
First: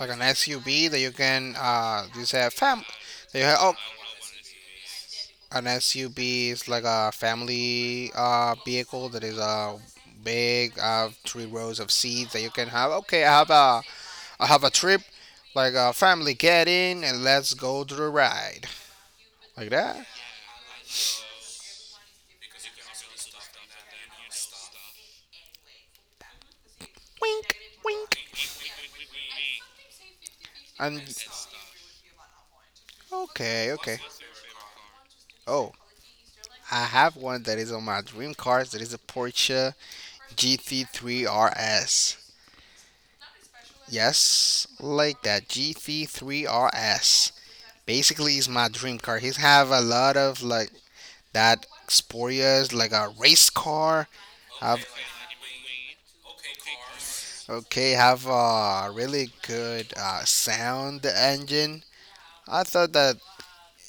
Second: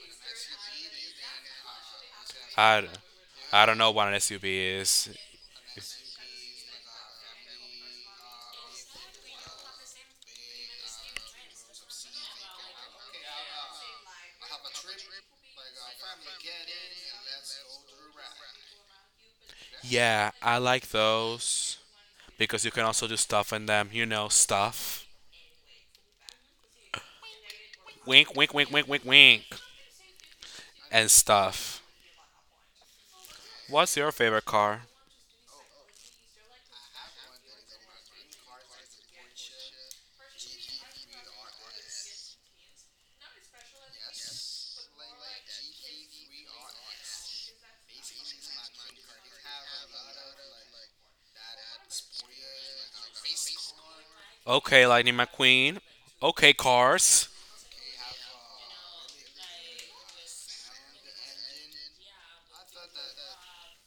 [SPEAKER 1] like an SUV that you can you say fam,
[SPEAKER 2] I,
[SPEAKER 1] that you have,
[SPEAKER 2] I
[SPEAKER 1] oh.
[SPEAKER 2] don't know what an SUV is.
[SPEAKER 1] An SUV is like a family, vehicle that is big, three rows of seats that you can have. Okay, I have a trip, like a family get in and let's go to the ride, like that.
[SPEAKER 2] Yeah, I like those because you can also do stuff in them, you know, stuff.
[SPEAKER 1] Wink, wink.
[SPEAKER 2] Wink, wink, wink, wink, wink, wink,
[SPEAKER 1] And
[SPEAKER 2] and stuff.
[SPEAKER 1] okay,
[SPEAKER 2] What's
[SPEAKER 1] okay.
[SPEAKER 2] your favorite car?
[SPEAKER 1] Oh, I have one that is on my dream cars. That is a Porsche GT3 RS. Yes, like that GT3 RS basically is my dream car. He's have a lot of like that Sporia's, like a race car. Have,
[SPEAKER 2] Okay, Lightning McQueen. Okay, cars.
[SPEAKER 1] okay, have a really good sound engine. I thought that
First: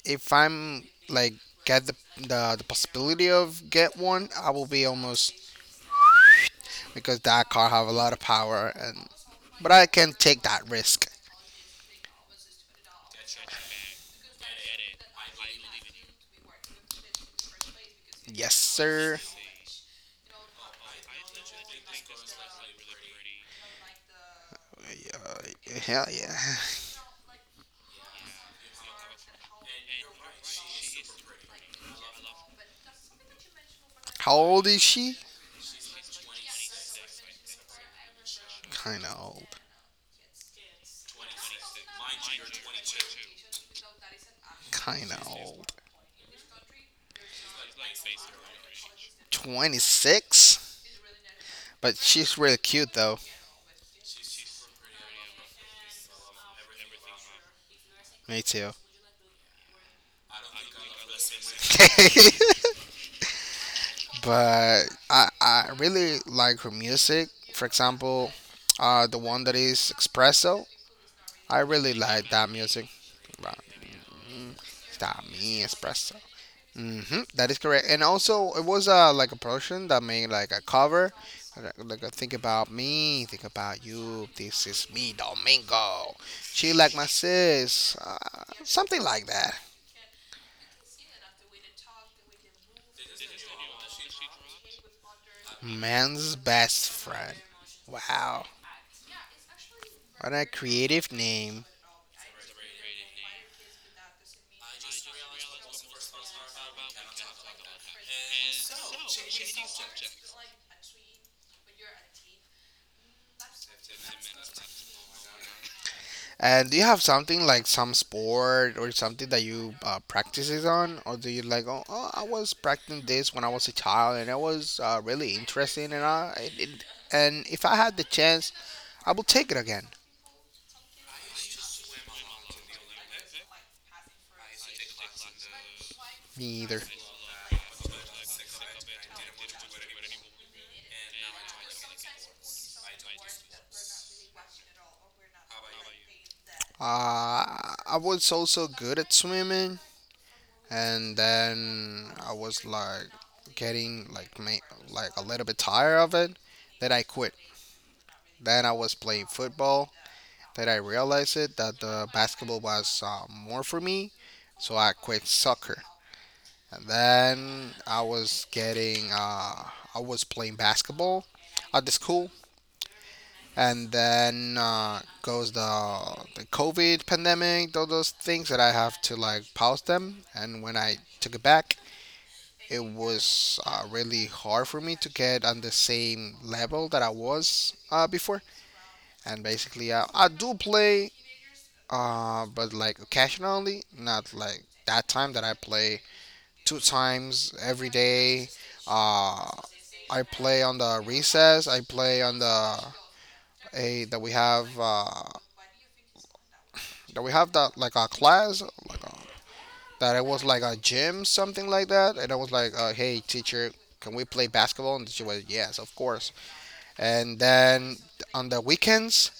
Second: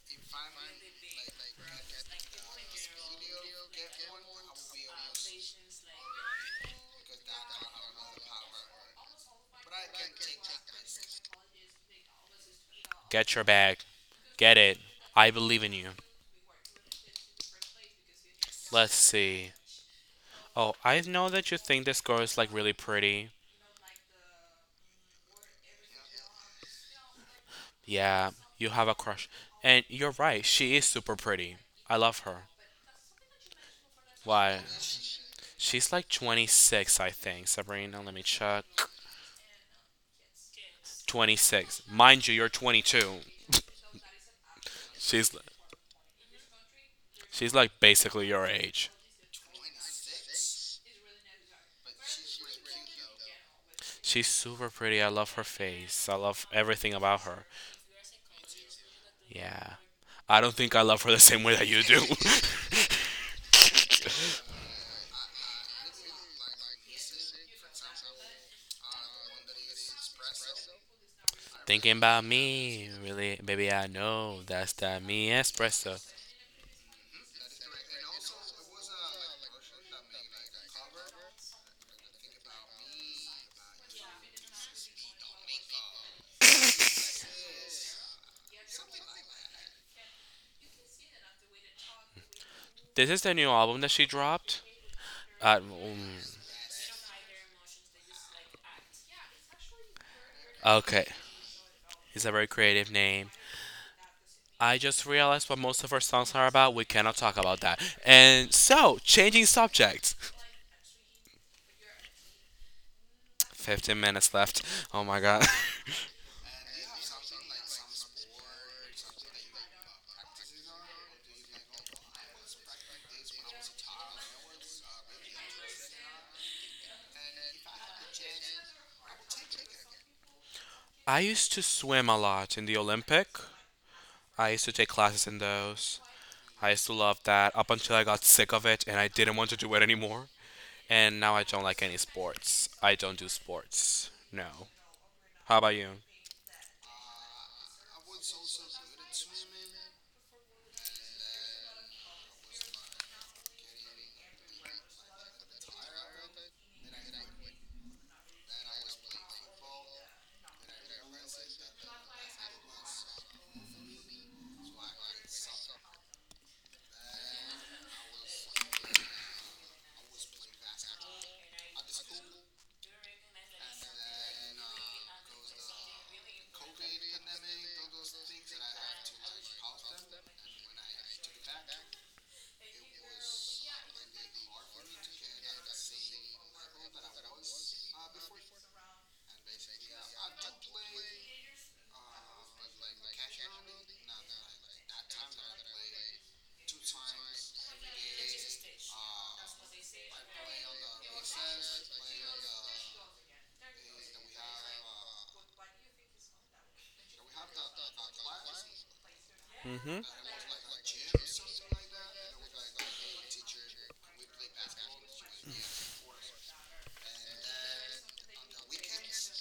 [SPEAKER 1] if I'm like get the possibility of get one, I will be almost because that car have a lot of power, and but I can take that risk.
[SPEAKER 2] Get your bag. Get it. I believe in you.
[SPEAKER 1] Yes,
[SPEAKER 2] Let's
[SPEAKER 1] sir.
[SPEAKER 2] see. Oh, I know that you think this girl is like really pretty.
[SPEAKER 1] Hell yeah.
[SPEAKER 2] Yeah, you have a crush. And you're right, she is super pretty. I love her.
[SPEAKER 1] How
[SPEAKER 2] Why?
[SPEAKER 1] old is she?
[SPEAKER 2] She's like 26, I think, Sabrina. Let me check.
[SPEAKER 1] Kinda old.
[SPEAKER 2] 26. Mind you, you're 22.
[SPEAKER 1] Kinda
[SPEAKER 2] She's
[SPEAKER 1] old.
[SPEAKER 2] like basically your age.
[SPEAKER 1] 26, but she's really cute though.
[SPEAKER 2] She's super pretty. I love her face. I love everything about her.
[SPEAKER 1] Me too.
[SPEAKER 2] Yeah. I don't think I love her the same way that you do.
[SPEAKER 1] But I really like her music. For example, the one that is espresso. I really
[SPEAKER 2] Thinking about
[SPEAKER 1] like that music.
[SPEAKER 2] me, really,
[SPEAKER 1] Right.
[SPEAKER 2] baby, I know that's that
[SPEAKER 1] That
[SPEAKER 2] Mi
[SPEAKER 1] me
[SPEAKER 2] espresso.
[SPEAKER 1] espresso. Mm-hmm, that is correct. And also, it was like a production that made like a cover, like a think about me, think about you. This is me, Domingo. She like my sis, something like that.
[SPEAKER 2] This is the new album that she dropped. Uh,
[SPEAKER 1] Man's
[SPEAKER 2] mm,
[SPEAKER 1] best friend. Wow. What a
[SPEAKER 2] okay,
[SPEAKER 1] creative name.
[SPEAKER 2] it's a very creative name. I just realized what most of her songs are about. We cannot talk about that. And so, changing subjects. 15 minutes left. Oh my god.
[SPEAKER 1] And do you have something like some sport or something that you practices on? Or do you like, oh, oh, I was practicing this when I was a child and it was really interesting, and it, and if I had the chance, I will take it again.
[SPEAKER 2] I used to swim a lot in the Olympic. I used to take classes in those.
[SPEAKER 1] Me
[SPEAKER 2] I
[SPEAKER 1] either.
[SPEAKER 2] used to love that up until I got sick of it and I didn't want to do it anymore. And now I don't like any sports. I don't do sports. No. How about you?
[SPEAKER 1] I was also good at swimming, and then I was like getting like like a little bit tired of it, that I quit. Then I was playing football. Then I realized it that the basketball was more for me, so I quit soccer. And then I was getting, I was playing basketball at the school. And then goes the COVID pandemic, all those things that I have to like pause them. And when I took it back, it was really hard for me to get on the same level that I was before. And basically, I do play. But like occasionally, not like that time that I play 2 times every day. Uh, I play on the recess. I play on the a that we have that we have, that like a class,
[SPEAKER 2] Mm-hmm.
[SPEAKER 1] that it was like a gym, something like that, and I was like, hey teacher, can we play basketball? And she was, yes, of course. And then on the weekends,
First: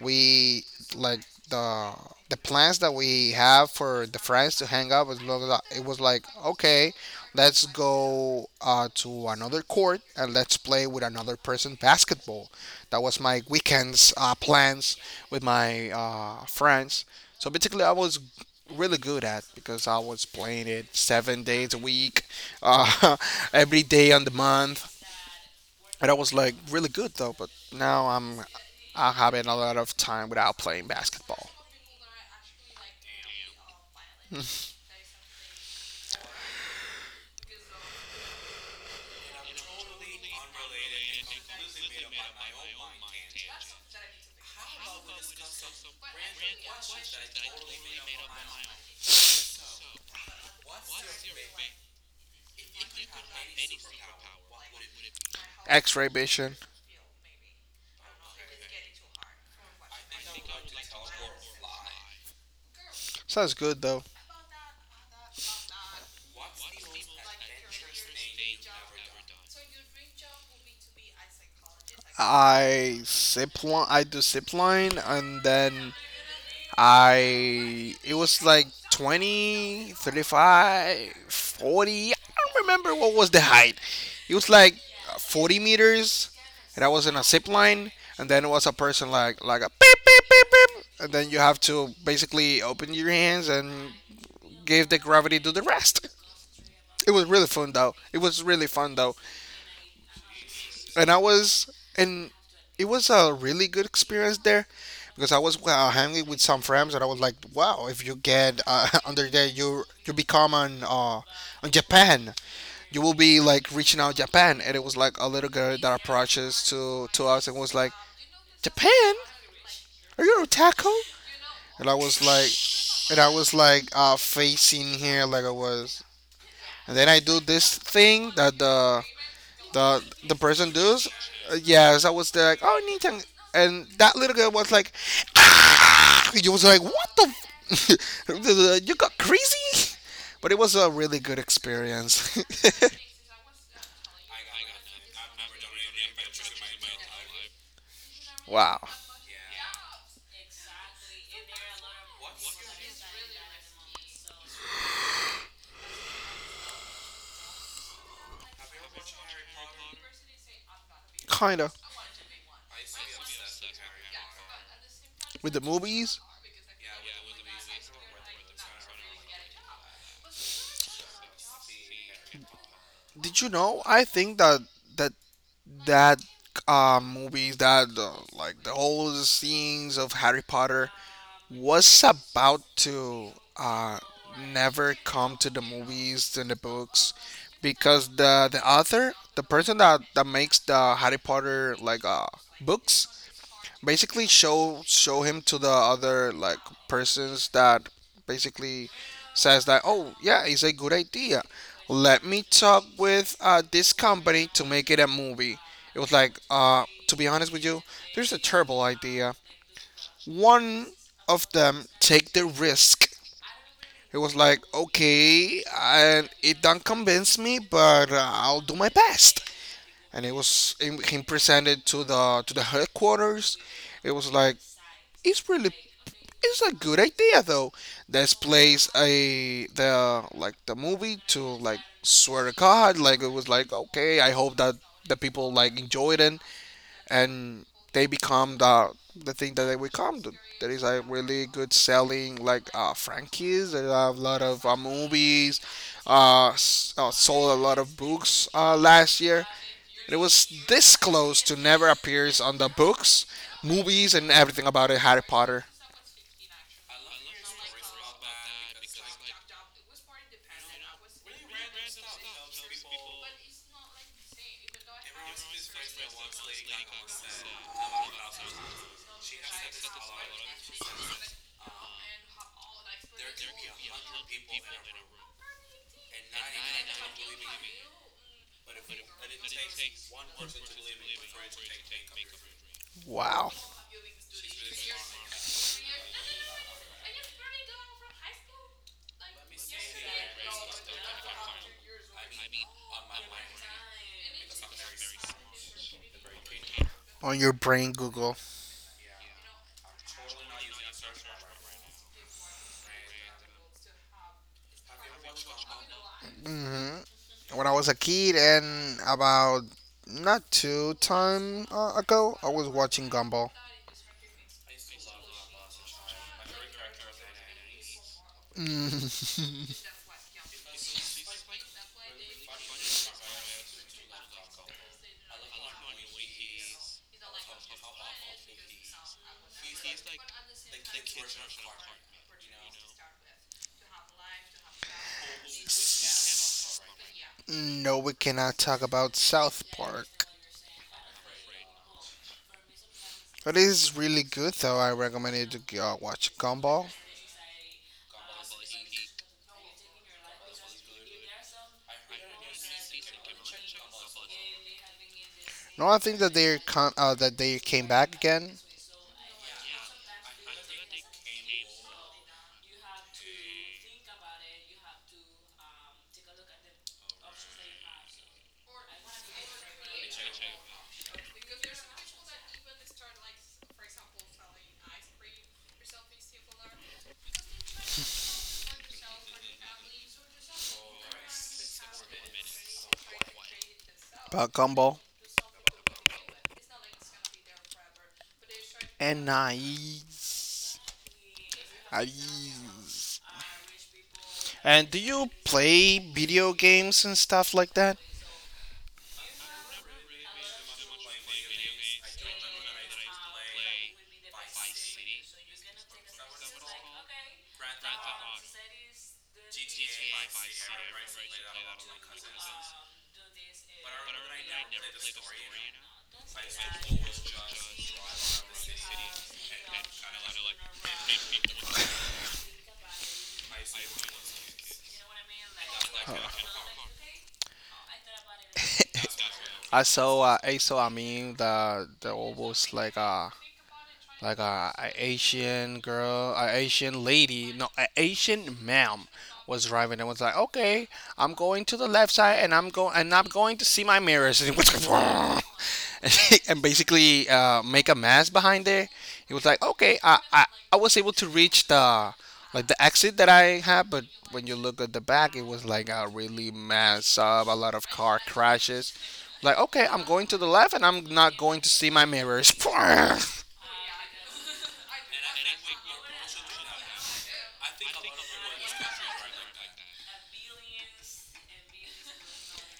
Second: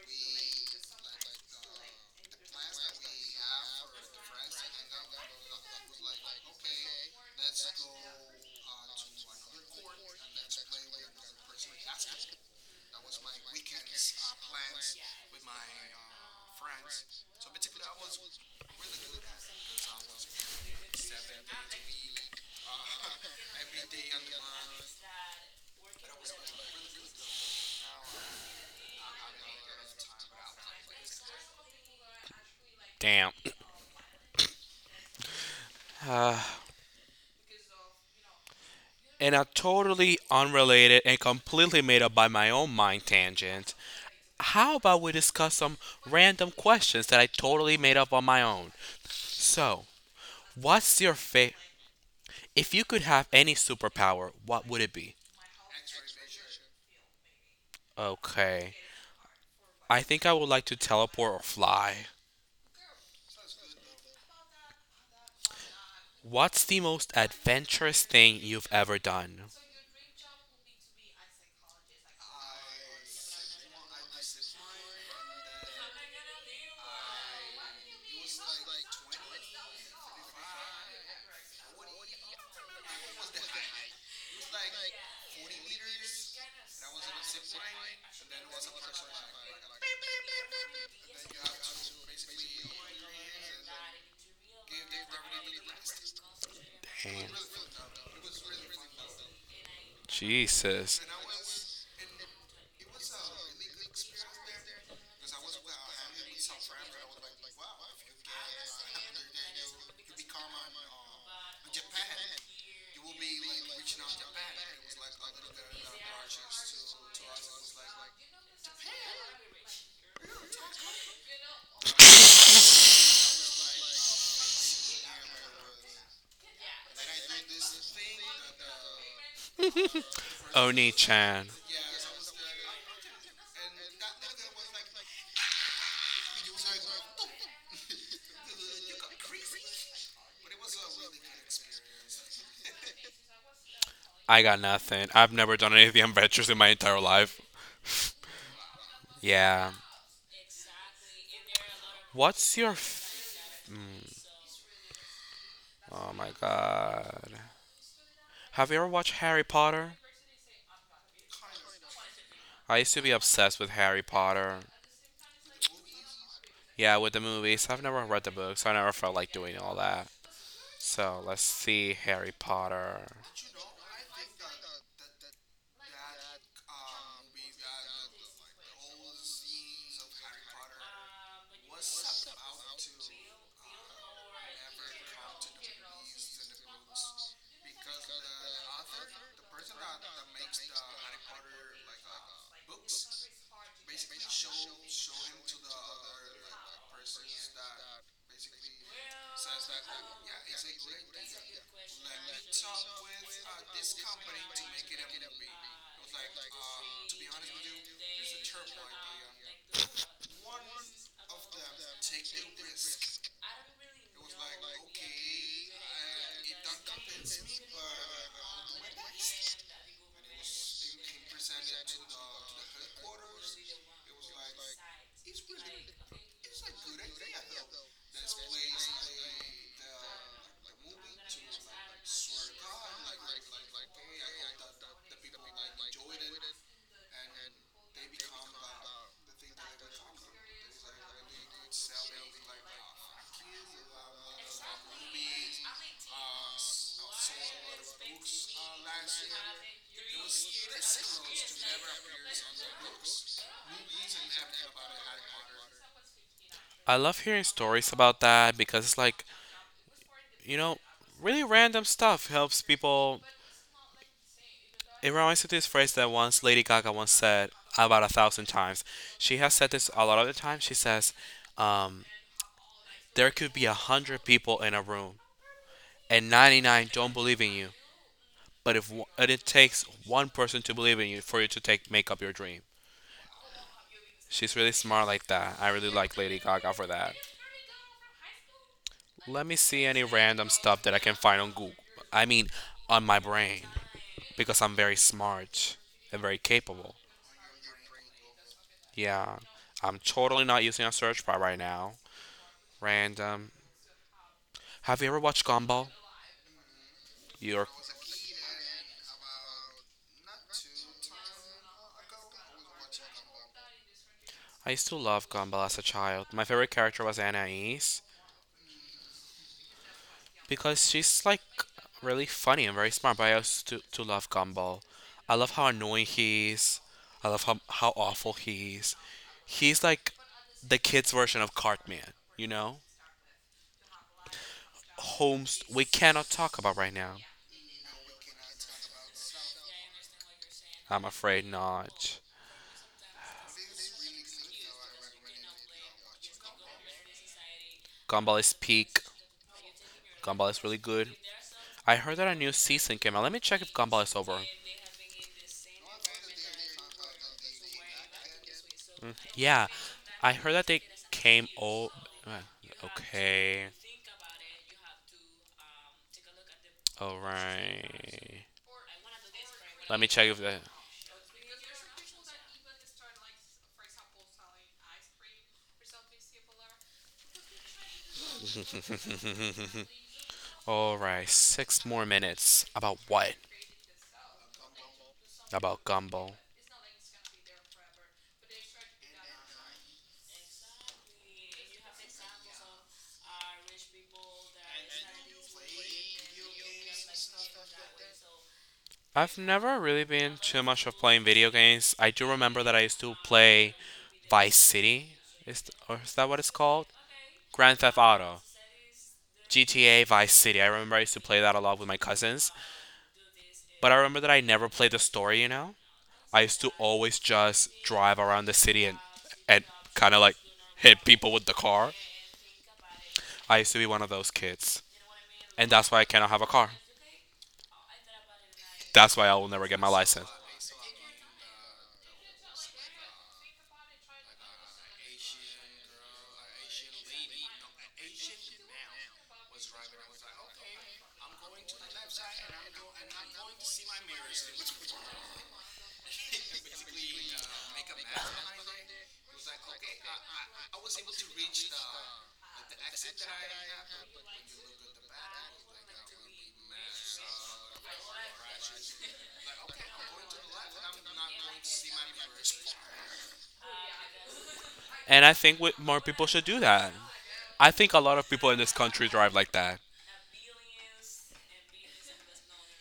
[SPEAKER 1] we like the the plans that we have for the friends to hang out was blah, blah, blah. It was like, okay, let's go to another court and let's play with another person basketball. That was my weekends plans with my friends. So basically I was really good at because I was playing it 7 days a week, uh, every day on the month. And I was like really good though. But now I'm having a lot of time without playing basketball.
[SPEAKER 2] Damn. And a totally unrelated and completely made up by my own mind tangent. How about we discuss some random questions that I totally made up on my own? So, what's your favorite? If you could have any superpower, what would it be?
[SPEAKER 1] X-ray vision
[SPEAKER 2] Okay. I think I would like to teleport or fly.
[SPEAKER 1] sounds good though.
[SPEAKER 2] What's the most adventurous thing you've ever done?
[SPEAKER 1] I zip line, I do zip line, and then I it was like 20, 35, 40. I don't remember what was the height. It was like 40 meters, and I was in a zip line, and then it was a person like a beep beep beep beep, and then you have to basically open your hands and gave the gravity to the rest. It was
[SPEAKER 2] Damn.
[SPEAKER 1] really fun though. It was really fun though,
[SPEAKER 2] Jesus.
[SPEAKER 1] and I was and it was a really good experience there because I was hanging with some friends and I was like, wow, if you get under there, you become on Japan. You will be like reaching out Japan, and it was like a little girl that approaches to us and was like, Japan, are you a taco? And I was like, and I was like facing here like I was. And then I do this thing that the the person
[SPEAKER 2] Oni
[SPEAKER 1] does.
[SPEAKER 2] chan.
[SPEAKER 1] Yes, I was there like, oh, Nintendo, and that little girl was like, ah! You was like, what the, you got crazy, but it was a really good experience.
[SPEAKER 2] I got nothing. I've never done anything adventurous in my entire life.
[SPEAKER 1] Wow.
[SPEAKER 2] Yeah. What's your. F- oh my god. Have you ever watched Harry Potter?
[SPEAKER 1] Kinda.
[SPEAKER 2] I used to be obsessed with Harry Potter.
[SPEAKER 1] With the movies.
[SPEAKER 2] Yeah, with the movies. I've never read the books. I never felt like doing all that. So let's see Harry Potter.
[SPEAKER 1] Did you know? I think that that that movies that like the whole scenes of Harry Potter was about to uh, never come to the movies and the books because the author, the person that makes the Harry Potter like books, basically show him to the other like persons that basically says that, oh yeah, it's a good idea, let me talk with this company to make it a movie. It was like, to be honest with you, there's a terrible idea. One of them take the risk. It was like, okay, and it don't convince me, but I'll do my best. And it was him presented to the headquarters. It was like it's really it's a good idea though. This place, a the like the movie to like, swear to God, like it was like, okay. I hope that the people like enjoy it and and they become the thing that they become. There is a really good selling like franchises. There are a lot of movies. Sold a lot of books last year. It was this close to never appears on the books, movies, and everything about it. Harry Potter.
[SPEAKER 2] I love hearing stories about that because it's like, you know, really random stuff helps people. It reminds me of this phrase that once Lady Gaga once said about 1,000 times. She has said this a lot of the time. She says, um, there could be 100 people in a room and 99 don't believe in you. But if one- and it takes one person to believe in you for you to take make up your dream.
[SPEAKER 1] Wow.
[SPEAKER 2] She's really smart like that. I really like Lady Gaga for that. Let me see any random stuff that I can find on Google. I mean, on my brain. Because I'm very smart and very capable.
[SPEAKER 1] On your brain, Google.
[SPEAKER 2] Yeah, I'm totally not using a search bar right now. Random. Have you ever watched Gumball?
[SPEAKER 1] Hmm. When
[SPEAKER 2] You're.
[SPEAKER 1] I was a kid, and about not two time ago, I was watching Gumball.
[SPEAKER 2] I used to love Gumball as a child. My favorite character was Anna East, because she's like really funny and very smart. But I also to, love Gumball. I love how annoying he is. I love how awful he is. He's like the kids' version of Cartman. You know, Holmes. We cannot talk about right now.
[SPEAKER 1] No, we cannot talk about South Park.
[SPEAKER 2] I'm afraid not.
[SPEAKER 1] It is really good, though. I recommend you to watch Gumball.
[SPEAKER 2] Gumball is peak. Gumball is really good. I heard that a new season came out. Let me check if Gumball is over.
[SPEAKER 1] No, I think that they came back again.
[SPEAKER 2] Yeah, I heard that they came. Oh, okay. Alright. Let me check if the. Alright, six more minutes. About what?
[SPEAKER 1] About Gumball.
[SPEAKER 2] About Gumball.
[SPEAKER 1] And nice. Nice. And do you play video games and stuff like that?
[SPEAKER 2] I've never really been too much of playing video games. I do remember that I used to play Vice City. Is, or is that what it's called? Grand Theft Auto. GTA Vice City. I remember I used to play that a lot with my cousins. But I remember that I never played the story, you know? I used to always just drive around the city and kind of like hit people with the car. I used to be one of those kids, and that's why I cannot have a car. That's why I will never get my license.
[SPEAKER 1] I saw a meme that was like a Asian girl, a Asian lady, no, a Asian ma'am was driving and was like, "Okay, I'm going to the left side and I'm going to see my mirrors." And it like, and basically make a mess behind there. It was like, "Okay, I was able to reach the like the exit that I had, but when you look at the back, it was like a really mess up, a lot of car crashes." Like, okay, I'm going to the left and I'm not going to see my mirrors.
[SPEAKER 2] And I think more people should do that. I think a lot of people in this country drive like that.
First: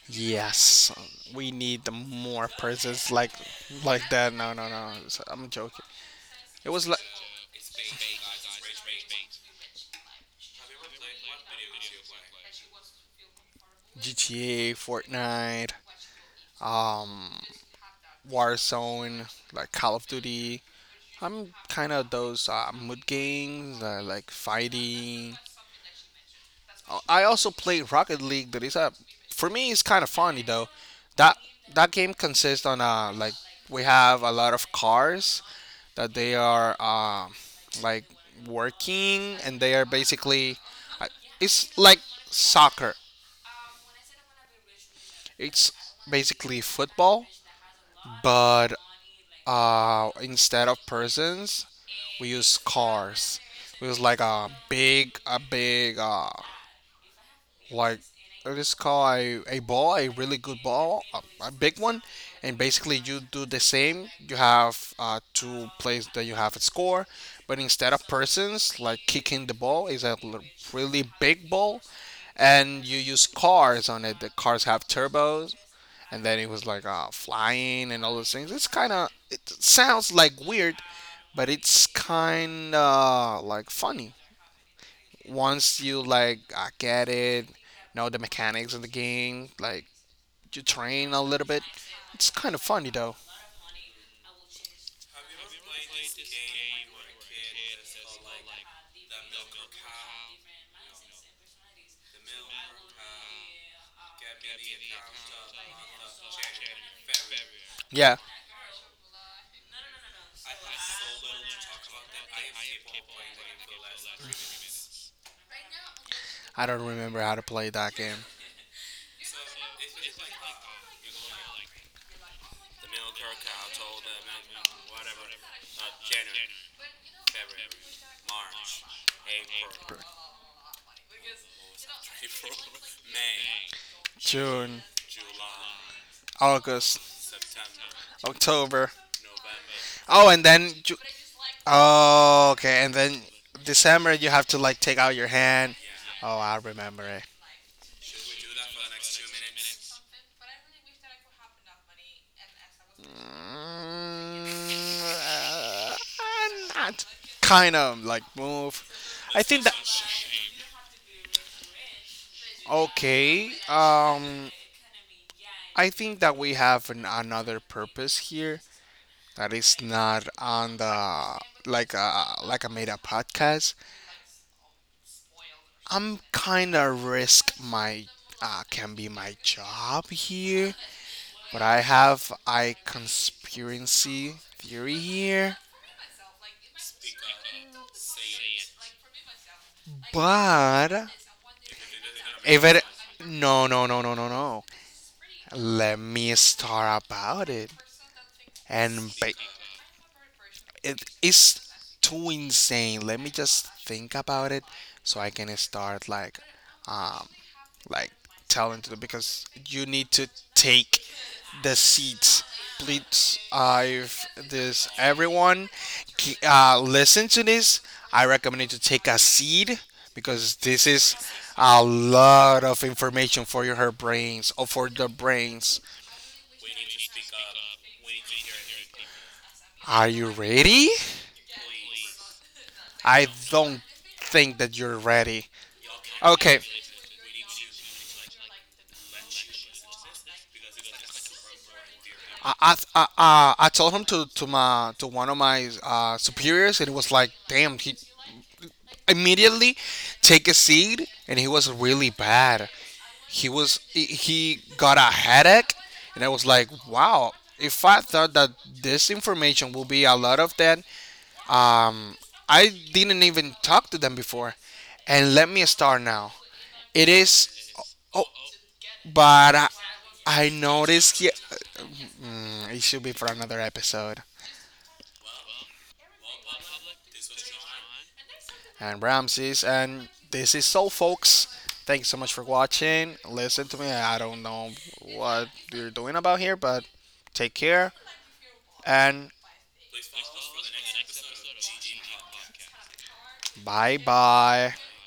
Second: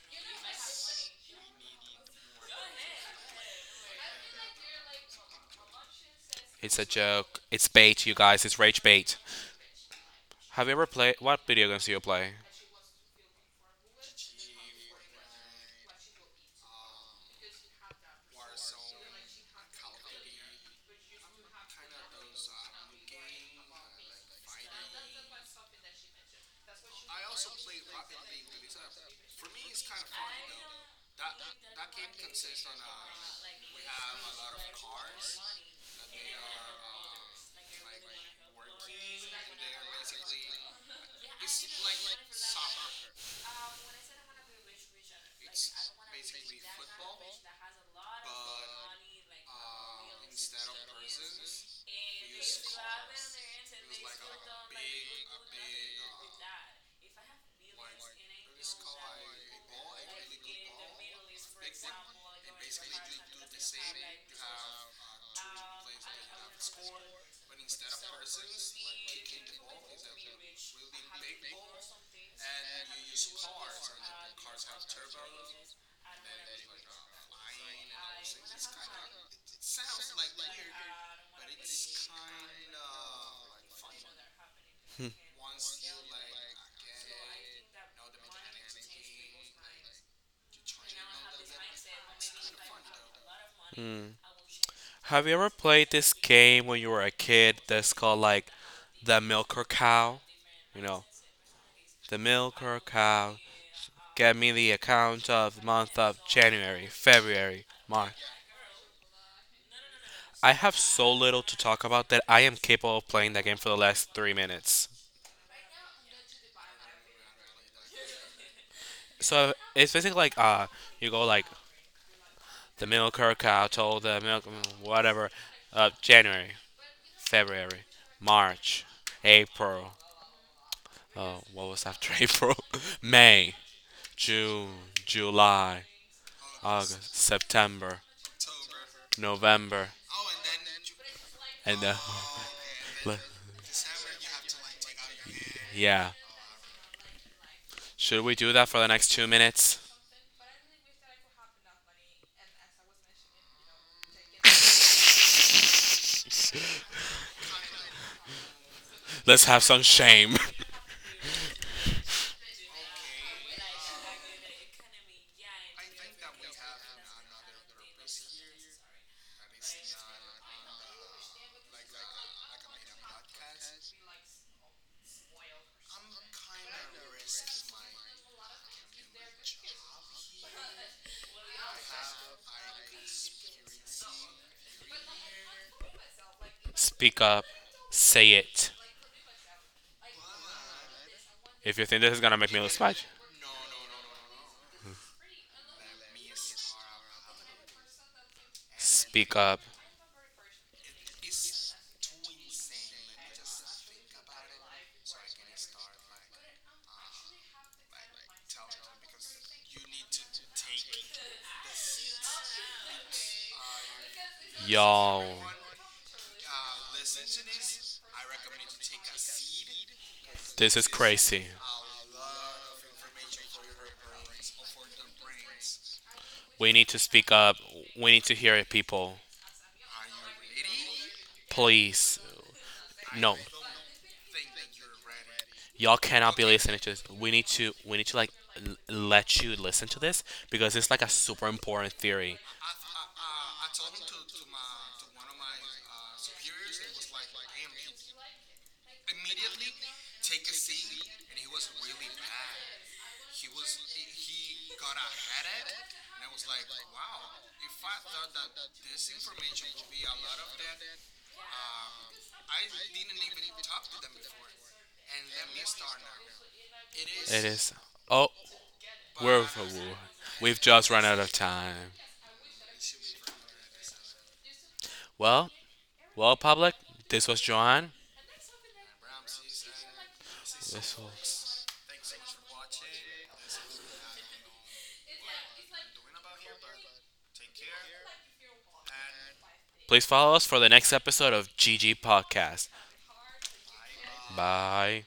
[SPEAKER 1] Yes, we need the more presence like that. No, no, no. I'm joking. It
[SPEAKER 2] It's a
[SPEAKER 1] was like
[SPEAKER 2] joke. It's bait, you guys. It's rage bait. Have you ever played? What video games do you play?
[SPEAKER 1] GTA, Fortnite, um, Warzone, like Call of Duty. I'm kind of those mood games, like fighting. I also played Rocket League, but it's a, for me, it's kind of funny though. That that game consists on like we have a lot of cars that they are like working, and they are basically I- it's like soccer. It's basically football, but instead of persons, we use cars. We use like a big like, I just call a ball, a really good ball, a big one, and basically you do the same. You have two plays that you have a score, but instead of persons like kicking the ball is really big ball, and you use cars on it. The cars have turbos, and then it was like flying and all those things. It's kind of, it sounds like weird, but it's kind of like funny once you like get it, know the mechanics of the game, like you train a little bit. It's kind of funny though.
[SPEAKER 2] Have you ever played this game when you were a kid that's called like the milker cow? You know, the milker cow. Get me the account of the month of January, February,
[SPEAKER 1] Yeah,
[SPEAKER 2] March, I have so little to talk about that I am capable of playing that game for the last 3 minutes.
[SPEAKER 1] I don't remember how to play that game.
[SPEAKER 2] So it's basically like you go like the milk cow, told the milk whatever, January, February, March, April. What was after April? May, June,
[SPEAKER 1] June,
[SPEAKER 2] July,
[SPEAKER 1] August,
[SPEAKER 2] August, September,
[SPEAKER 1] October.
[SPEAKER 2] November,
[SPEAKER 1] Oh, and then you,
[SPEAKER 2] and
[SPEAKER 1] oh, okay, and
[SPEAKER 2] le-
[SPEAKER 1] then December you have to like take out your hand.
[SPEAKER 2] yeah.
[SPEAKER 1] Oh, I remember it.
[SPEAKER 2] Should we do that for the next 2 minutes?
[SPEAKER 1] Mm, uh, not kind of like move. I
[SPEAKER 2] Let's
[SPEAKER 1] think
[SPEAKER 2] have
[SPEAKER 1] that
[SPEAKER 2] some shame.
[SPEAKER 1] okay. I think that we have an, another purpose here that is not on the like a made up podcast. I'm kind of risk my can be my job here, but I have a conspiracy theory here.
[SPEAKER 2] Speak up. Say it.
[SPEAKER 1] But
[SPEAKER 2] If you think this is gonna make me
[SPEAKER 1] if
[SPEAKER 2] look
[SPEAKER 1] it,
[SPEAKER 2] spicy,
[SPEAKER 1] no, no, no, no, no, no, let me start about it and ba-
[SPEAKER 2] speak up.
[SPEAKER 1] it, it's too insane. Let me just think about it so I can start um like telling to them because you need to take the seats. Please, if this
[SPEAKER 2] Y'all,
[SPEAKER 1] everyone listen to this, I recommend you to take a seat because
[SPEAKER 2] this
[SPEAKER 1] this
[SPEAKER 2] is
[SPEAKER 1] is
[SPEAKER 2] crazy.
[SPEAKER 1] a lot of information for your her brains or for the brains.
[SPEAKER 2] We need to speak up. We need to hear it, people.
[SPEAKER 1] Are you ready?
[SPEAKER 2] Please.
[SPEAKER 1] I
[SPEAKER 2] No.
[SPEAKER 1] don't think that you're ready.
[SPEAKER 2] Y'all cannot be
[SPEAKER 1] Okay,
[SPEAKER 2] listening to this. We need to like let you listen to this because it's like a super important theory.
[SPEAKER 1] I told him to my to one of my superiors, and it was like, damn, he immediately take a seat, and he was really bad. He was he got a headache, and I was like, wow. If I thought that this information will be a lot of that, um, I didn't even talk to them before, and let me start now. It
[SPEAKER 2] It
[SPEAKER 1] is,
[SPEAKER 2] is.
[SPEAKER 1] oh,
[SPEAKER 2] Oh, we're
[SPEAKER 1] but I
[SPEAKER 2] we've just run
[SPEAKER 1] noticed.
[SPEAKER 2] out
[SPEAKER 1] He,
[SPEAKER 2] of time.
[SPEAKER 1] mm, it should be for another episode.
[SPEAKER 2] Well, well, public. This was Joanne.
[SPEAKER 1] And Ramses. And this is all,
[SPEAKER 2] This
[SPEAKER 1] folks.
[SPEAKER 2] was.
[SPEAKER 1] Thanks so much for watching. Listen to me. I don't know what you're doing about here, but take care and
[SPEAKER 2] Please follow us for the next episode of GG Podcast.
[SPEAKER 1] bye bye.
[SPEAKER 2] Bye.